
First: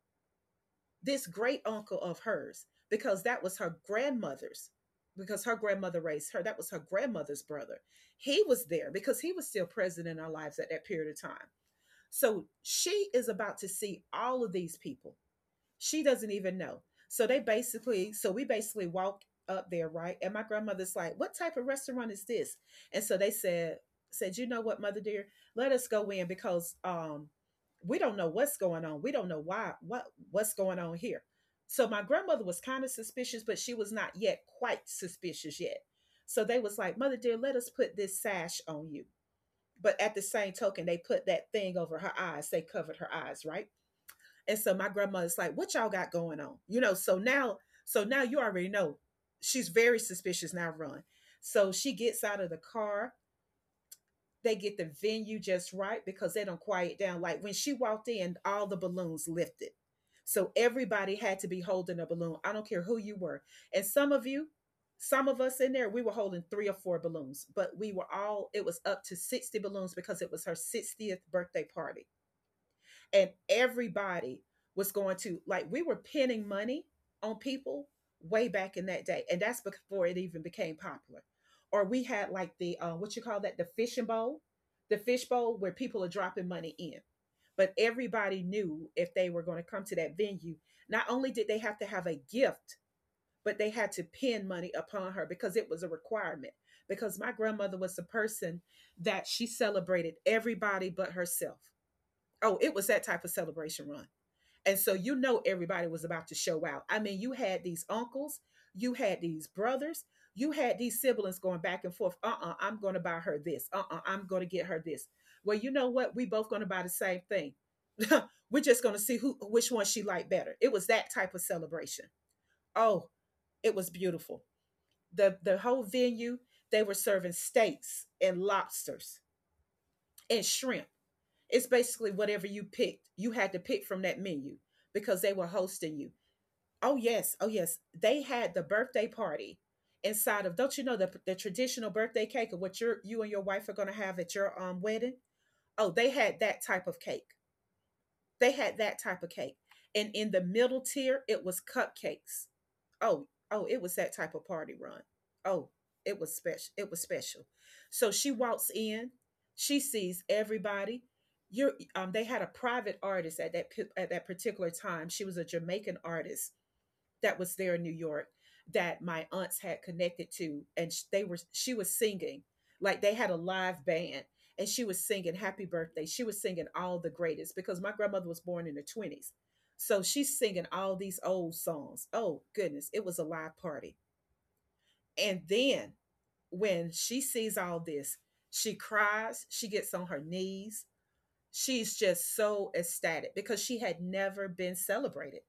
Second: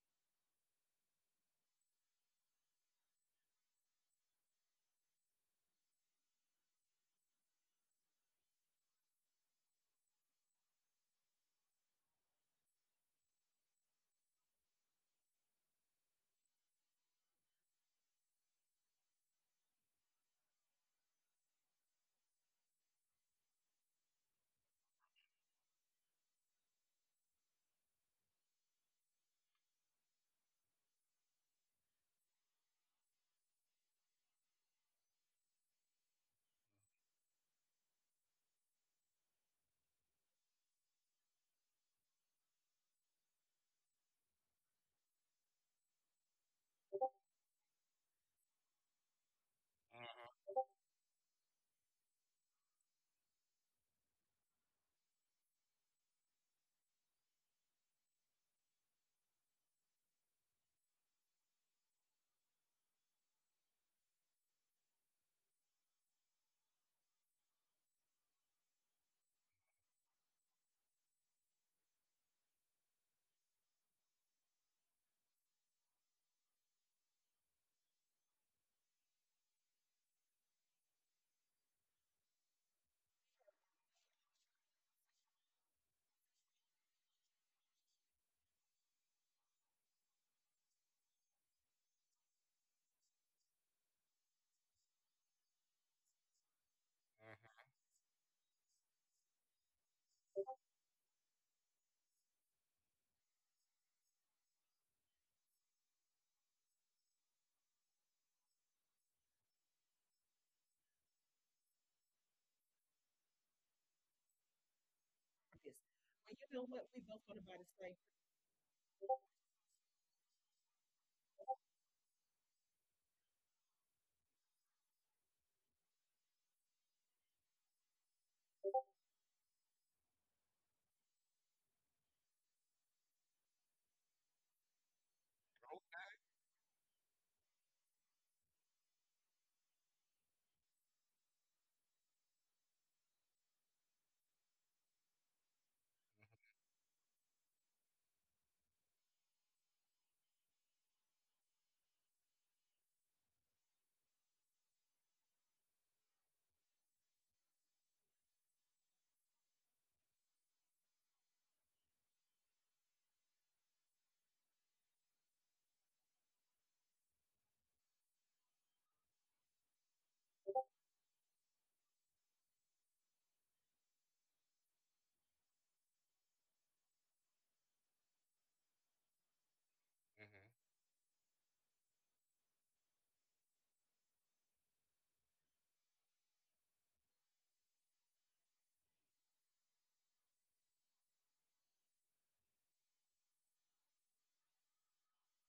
[SPEAKER 1] this great uncle of hers, because that was her grandmother's, because her grandmother raised her, that was her grandmother's brother. He was there because he was still present in our lives at that period of time. So she is about to see all of these people she doesn't even know. So they basically, so we basically walked up there, right? And my grandmother's like, "What type of restaurant is this?" And so they said, You know what, mother dear, let us go in because we don't know what's going on. We don't know why what's going on here." So my grandmother was kind of suspicious, but she was not yet quite suspicious yet. So they was like, "Mother dear, let us put this sash on you." But at the same token, they put that thing over her eyes. They covered her eyes, right? And so my grandmother's like, "What y'all got going on?" You know. So now you already know she's very suspicious.
[SPEAKER 2] Uh-huh,
[SPEAKER 1] Now, run. So she gets out of the car. They get the venue just right because they don't quiet down. Like when she walked in, all the balloons lifted. So everybody had to be holding a balloon. I don't care who you were. And some of you, some of us in there, we were holding three or four balloons, but we were all, it was up to 60 balloons because it was her 60th birthday party, and everybody was going to, like, we were pinning money on people way back in that day, and that's before it even became popular. Or we had like the what you call that, the fishing bowl, the fish bowl, where people are dropping money in. But everybody knew if they were going to come to that venue, not only did they have to have a gift, but they had to pin money upon her because it was a requirement, because my
[SPEAKER 2] uh-huh.
[SPEAKER 1] grandmother was the person that she celebrated everybody but herself. Oh, it was that type of celebration, run. And so you know everybody was about to show out. I mean, you had these uncles, you had these brothers, you had these siblings going back and forth. Uh-uh, I'm gonna buy her this. Uh-uh, I'm gonna get her this. Well, you
[SPEAKER 2] Yes.
[SPEAKER 1] know what? We
[SPEAKER 2] But you
[SPEAKER 1] both
[SPEAKER 2] know
[SPEAKER 1] gonna buy
[SPEAKER 2] what?
[SPEAKER 1] the
[SPEAKER 2] We both
[SPEAKER 1] same
[SPEAKER 2] want to
[SPEAKER 1] thing.
[SPEAKER 2] buy the same.
[SPEAKER 1] *laughs* We're just gonna see who which one she liked better. It was that type of celebration. Oh, it was beautiful. The whole venue, they were serving steaks and lobsters and shrimp. It's basically whatever you picked, you had to pick from that menu because they were hosting you. Oh, yes. Oh, yes. They had the birthday party inside of, don't you know, the traditional birthday cake of what you and your wife are going to have at your wedding? Oh, they had that type of cake. They had that type of cake. And in the middle tier, it was cupcakes. Oh, oh, it was that type of party, run. Oh, it was special. It was special. So she walks in, she sees everybody. You're they had a private artist at that particular time. She was a Jamaican artist that was there in New York that my aunts had connected to, and they were she was singing, like they had a live band, and she was singing Happy Birthday. She was singing all the greatest because my grandmother was born in the 20s, so she's
[SPEAKER 2] Mhm.
[SPEAKER 1] singing all these old songs. Oh goodness, it was a live party. And then when she sees all this, she cries. She gets on her knees. She's just so ecstatic because she had never been celebrated,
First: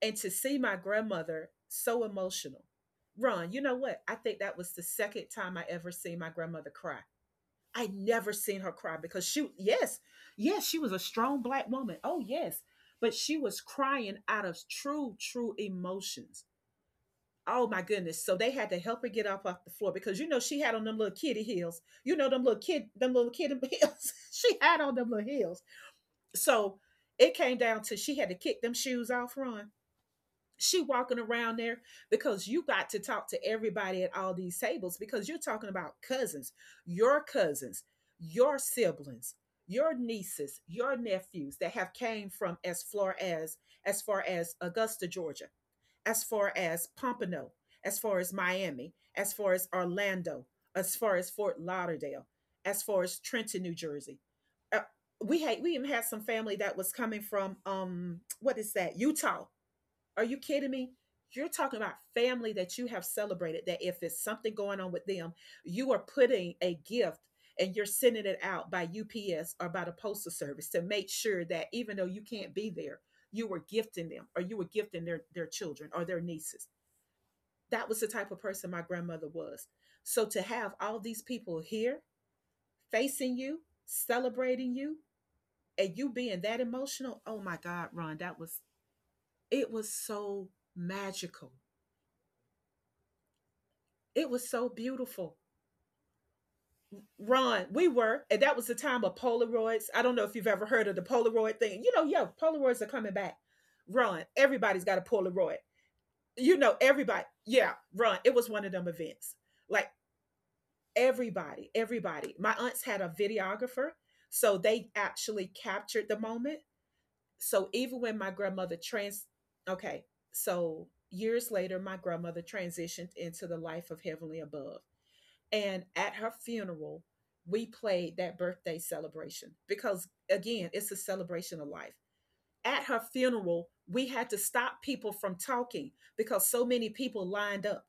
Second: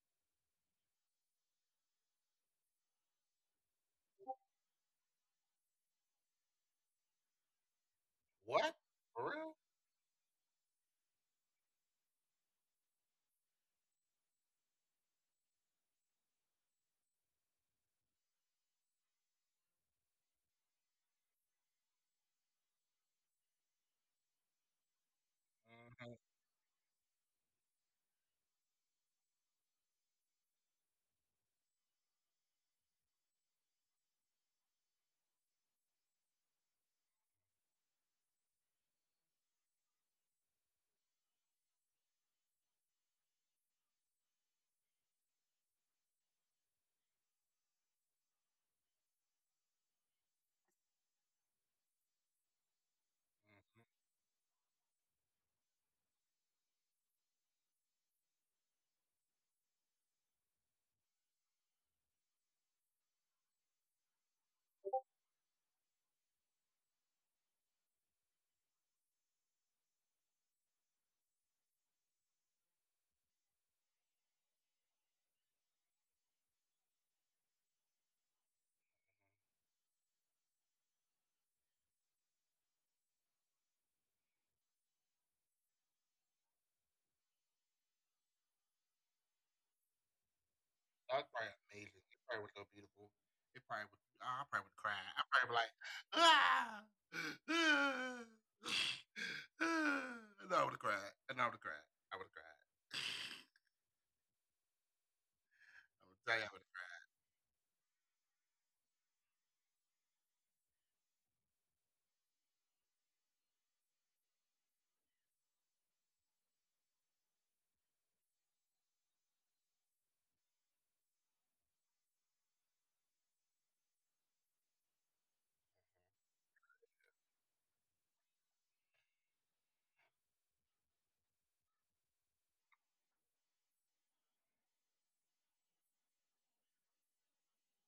[SPEAKER 1] and to see my grandmother so emotional. Ron, you know what? I think that was the second time I ever seen my grandmother cry. I never seen her
[SPEAKER 2] What?
[SPEAKER 1] cry
[SPEAKER 2] For
[SPEAKER 1] because she,
[SPEAKER 2] real?
[SPEAKER 1] yes, yes, she was a strong black woman. Oh, yes. But she was crying out of true, true emotions. Oh my goodness. So they had to help her get up off the floor because you know she had on them little kitty heels. You know them little kid them little kitty heels. *laughs* She had on them little heels.
[SPEAKER 2] Mm-hmm.
[SPEAKER 1] So it came down to she had to kick them shoes off, Ron, she walking around there because you got to talk to everybody at all these tables because you're talking about cousins, your cousins, your siblings, your nieces, your nephews that have came from as far as far as Augusta, Georgia, as far as Pompano, as far as Miami, as far as Orlando, as far as Fort Lauderdale, as far as Trenton, New Jersey. Uh, we even had some family that was coming from what is that, Utah? Are you kidding me? You're talking about family that you have celebrated, that if it's something going on with them, you are putting a gift and you're sending it out by UPS or by the postal service to make sure that even though you can't be there, you were gifting them or you were gifting their children or their nieces. That was the type of person my grandmother was. So to have all these people here, facing you, celebrating you, and you being that emotional, oh my God, Ron, that was, it was so
[SPEAKER 2] That's
[SPEAKER 1] magical.
[SPEAKER 2] probably amazing. It probably would look beautiful. It probably would.
[SPEAKER 1] It
[SPEAKER 2] I
[SPEAKER 1] was
[SPEAKER 2] probably
[SPEAKER 1] so
[SPEAKER 2] would cry. I
[SPEAKER 1] beautiful.
[SPEAKER 2] probably would like, ah, ah,
[SPEAKER 1] Ron, we were, and that was the time of Polaroids. I don't
[SPEAKER 2] ah.
[SPEAKER 1] know if you've
[SPEAKER 2] And I
[SPEAKER 1] ever
[SPEAKER 2] would have
[SPEAKER 1] heard of the
[SPEAKER 2] cried. And I would
[SPEAKER 1] Polaroid
[SPEAKER 2] have
[SPEAKER 1] thing.
[SPEAKER 2] cried.
[SPEAKER 1] You know,
[SPEAKER 2] I
[SPEAKER 1] yo,
[SPEAKER 2] would have cried.
[SPEAKER 1] Polaroids are coming back. Ron, everybody's got a Polaroid.
[SPEAKER 2] I would tell I
[SPEAKER 1] You
[SPEAKER 2] would have
[SPEAKER 1] know,
[SPEAKER 2] cried.
[SPEAKER 1] everybody. Yeah, Ron, it was one of them events. Like everybody, everybody. My aunts had a videographer, so they actually captured the moment. So even when my grandmother trans, okay, so years later, my grandmother transitioned into the life of Heavenly Above. And at her funeral, we played that birthday celebration because, again, it's a celebration of life. At her funeral, we had to stop people from talking because so many people lined up.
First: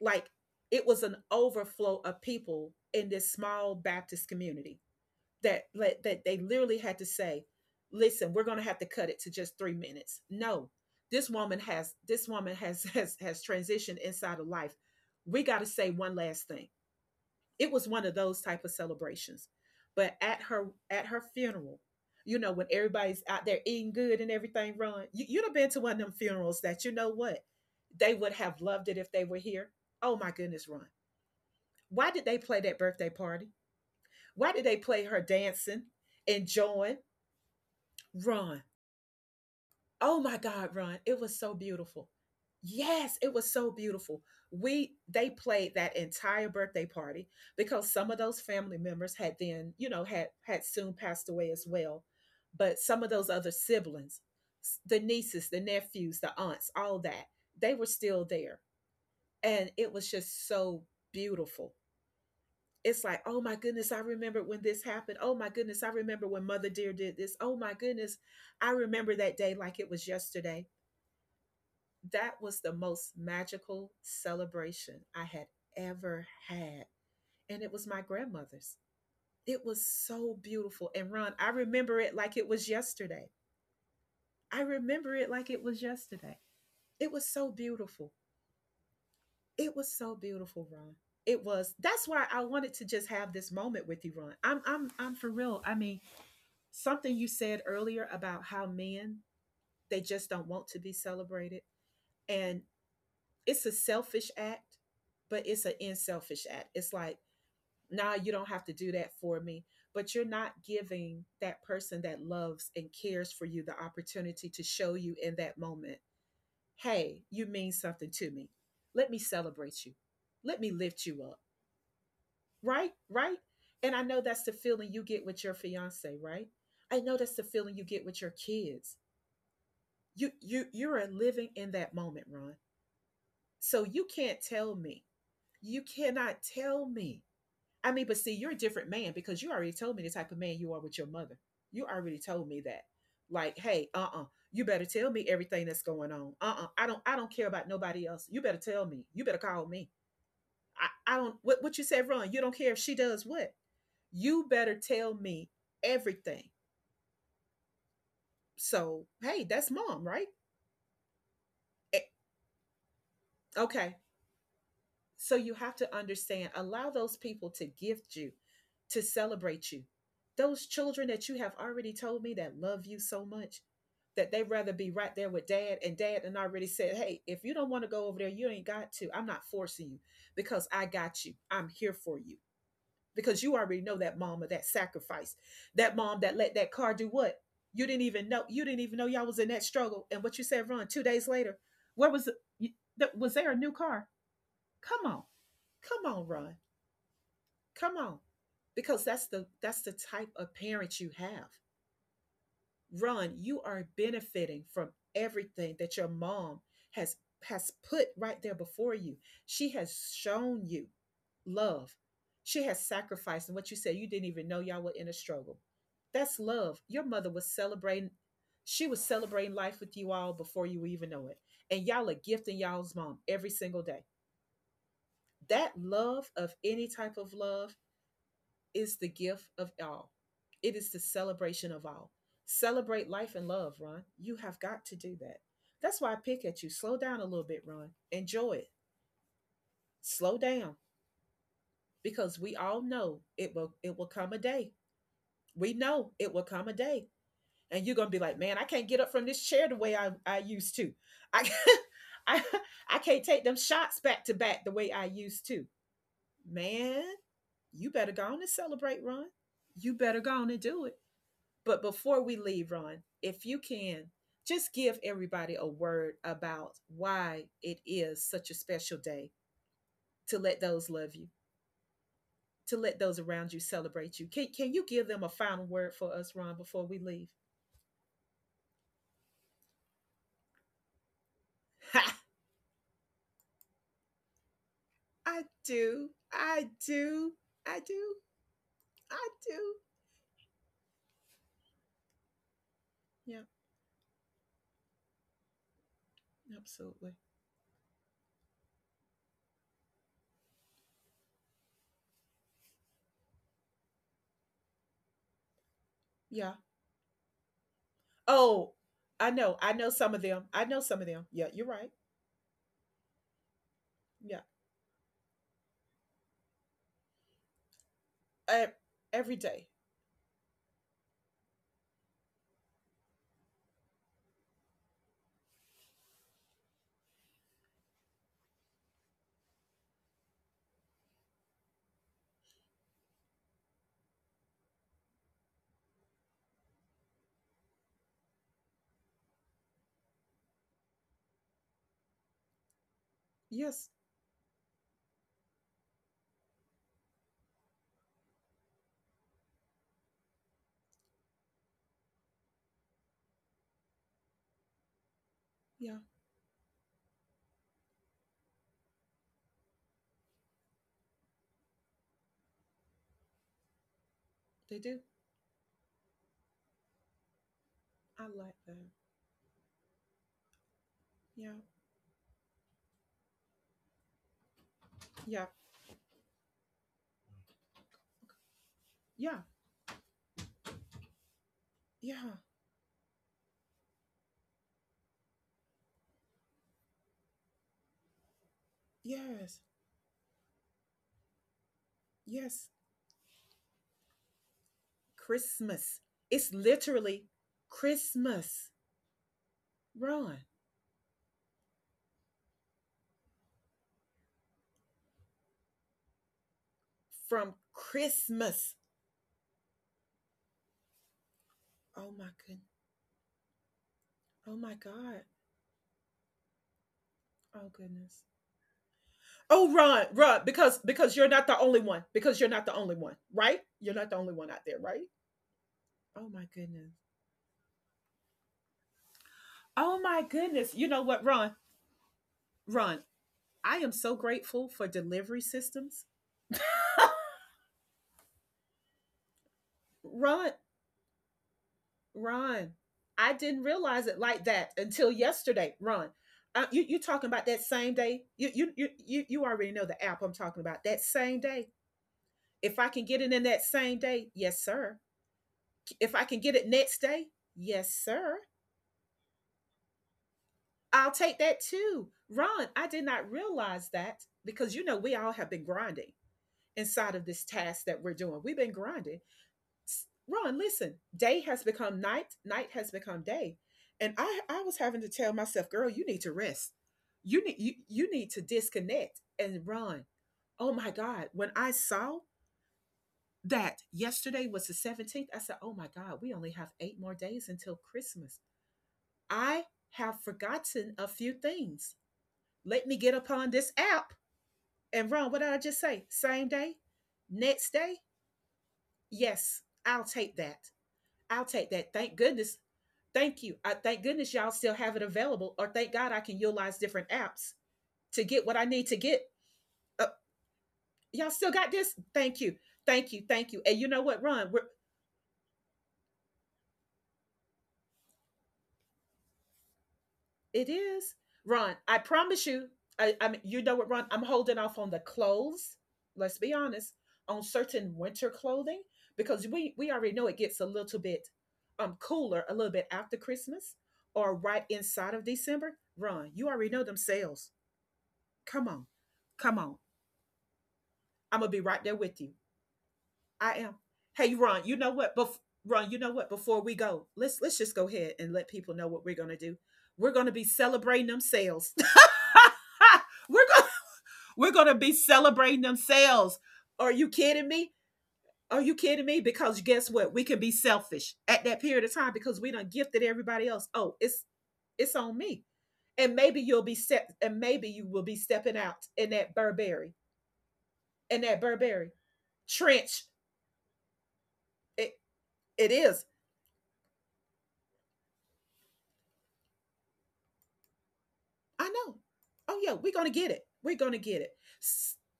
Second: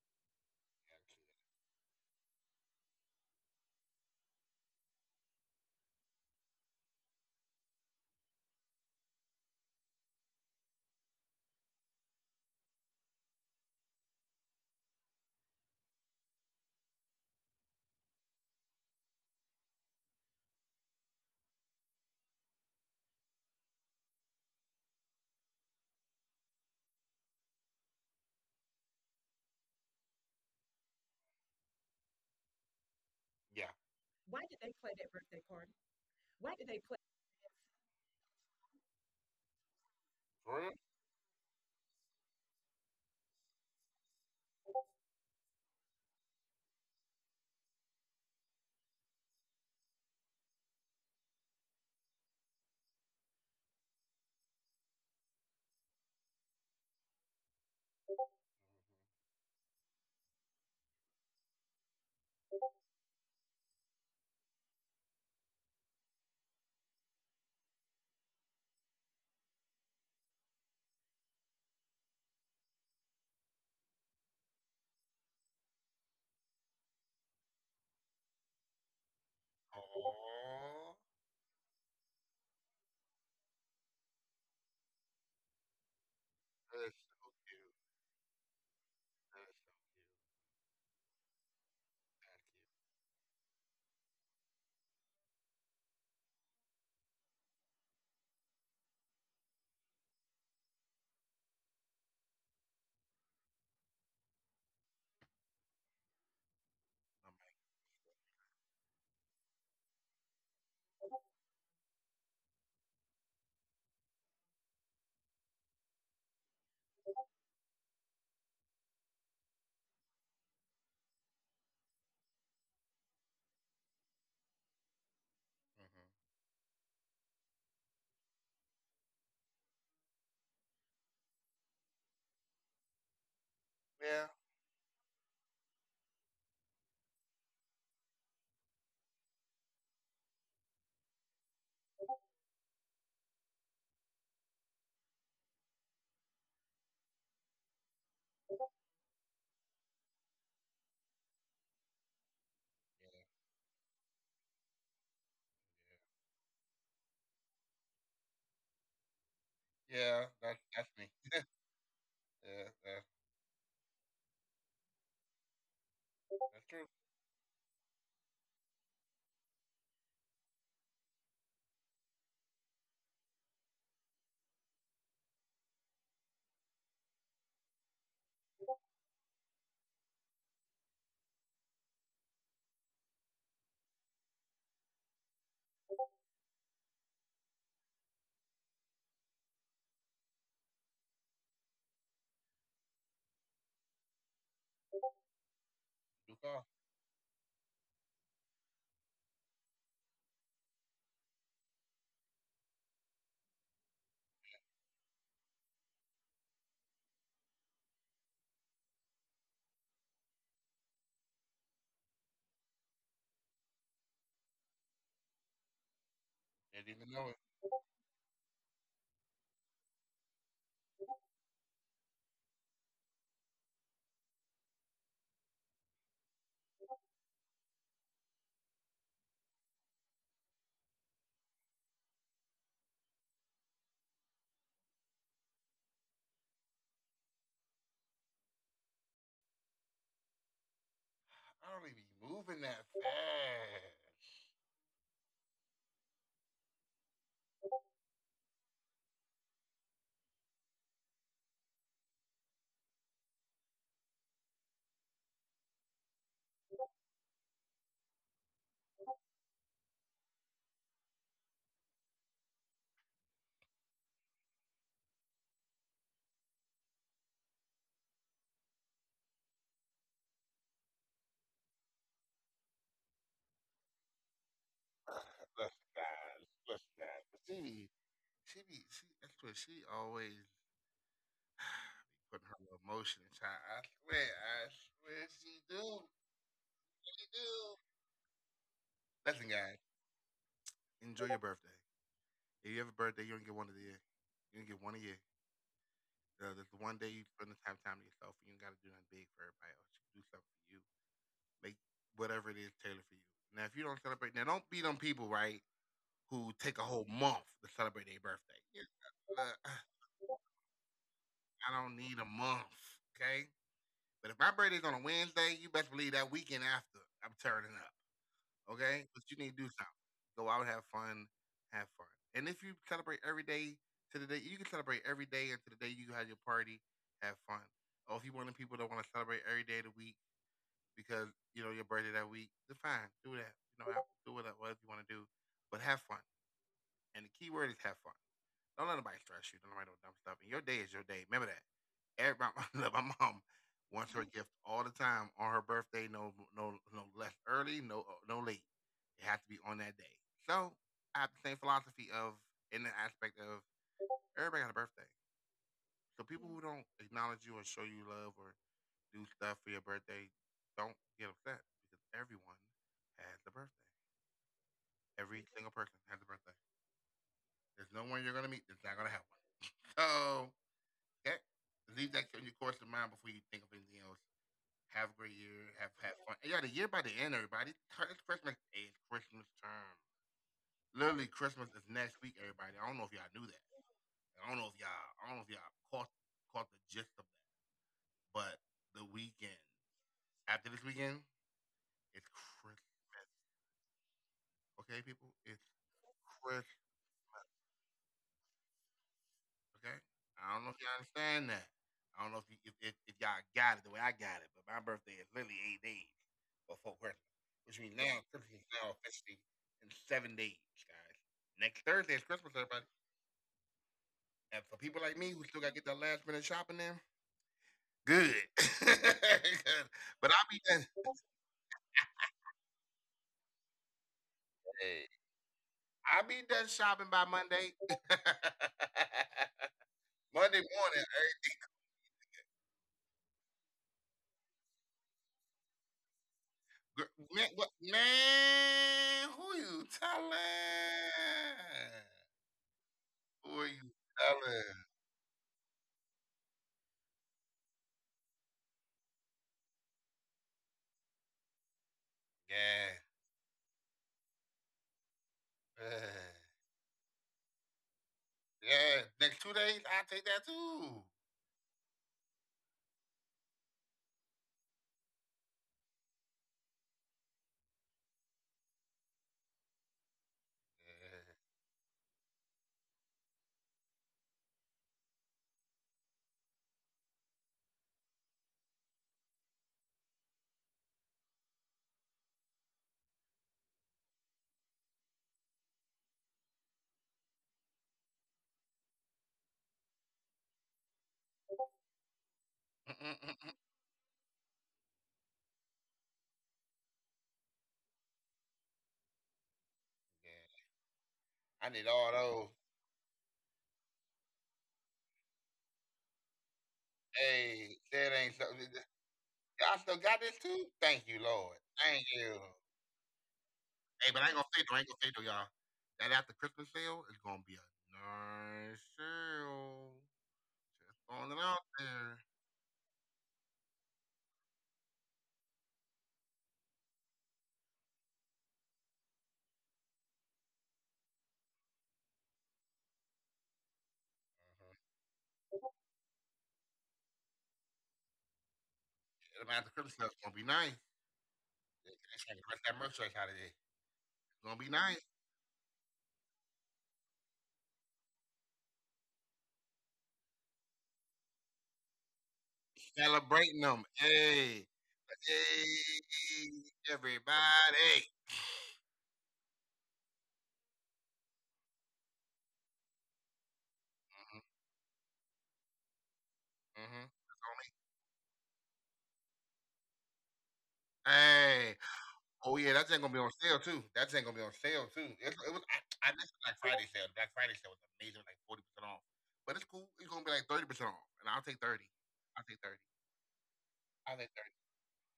[SPEAKER 1] Like it was an overflow of people in this small Baptist community that they literally had to say, "Listen, we're going to have to cut it to just 3 minutes." No, this woman has *laughs* has transitioned inside of life. We got to say one last thing. It was one of those type of celebrations. But at her funeral, you know, when everybody's out there eating good and everything run, you'd have been to one of them funerals that you know what? They would have loved it if they were here. Oh my goodness, Ron. Why did they play that birthday party?
[SPEAKER 2] Yeah. Why
[SPEAKER 1] Why
[SPEAKER 2] did
[SPEAKER 1] did
[SPEAKER 2] they
[SPEAKER 1] they
[SPEAKER 2] play
[SPEAKER 1] play
[SPEAKER 2] that
[SPEAKER 1] her
[SPEAKER 2] birthday party?
[SPEAKER 1] dancing,
[SPEAKER 2] Why did they play?
[SPEAKER 1] enjoying? Ron, oh my
[SPEAKER 2] For real?
[SPEAKER 1] God, Ron, it was so beautiful. Yes, it was so beautiful. We They played that entire birthday party because some of those family members had then, you know, had soon passed away as well. But some of those other siblings, the nieces, the nephews, the aunts, all that, they were still there. And it was just so beautiful. It's like, oh my goodness, I remember when this happened. Oh my goodness, I remember when Mother Dear did this. Oh my goodness, I remember that day like it was yesterday. That was the most magical celebration I had ever had. And it was my grandmother's. It was so beautiful.
[SPEAKER 2] Aw,
[SPEAKER 1] And Ron, I remember it like it was yesterday. I remember it like it was yesterday.
[SPEAKER 2] that's
[SPEAKER 1] It was
[SPEAKER 2] so
[SPEAKER 1] so
[SPEAKER 2] cute.
[SPEAKER 1] beautiful.
[SPEAKER 2] That's
[SPEAKER 1] It was so
[SPEAKER 2] so
[SPEAKER 1] beautiful, Ron. It was. That's why
[SPEAKER 2] cute.
[SPEAKER 1] I wanted to
[SPEAKER 2] That's
[SPEAKER 1] just have this moment with you, Ron. I'm for real. I mean, something you said earlier about how men, they just don't want to be celebrated. And it's a selfish act, but it's an unselfish act. It's like,
[SPEAKER 2] cute. I'm like,
[SPEAKER 1] nah, you don't have to do that for me. But you're not giving that person that loves and cares for you the opportunity to show you in that moment, hey, you mean something to me. Let me celebrate you. Let me lift you up. Right? Right? And I know that's the feeling you get with your fiance,
[SPEAKER 2] mm-hmm.
[SPEAKER 1] right? I know that's the feeling you get with your kids. You are living in that moment, Ron. So you
[SPEAKER 2] Yeah.
[SPEAKER 1] can't tell me. You cannot tell me. I mean, but see, you're a different man because you already told me the type of man you are with your mother. You already told me that. Like, hey, uh-uh, you better tell me everything that's going on. Uh-uh, I don't care about nobody else. You better tell me. You better call me. I don't. What you said wrong. You don't care if she does
[SPEAKER 2] Yeah.
[SPEAKER 1] what. You better tell me everything. So, hey, that's
[SPEAKER 2] Yeah.
[SPEAKER 1] mom,
[SPEAKER 2] Yeah.
[SPEAKER 1] right?
[SPEAKER 2] That's me.
[SPEAKER 1] Eh,
[SPEAKER 2] Yeah.
[SPEAKER 1] okay, so you have to understand,
[SPEAKER 2] That's true.
[SPEAKER 1] allow those people to gift you, to celebrate you. Those children that you have already told me that love you so much that they'd rather be right there with dad and already said, hey, if you don't want to go over there, you ain't got to. I'm not forcing you because I got you. I'm here for you. Because you already know that mom of that sacrifice, that mom that let that car do what? You didn't even know. You didn't even know y'all was in that struggle. And what you said, Ron, 2 days later, where was you- was there a new car? Come on. Come on,
[SPEAKER 2] You
[SPEAKER 1] run.
[SPEAKER 2] call.
[SPEAKER 1] Come on. Because that's the type of parent you have. Run, you are benefiting from everything that your mom has has put right there before you. She has shown you love. She has sacrificed, and what you said, you didn't even know y'all were in a struggle. That's love.
[SPEAKER 2] Didn't
[SPEAKER 1] Your
[SPEAKER 2] even
[SPEAKER 1] mother
[SPEAKER 2] know it.
[SPEAKER 1] was celebrating, she was celebrating life with you all before you even know it. And y'all are gifting y'all's mom every single day. That love of any type of love is the gift of all. It is the celebration of all. Celebrate life and love, Ron. You have got to do that. That's why I pick at you. Slow down a little bit, Ron. Enjoy it. Slow down
[SPEAKER 2] I don't even be
[SPEAKER 1] because we
[SPEAKER 2] moving
[SPEAKER 1] all
[SPEAKER 2] that
[SPEAKER 1] know it
[SPEAKER 2] fast.
[SPEAKER 1] will come a day. We know it will come a day. And you're gonna be like, man, I can't get up from this chair the way I used to. I, *laughs* I I can't take them shots back to back the way I used to. Man, you better go on and celebrate, Ron. You better go on and do it. But before we leave, Ron, if you can, just give everybody a word about why it is such a special day to let those love you, to let those around you celebrate you. Can you give them a
[SPEAKER 2] *sighs*
[SPEAKER 1] final
[SPEAKER 2] Let's
[SPEAKER 1] word for us,
[SPEAKER 2] guys,
[SPEAKER 1] Ron,
[SPEAKER 2] let
[SPEAKER 1] before we
[SPEAKER 2] guys.
[SPEAKER 1] leave? *laughs*
[SPEAKER 2] She be, she. That's what she always be
[SPEAKER 1] Ha!
[SPEAKER 2] putting her little motion inside. I swear,
[SPEAKER 1] I
[SPEAKER 2] she do,
[SPEAKER 1] do. I
[SPEAKER 2] she
[SPEAKER 1] do.
[SPEAKER 2] do.
[SPEAKER 1] I do. I
[SPEAKER 2] Listen,
[SPEAKER 1] do.
[SPEAKER 2] guys, enjoy your birthday. If you have a birthday, you
[SPEAKER 1] Yeah,
[SPEAKER 2] don't get one of the year. You don't get one a year. That's the one day
[SPEAKER 1] absolutely.
[SPEAKER 2] you spend the time to yourself. You ain't got to do nothing big for everybody else. You do something for you. Make whatever it is tailored for you. Now, if you don't celebrate, now don't be them people, right? Who
[SPEAKER 1] Yeah.
[SPEAKER 2] take a whole month to celebrate their birthday.
[SPEAKER 1] Oh,
[SPEAKER 2] Yeah,
[SPEAKER 1] I know.
[SPEAKER 2] *laughs* uh,
[SPEAKER 1] I know some of them. I know some of them. Yeah, you're
[SPEAKER 2] I
[SPEAKER 1] right.
[SPEAKER 2] don't need a month, okay? But if
[SPEAKER 1] Yeah.
[SPEAKER 2] my birthday's on a Wednesday, you best believe that weekend after I'm turning up,
[SPEAKER 1] Uh,
[SPEAKER 2] okay? But
[SPEAKER 1] every
[SPEAKER 2] you need to
[SPEAKER 1] day.
[SPEAKER 2] do something. Go out, have fun. And if you celebrate every day to the day, you can celebrate every day until the day you have your party, have fun. Or if you want the people that want to celebrate every day of the week because you know your birthday that week, then fine, do that. You know, do whatever you want to do, but have fun. And the key word is have fun. Don't let nobody stress you. Don't nobody do dumb stuff. And your day is your day. Remember that. Everybody, *laughs* my mom
[SPEAKER 1] Yes.
[SPEAKER 2] wants her gift all the time on her birthday. No, no, no less early. No, no late. It has to be on that day. So I have the same philosophy of in the aspect of everybody got a birthday.
[SPEAKER 1] Yeah,
[SPEAKER 2] So people who don't acknowledge you or show you love or do stuff for your birthday, don't get upset because everyone has a birthday.
[SPEAKER 1] they do.
[SPEAKER 2] Every single person has a birthday. There's no one
[SPEAKER 1] I
[SPEAKER 2] you're gonna
[SPEAKER 1] like
[SPEAKER 2] meet
[SPEAKER 1] that.
[SPEAKER 2] that's not gonna have one. *laughs* So yeah.
[SPEAKER 1] Yeah,
[SPEAKER 2] Leave that journey course in mind before you think of anything else. Have a great
[SPEAKER 1] yeah,
[SPEAKER 2] year. Have fun. Yeah, the year by the end, everybody. It's Christmas. Hey, it's
[SPEAKER 1] yeah,
[SPEAKER 2] Christmas time. Literally, Christmas is next
[SPEAKER 1] yeah,
[SPEAKER 2] week, everybody. I don't know if y'all knew that. I don't know if y'all caught the gist of that. But the
[SPEAKER 1] yes,
[SPEAKER 2] weekend after this weekend, it's
[SPEAKER 1] yes.
[SPEAKER 2] Christmas. Okay, people, it's
[SPEAKER 1] Christmas. It's
[SPEAKER 2] Christmas.
[SPEAKER 1] literally Christmas.
[SPEAKER 2] Okay,
[SPEAKER 1] Run
[SPEAKER 2] I don't know if y'all understand that. I don't know if you, if y'all got it the way I got it, but my birthday is literally 8 days before Christmas,
[SPEAKER 1] from
[SPEAKER 2] which means now Christmas is
[SPEAKER 1] Christmas.
[SPEAKER 2] now officially in 7 days, guys. Next
[SPEAKER 1] Oh
[SPEAKER 2] Thursday is
[SPEAKER 1] my
[SPEAKER 2] Christmas,
[SPEAKER 1] goodness.
[SPEAKER 2] everybody.
[SPEAKER 1] Oh
[SPEAKER 2] And
[SPEAKER 1] my
[SPEAKER 2] for people like
[SPEAKER 1] God.
[SPEAKER 2] me who still got to get that last minute shopping in,
[SPEAKER 1] Oh goodness.
[SPEAKER 2] good. *laughs*
[SPEAKER 1] Oh run,
[SPEAKER 2] But
[SPEAKER 1] run,
[SPEAKER 2] I'll be done.
[SPEAKER 1] because you're not the only one. Because you're not the only one, right? You're not the only one out there, right? Oh
[SPEAKER 2] I'll be
[SPEAKER 1] my
[SPEAKER 2] done
[SPEAKER 1] goodness.
[SPEAKER 2] shopping by Monday.
[SPEAKER 1] Oh my
[SPEAKER 2] *laughs* Monday
[SPEAKER 1] goodness. You know
[SPEAKER 2] morning,
[SPEAKER 1] what?
[SPEAKER 2] eh?
[SPEAKER 1] Ron, Ron? I am so grateful for delivery systems.
[SPEAKER 2] Gir- Man, what, man, who you
[SPEAKER 1] *laughs*
[SPEAKER 2] telling?
[SPEAKER 1] Ron. Ron, I
[SPEAKER 2] Who
[SPEAKER 1] didn't
[SPEAKER 2] are you
[SPEAKER 1] realize it like that
[SPEAKER 2] telling?
[SPEAKER 1] until yesterday. Ron, you're talking about that same day. You already know the app I'm talking about. That same day. If I can
[SPEAKER 2] Yeah.
[SPEAKER 1] get it in that same day, yes, sir. If I can
[SPEAKER 2] Yeah.
[SPEAKER 1] get it next day, yes, sir.
[SPEAKER 2] Yeah. Next 2 days, I'll take that
[SPEAKER 1] I'll
[SPEAKER 2] too.
[SPEAKER 1] take that too. Ron, I did not realize that because you know we all have been grinding inside of this task that we're doing. We've been grinding. Ron, listen,
[SPEAKER 2] Yeah.
[SPEAKER 1] day has become night, night has become day. And I was having to tell myself, girl, you need to rest. You need to disconnect and run. Oh my God. When I saw that yesterday was the 17th, I said, oh my God, we only have 8 more days until Christmas. I have forgotten a few things. Let me get upon
[SPEAKER 2] Mm-mm-mm-mm.
[SPEAKER 1] this app and run. What did I just say? Same day? Next day? Yes, I'll take that.
[SPEAKER 2] Yeah.
[SPEAKER 1] I'll take
[SPEAKER 2] I need
[SPEAKER 1] that.
[SPEAKER 2] all
[SPEAKER 1] Thank
[SPEAKER 2] those.
[SPEAKER 1] goodness. Thank you. I thank goodness y'all still have it available, or thank God I can utilize different apps
[SPEAKER 2] Hey, that
[SPEAKER 1] to
[SPEAKER 2] ain't so.
[SPEAKER 1] get what I need to get.
[SPEAKER 2] Y'all still
[SPEAKER 1] Uh,
[SPEAKER 2] got this too? Thank you,
[SPEAKER 1] y'all still
[SPEAKER 2] Lord.
[SPEAKER 1] got this?
[SPEAKER 2] Thank you.
[SPEAKER 1] Thank you. Thank you. Thank you. And you know
[SPEAKER 2] Hey, but
[SPEAKER 1] what,
[SPEAKER 2] I ain't gonna
[SPEAKER 1] Ron? We're,
[SPEAKER 2] say though. I ain't gonna say though, y'all. That after Christmas sale is gonna be a nice sale.
[SPEAKER 1] it is.
[SPEAKER 2] Going it out
[SPEAKER 1] Ron, I
[SPEAKER 2] there.
[SPEAKER 1] promise you, I mean, you know what, Ron? I'm holding off on the clothes. Let's be honest, on certain winter clothing, because we already know it gets a little bit cooler a little bit after Christmas or right
[SPEAKER 2] Mhm.
[SPEAKER 1] inside of December. Ron, you already know them sales. Come on.
[SPEAKER 2] That
[SPEAKER 1] Come
[SPEAKER 2] After
[SPEAKER 1] on.
[SPEAKER 2] Christmas sale, is gonna be nice.
[SPEAKER 1] I'm gonna be right there with you.
[SPEAKER 2] Let that merchandise out of there.
[SPEAKER 1] I am.
[SPEAKER 2] It's
[SPEAKER 1] Hey,
[SPEAKER 2] gonna
[SPEAKER 1] Ron,
[SPEAKER 2] be
[SPEAKER 1] you know
[SPEAKER 2] nice.
[SPEAKER 1] what? Ron, you know what? Before we go, let's just go ahead and let people know what we're gonna do. We're gonna be celebrating them sales. *laughs* we're
[SPEAKER 2] Celebrating
[SPEAKER 1] gonna
[SPEAKER 2] them.
[SPEAKER 1] we're
[SPEAKER 2] Hey,
[SPEAKER 1] gonna be celebrating them sales.
[SPEAKER 2] hey,
[SPEAKER 1] Are you
[SPEAKER 2] everybody.
[SPEAKER 1] kidding me? Are you kidding me? Because guess what? We can be selfish at that period of time because we done gifted everybody else. Oh,
[SPEAKER 2] Mm-hmm.
[SPEAKER 1] it's on me. And maybe you'll be set
[SPEAKER 2] Mm-hmm.
[SPEAKER 1] and maybe you will be stepping out in that
[SPEAKER 2] Hey,
[SPEAKER 1] Burberry
[SPEAKER 2] oh yeah, that thing
[SPEAKER 1] trench.
[SPEAKER 2] gonna be on sale too. That thing gonna be on sale
[SPEAKER 1] Eh,
[SPEAKER 2] too. It was
[SPEAKER 1] it is.
[SPEAKER 2] I missed Black Friday sale. The Black Friday sale was amazing, like 40% off. But it's cool. It's gonna be like 30% off, and I'll take
[SPEAKER 1] I
[SPEAKER 2] thirty.
[SPEAKER 1] know.
[SPEAKER 2] I'll take
[SPEAKER 1] Oh yeah,
[SPEAKER 2] thirty.
[SPEAKER 1] we're gonna get it. We're gonna
[SPEAKER 2] I'll
[SPEAKER 1] get it.
[SPEAKER 2] take thirty.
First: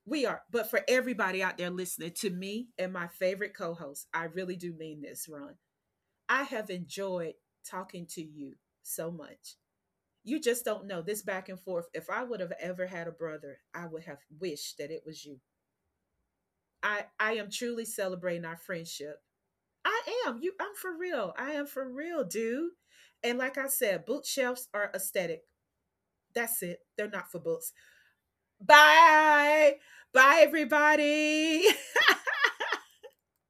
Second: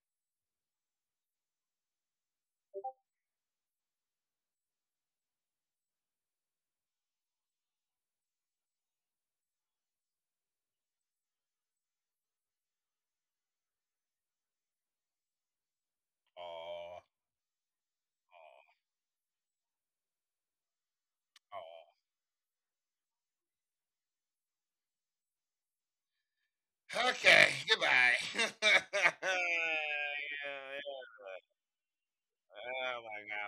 [SPEAKER 1] We are. But for everybody out there listening to me and my favorite co-host, I really do mean this, Ron. I have enjoyed talking to you so much. You just don't know this back and forth. If I would have ever had a brother, I would have wished that it was you.
[SPEAKER 2] Oh,
[SPEAKER 1] I am truly celebrating our
[SPEAKER 2] oh,
[SPEAKER 1] friendship. I am. You I'm for real. I am for real, dude. And like I said, boot shelves are aesthetic. That's it. They're
[SPEAKER 2] oh.
[SPEAKER 1] not for
[SPEAKER 2] Okay,
[SPEAKER 1] books.
[SPEAKER 2] goodbye.
[SPEAKER 1] Bye.
[SPEAKER 2] *laughs*
[SPEAKER 1] Bye,
[SPEAKER 2] Yeah, yeah.
[SPEAKER 1] everybody. *laughs*
[SPEAKER 2] Oh my god,